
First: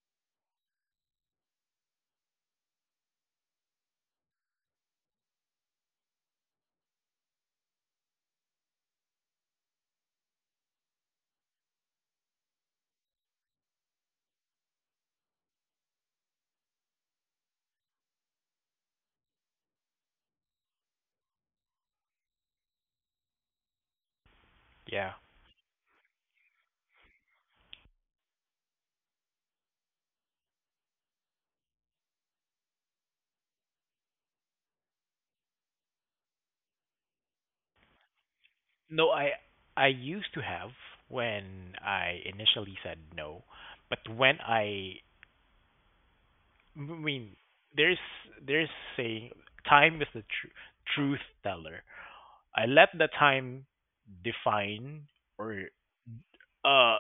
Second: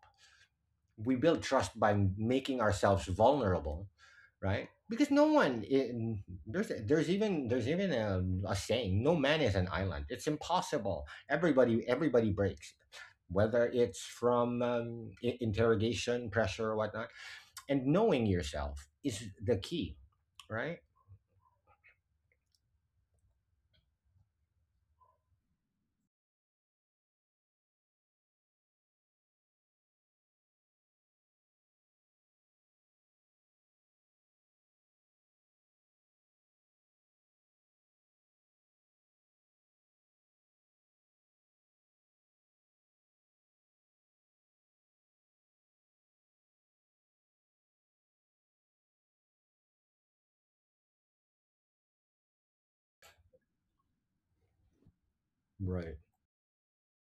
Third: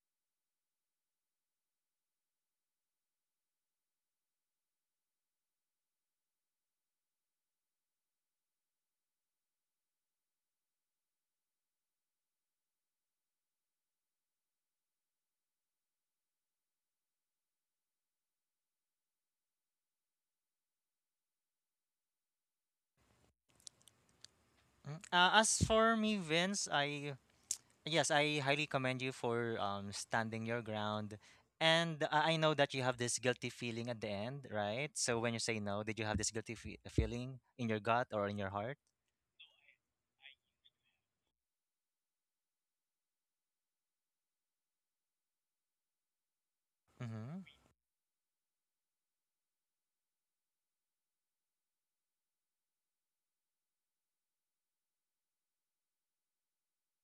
Speaker 2: We build trust by making ourselves vulnerable, right? Because no one in, there's there's even a saying, no man is an island. It's impossible. Everybody breaks, whether it's from interrogation, pressure, or whatnot. And knowing yourself is the key, right?
Speaker 1: Yeah.
Speaker 3: As for me, Vince, I, yes, I highly commend you for standing your ground. And I know that you have this guilty feeling at the end, right? So when you say no, did you have this guilty fe feeling in your gut or in your heart?
Speaker 1: No, I used to have, when I initially said no, but when I mean,
Speaker 3: Hmm.
Speaker 1: there's there's saying, time is the truth teller. I let the time define or
Speaker 2: Right.
Speaker 1: uh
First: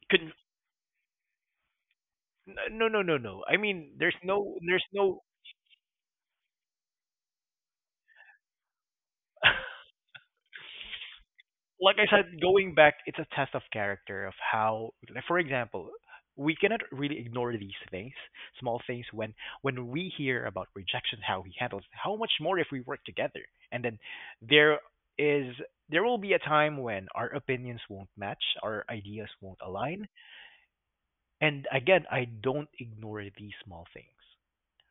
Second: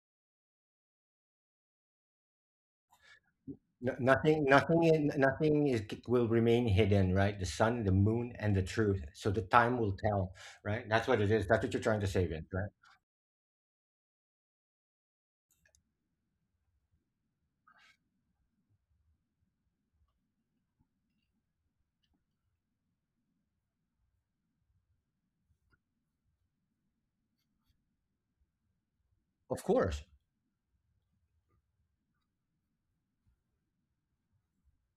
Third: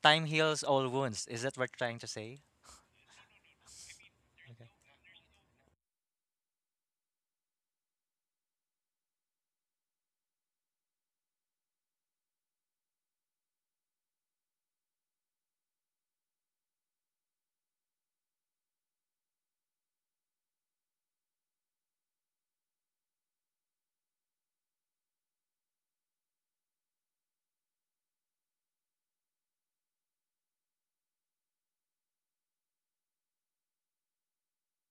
Speaker 3: Time
Speaker 1: con-
Speaker 3: heals all wounds. Is that what you're trying to say?
Speaker 1: no, no, no, no. I mean,
Speaker 2: No,
Speaker 1: there's no,
Speaker 3: Okay.
Speaker 1: there's no,
Speaker 2: nothing will remain hidden, right? The sun, the moon, and the truth. So the
Speaker 1: *laughs*
Speaker 2: time will tell, right? That's what it is. That's what you're
Speaker 1: like
Speaker 2: trying to
Speaker 1: I
Speaker 2: say,
Speaker 1: said,
Speaker 2: Vince, right?
Speaker 1: going back, it's a test of character of how, like, for example, we cannot really ignore these things, small things. When we hear about rejection, how he handles, how much more if we work together, and then there is, there will be a time when our opinions won't match, our ideas
Speaker 2: Of
Speaker 1: won't
Speaker 2: course,
Speaker 1: align, and again, I don't ignore these small things,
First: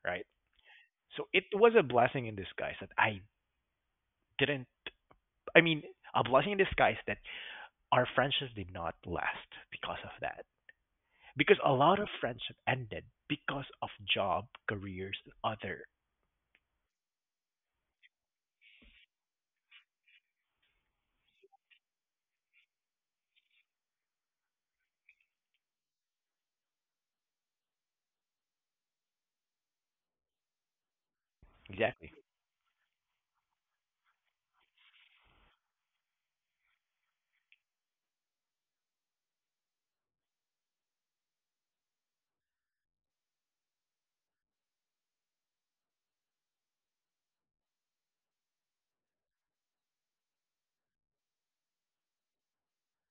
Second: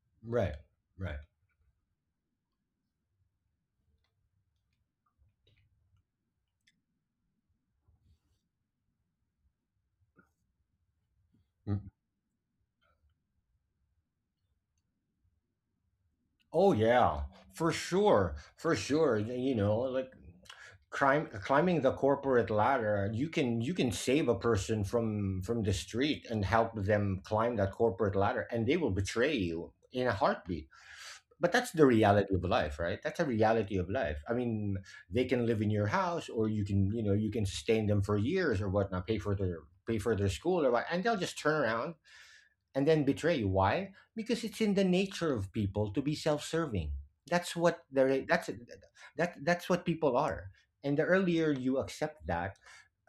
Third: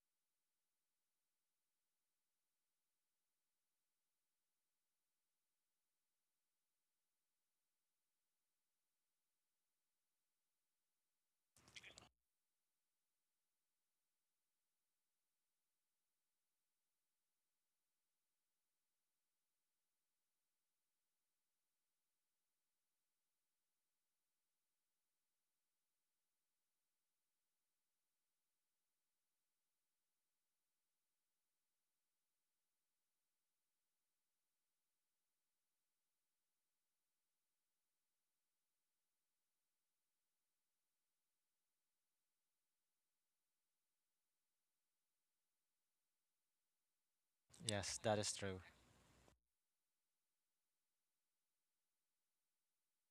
Speaker 1: right?
Speaker 2: right. Right.
Speaker 1: So it was a blessing in disguise that I didn't. I mean, a blessing in disguise that our friendships did not last because of that. Because a
Speaker 2: Mm.
Speaker 1: lot of friendship ended because of job, careers, and other.
Speaker 2: Oh yeah, for sure, for sure. You know, like climbing the corporate ladder, you can save a person from the street and help them climb that corporate ladder, and they will betray you in a heartbeat. But that's the
Speaker 1: Exactly.
Speaker 2: reality of life, right? That's a reality of life. I mean, they can live in your house, or you can, you know, you can sustain them for years or whatnot, pay for their school or what, and they'll just turn around and then betray. Why? Because it's in the nature of people to be self-serving. That's what
Speaker 3: Yes, that
Speaker 2: they're
Speaker 3: is
Speaker 2: that's
Speaker 3: true.
Speaker 2: that's what people are. And the earlier you accept that,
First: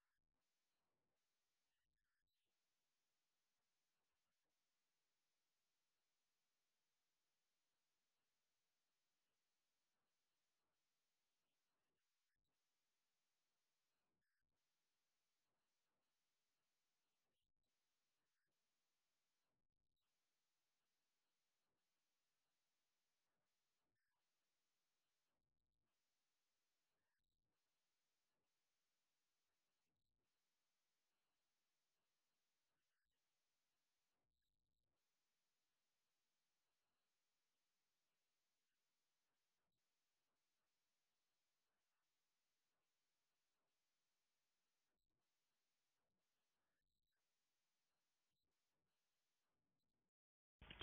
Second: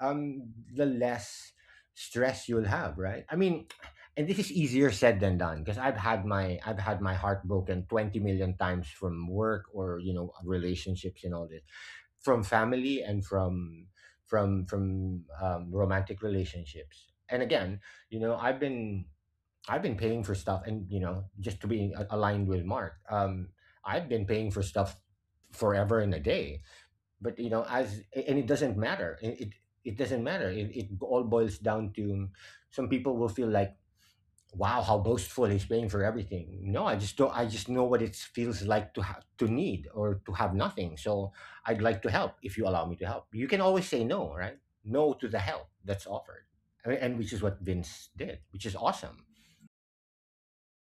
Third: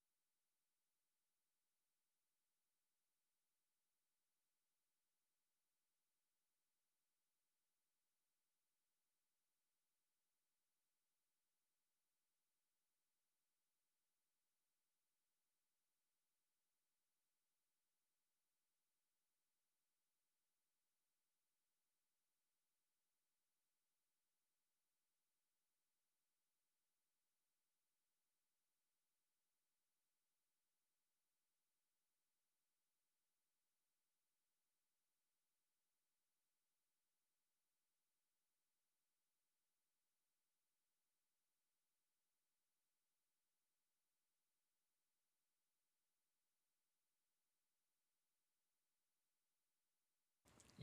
Speaker 2: the less stress you'll have, right? I mean, and this is easier said than done because I've had my heart broken 20 million times from work or you know relationships and all this, from family and from romantic relationships. And again, you know, I've been paying for stuff, and you know, just to be aligned with Mark, I've been paying for stuff forever and a day. But you know, as and it doesn't matter. It doesn't matter. It all boils down to some people will feel like, wow, how boastful he's paying for everything. No, I just don't. I just know what it feels like to have to need or to have nothing. So I'd like to help if you allow me to help. You can always say no, right? No to the help that's offered, I mean, and which is what Vince did, which is awesome.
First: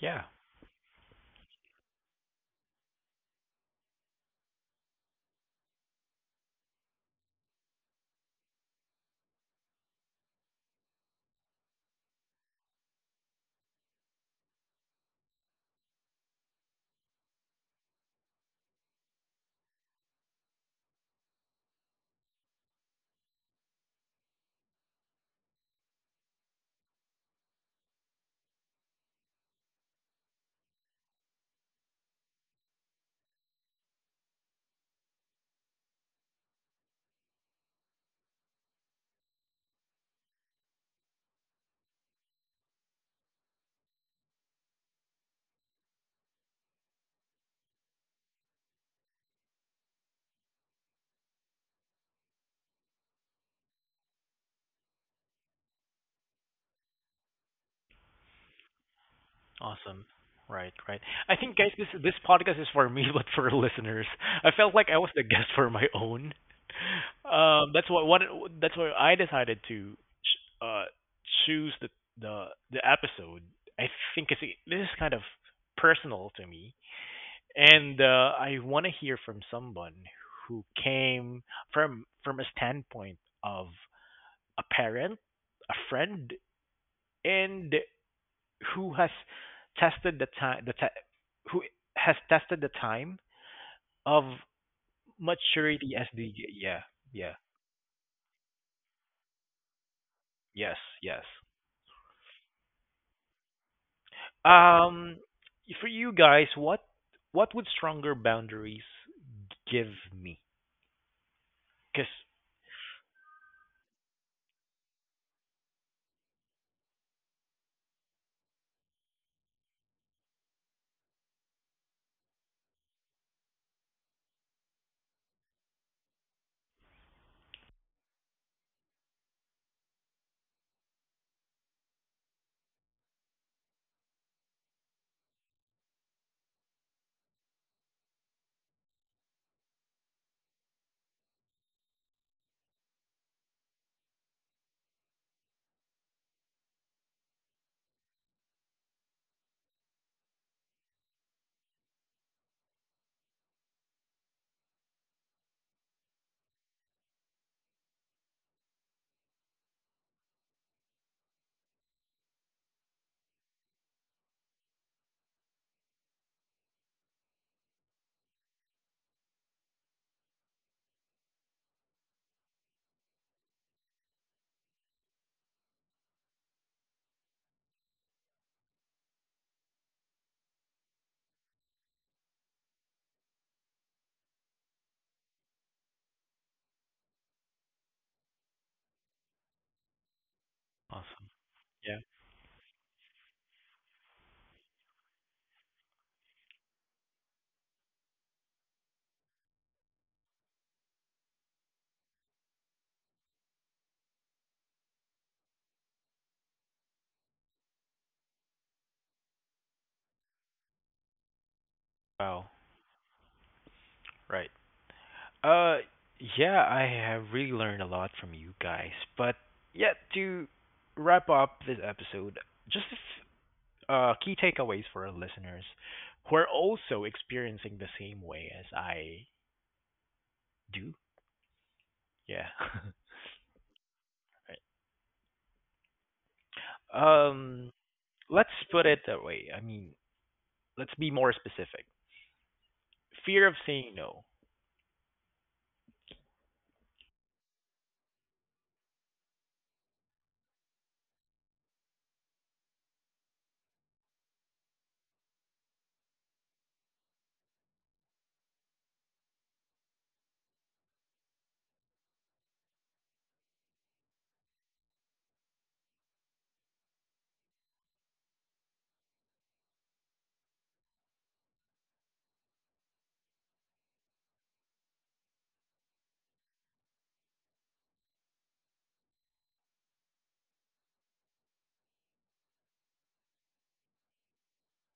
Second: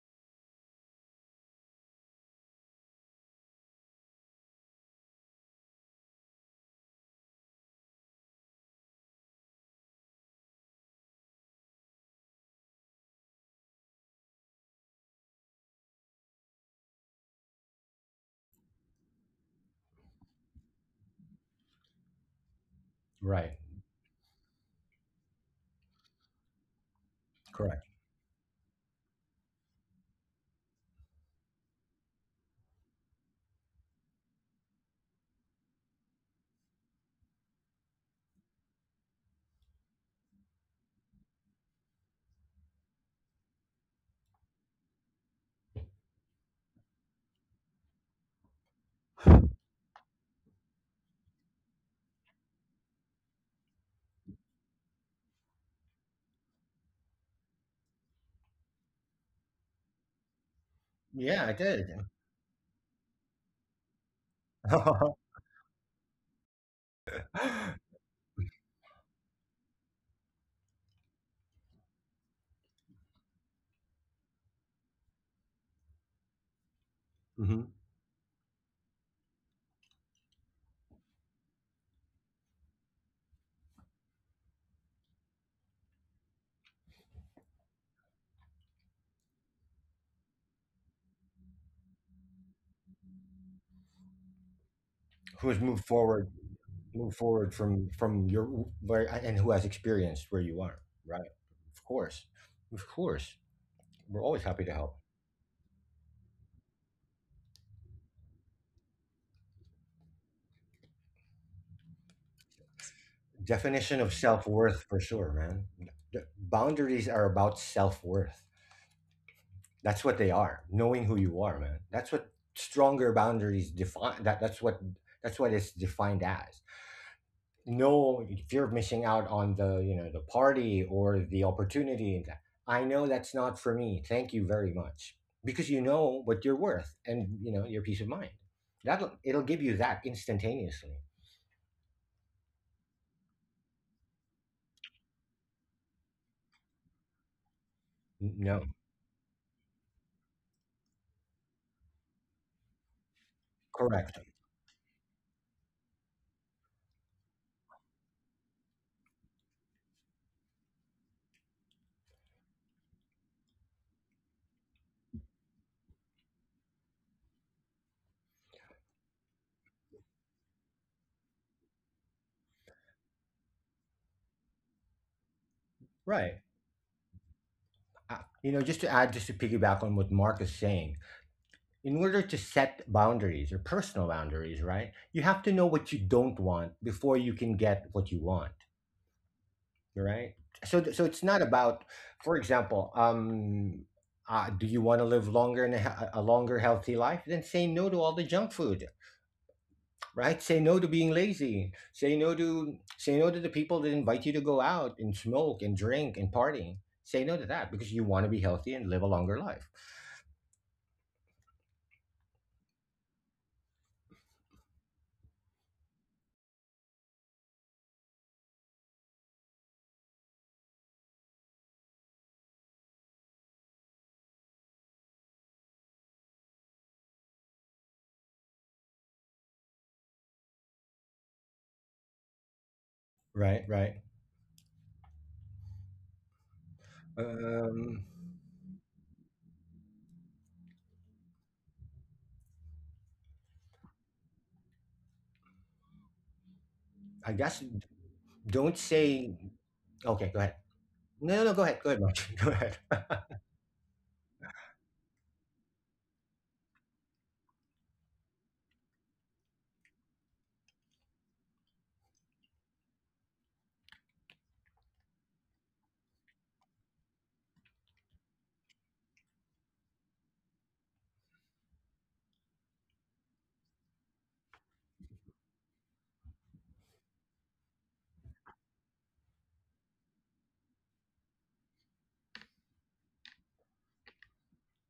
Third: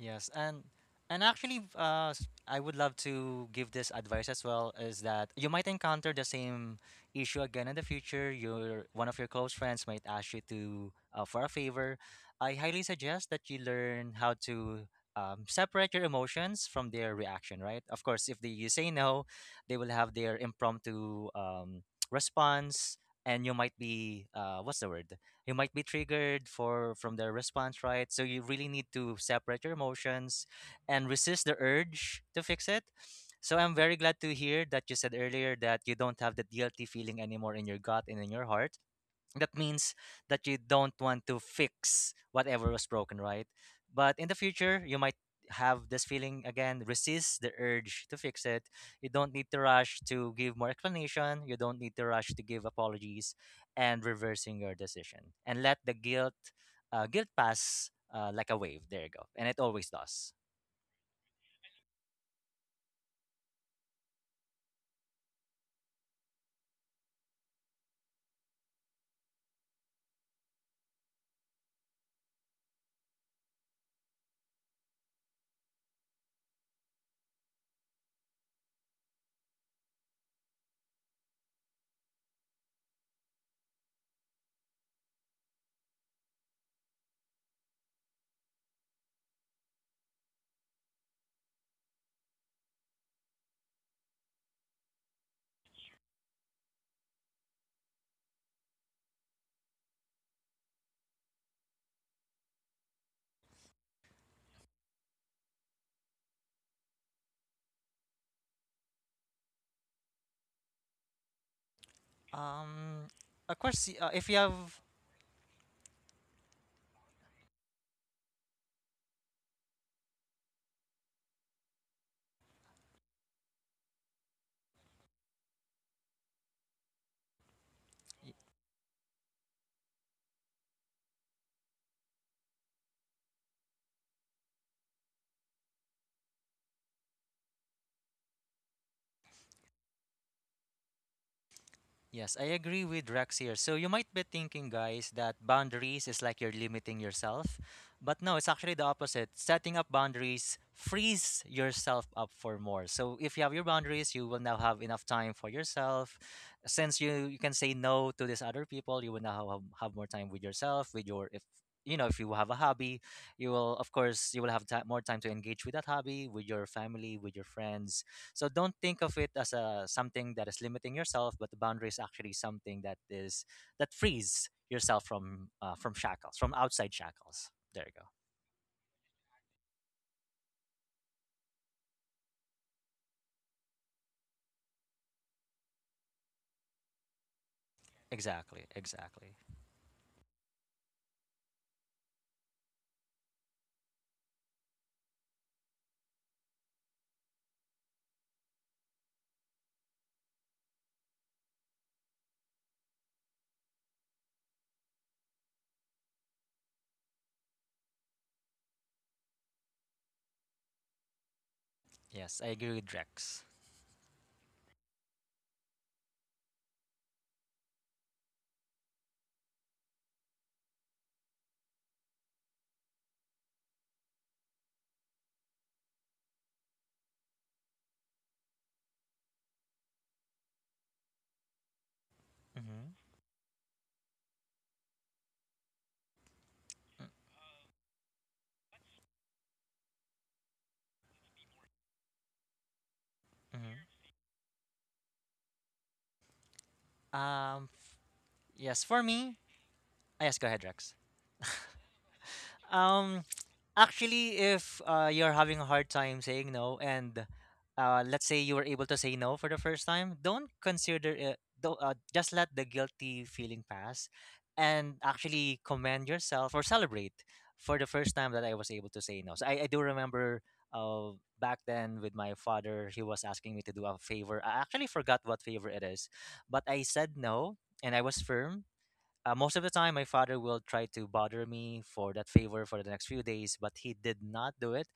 Speaker 1: Yeah.
Speaker 3: and actually, I would love to give this advice as well. Is that you might encounter the same issue again in the future. Your, one of your close friends might ask you to, for a favor. I highly suggest that you learn how to separate your emotions from their reaction. Right. Of course, if they, you say no, they will have their impromptu *tsk* response, and you
Speaker 2: Right.
Speaker 3: might be, what's the word, you might be triggered for from their response,
Speaker 2: Correct.
Speaker 3: right? So you really need to separate your emotions and resist the urge to fix it. So I'm very glad to hear that you said earlier that you don't have the guilty feeling anymore in your gut and in your heart. That means that you don't want to fix whatever was broken, right? But in the future, you might have this feeling again. Resist the urge to fix it. You don't need to rush to give more explanation, you don't need to rush to give apologies and reversing your decision, and let the guilt, guilt pass like a wave. There you go. And it always
Speaker 1: Awesome.
Speaker 3: does.
Speaker 1: Right, right. I
Speaker 2: Yeah, I
Speaker 1: think, guys, this
Speaker 2: did.
Speaker 1: this podcast is for me, *laughs* but for listeners. I felt like I was the guest for my own. That's what one, that's why I decided to choose the the episode. I think it's, this is kind of personal to me.
Speaker 2: *laughs* hmm
Speaker 1: And I want to hear from someone who came from a standpoint of a parent, a friend, and who has tested the time, the ti who has tested the time of
Speaker 2: Who has
Speaker 1: maturity as the, yeah,
Speaker 2: moved
Speaker 1: yeah,
Speaker 2: forward from your where and who has experienced where you
Speaker 1: yes,
Speaker 2: are,
Speaker 1: yes.
Speaker 2: right? Of course, of course, we're always happy to help.
Speaker 1: um for you guys, what would stronger boundaries give me, because,
Speaker 3: Um of course
Speaker 2: Definition of
Speaker 3: if you
Speaker 2: self
Speaker 3: have,
Speaker 2: worth for sure, man. Boundaries are about self worth. That's what they are. Knowing who you are, man. That's what stronger boundaries define. That's what it's defined as. No fear of missing out on the you know the party or the opportunity. I know that's not for me, thank you very much, because you know what you're worth and you know your peace of mind. That'll it'll give you that instantaneously.
Speaker 3: yes, I agree with Rex here. So you might be thinking, guys, that boundaries is like you're limiting yourself. But no,
Speaker 2: N-
Speaker 3: it's
Speaker 2: no
Speaker 3: actually the opposite. Setting up boundaries frees yourself up for more. So if you have your boundaries,
Speaker 2: correct,
Speaker 3: you will now have enough time for yourself. Since you can say no to these other people, you will now have more time with yourself, with your, if you know, if you have a hobby, you will, of course you will have more time to engage with that hobby, with your family, with your friends. So don't think of it as a something that is limiting yourself, but the boundary is actually something that is that frees yourself from shackles,
Speaker 2: right.
Speaker 3: from outside shackles. There you go.
Speaker 2: You know, just to add, just to piggyback on what Mark is saying, in order to set boundaries, or personal boundaries, right, you have to know what you don't want before you can get what you want,
Speaker 3: Exactly, exactly.
Speaker 2: right? So it's
Speaker 1: awesome,
Speaker 2: not about,
Speaker 1: yeah,
Speaker 2: for example, do you want to live longer and a longer healthy life? Then say no to all the junk food. Right, say no to being lazy, say no to the people that invite you to go out and smoke and drink and party. Say no to that because you want to be healthy and live a longer life.
Speaker 3: Yes,
Speaker 1: wow,
Speaker 3: I agree with Rex.
Speaker 1: right. Uh, yeah, I have really learned a lot from you guys. But yeah, to wrap up this episode, just a key takeaways for our listeners who are also experiencing the same way as I do. Yeah.
Speaker 3: Mm-hmm.
Speaker 2: Right, right.
Speaker 1: *laughs* um,
Speaker 2: um
Speaker 1: let's put it that way. I mean, let's be more specific. Fear of saying
Speaker 3: Mm-hmm.
Speaker 1: no.
Speaker 2: i guess
Speaker 3: Um,
Speaker 2: don't
Speaker 3: yes, for
Speaker 2: say,
Speaker 3: me, ah,
Speaker 2: okay,
Speaker 3: yes,
Speaker 2: go
Speaker 3: go
Speaker 2: ahead.
Speaker 3: ahead, Rex.
Speaker 2: No, go ahead, go ahead, Mark. *laughs* Go ahead. *laughs*
Speaker 3: Um, Actually, if you're having a hard time saying no, and let's say you were able to say no for the first time, don't consider it. Don't, Just let the guilty feeling pass, and actually commend yourself or celebrate for the first time that I was able to say no. So I do remember back then with my father, he was asking me to do a favor. I actually forgot what favor it is, but I said no, and I was firm. Most of the time my father will try to bother me for that favor for the next few days, but he did not do it.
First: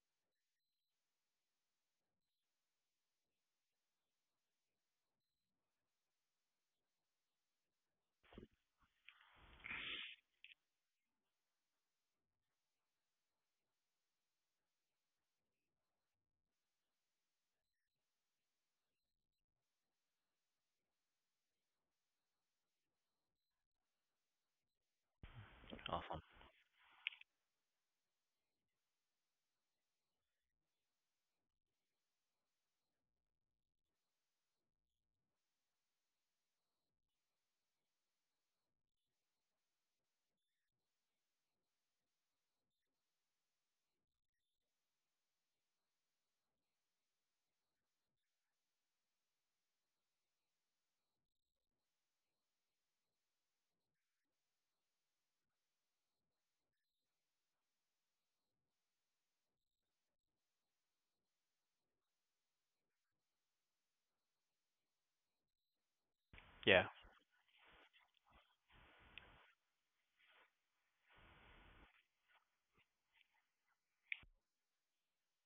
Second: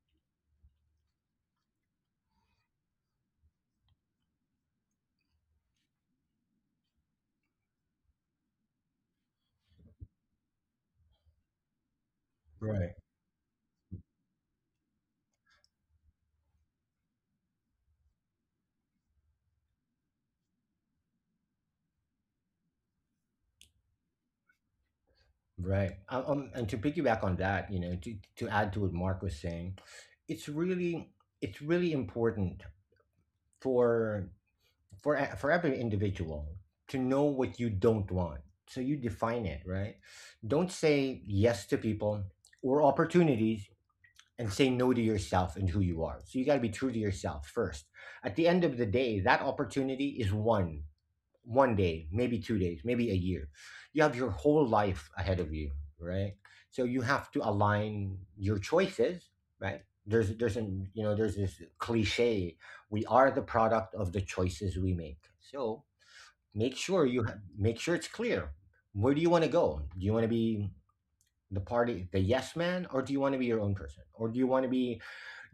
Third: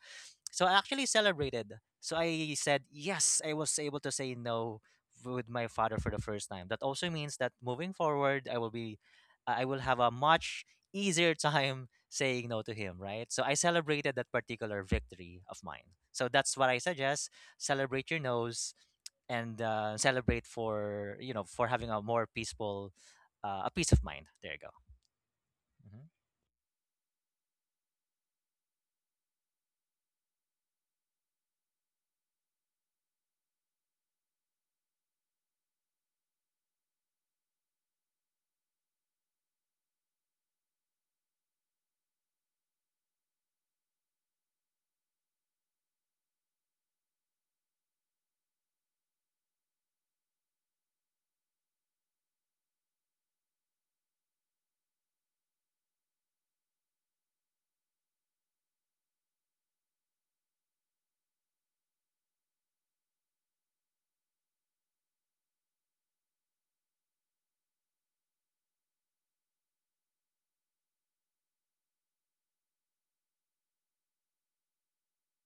Speaker 3: So I actually celebrated. So I said yes, I was able to say no with my father for the first time. That also means that moving forward I will be, I will have a much easier *laughs* time saying no to
Speaker 2: Right.
Speaker 3: him, right? So I celebrated that particular victory of mine. So that's what I suggest. Celebrate your no's, and celebrate for, you know, for having a more peaceful, a peace of mind. There you go.
Speaker 2: Right.
Speaker 3: Mhm.
Speaker 1: Awesome.
Speaker 2: And to piggyback on that, you know, to add to what Mark was saying, it's really it's really important for for every individual to know what you don't want. So you define it, right? Don't say yes to people or opportunities and say no to yourself and who you are. So you got to be true to yourself first. At the end of the day, that opportunity is one day, maybe 2 days, maybe a year. You have your whole life ahead of you, right? So you have to align your choices, right? There's an you know there's this cliche, we are the product of the choices we make. So make
Speaker 1: Yeah.
Speaker 2: sure you make sure it's clear. Where do you want to go? Do you want to be the party, the yes man, or do you want to be your own person, or do you want to be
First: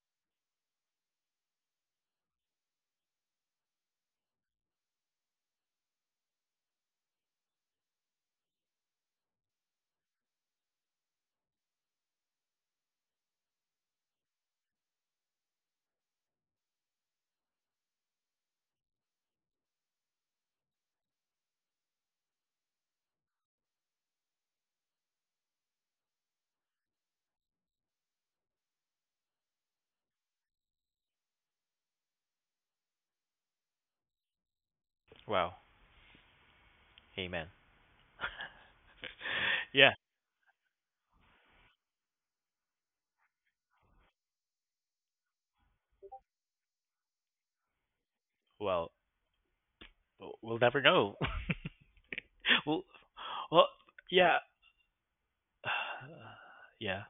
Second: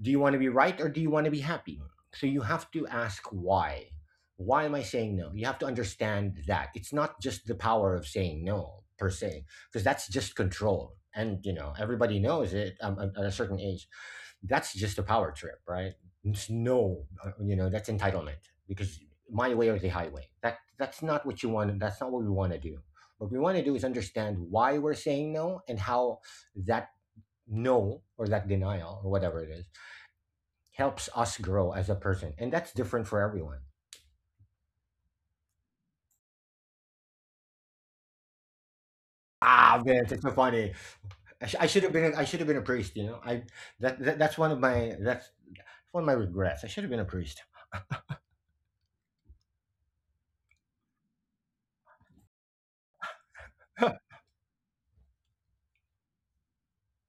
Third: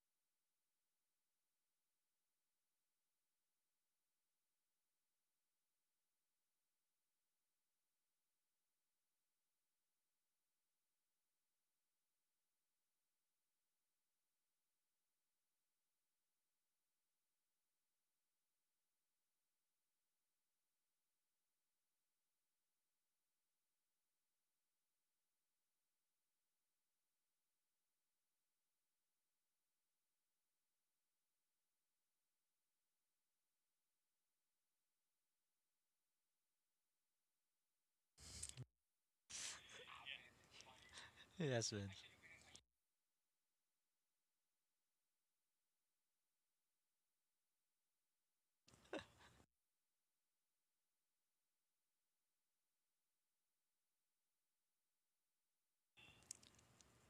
Speaker 2: right, or do you want to be happy? So you have to ask why. Why am I saying no? You have to understand that it's not just the power of saying no per se, because that's just control. And you know everybody knows it, at a certain age. That's just a power trip, right? It's no, you know, that's entitlement because my way or the highway. That's not what you want. That's not what we want to do. What we want to do is understand why we're saying no, and how that no or that denial or whatever it is helps us grow as a person, and that's different for everyone.
Speaker 1: Wow. Amen.
Speaker 2: Ah,
Speaker 1: Yeah.
Speaker 2: man, that's so funny. I, sh- I
Speaker 3: Yes,
Speaker 2: should
Speaker 3: Vince.
Speaker 2: have been. A, I should have been a priest. You know, I that, that That's one of my regrets. I should have been a priest.
Speaker 1: Well, we'll never know. *laughs* well, well,
Speaker 2: *laughs*
Speaker 1: yeah. *sighs* yeah.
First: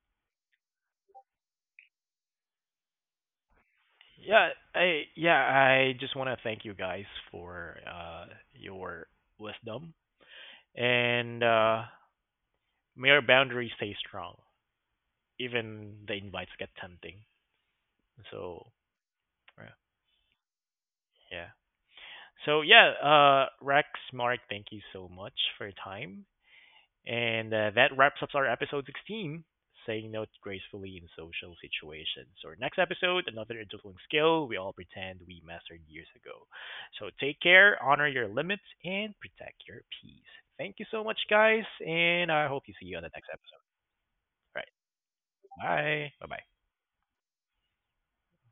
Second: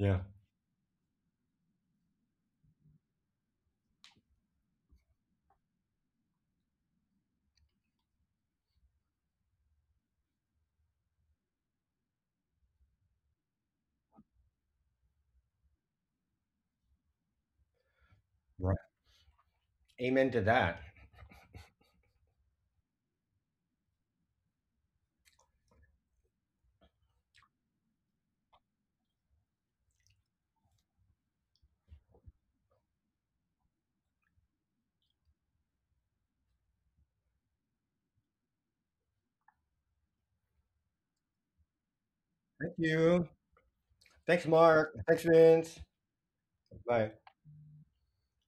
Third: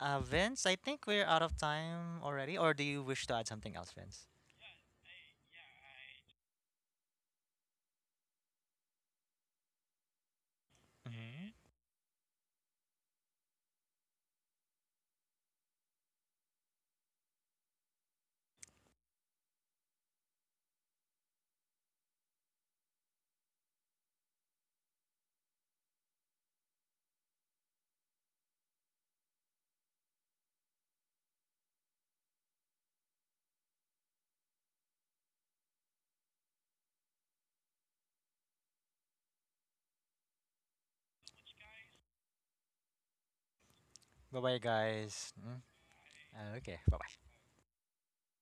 Speaker 3: Vince, I think we're out of time already. Or do you wish to add something else, Vince?
Speaker 1: Yeah, yeah, I just want to thank you guys for your wisdom, and
Speaker 3: Hmm.
Speaker 1: may our boundaries stay strong, even the invites get tempting. So,
Speaker 2: Right. Amen to that.
Speaker 1: yeah. So yeah, Rex, Mark, thank you so much for your time. And that wraps up our episode 16, saying no gracefully in social situations. So, our next episode, another adulting skill we all pretend we mastered years ago. So, take care, honor your limits, and protect your peace. Thank you so much, guys, and I hope you see
Speaker 2: Thank
Speaker 1: you on the next
Speaker 2: you.
Speaker 1: episode.
Speaker 3: Bye
Speaker 1: All
Speaker 3: bye,
Speaker 2: Thanks,
Speaker 1: right,
Speaker 2: Mark.
Speaker 3: guys.
Speaker 2: Thanks,
Speaker 3: Mm.
Speaker 2: Vince.
Speaker 1: bye. Bye bye.
Speaker 3: Okay, bye bye.
Speaker 2: Bye.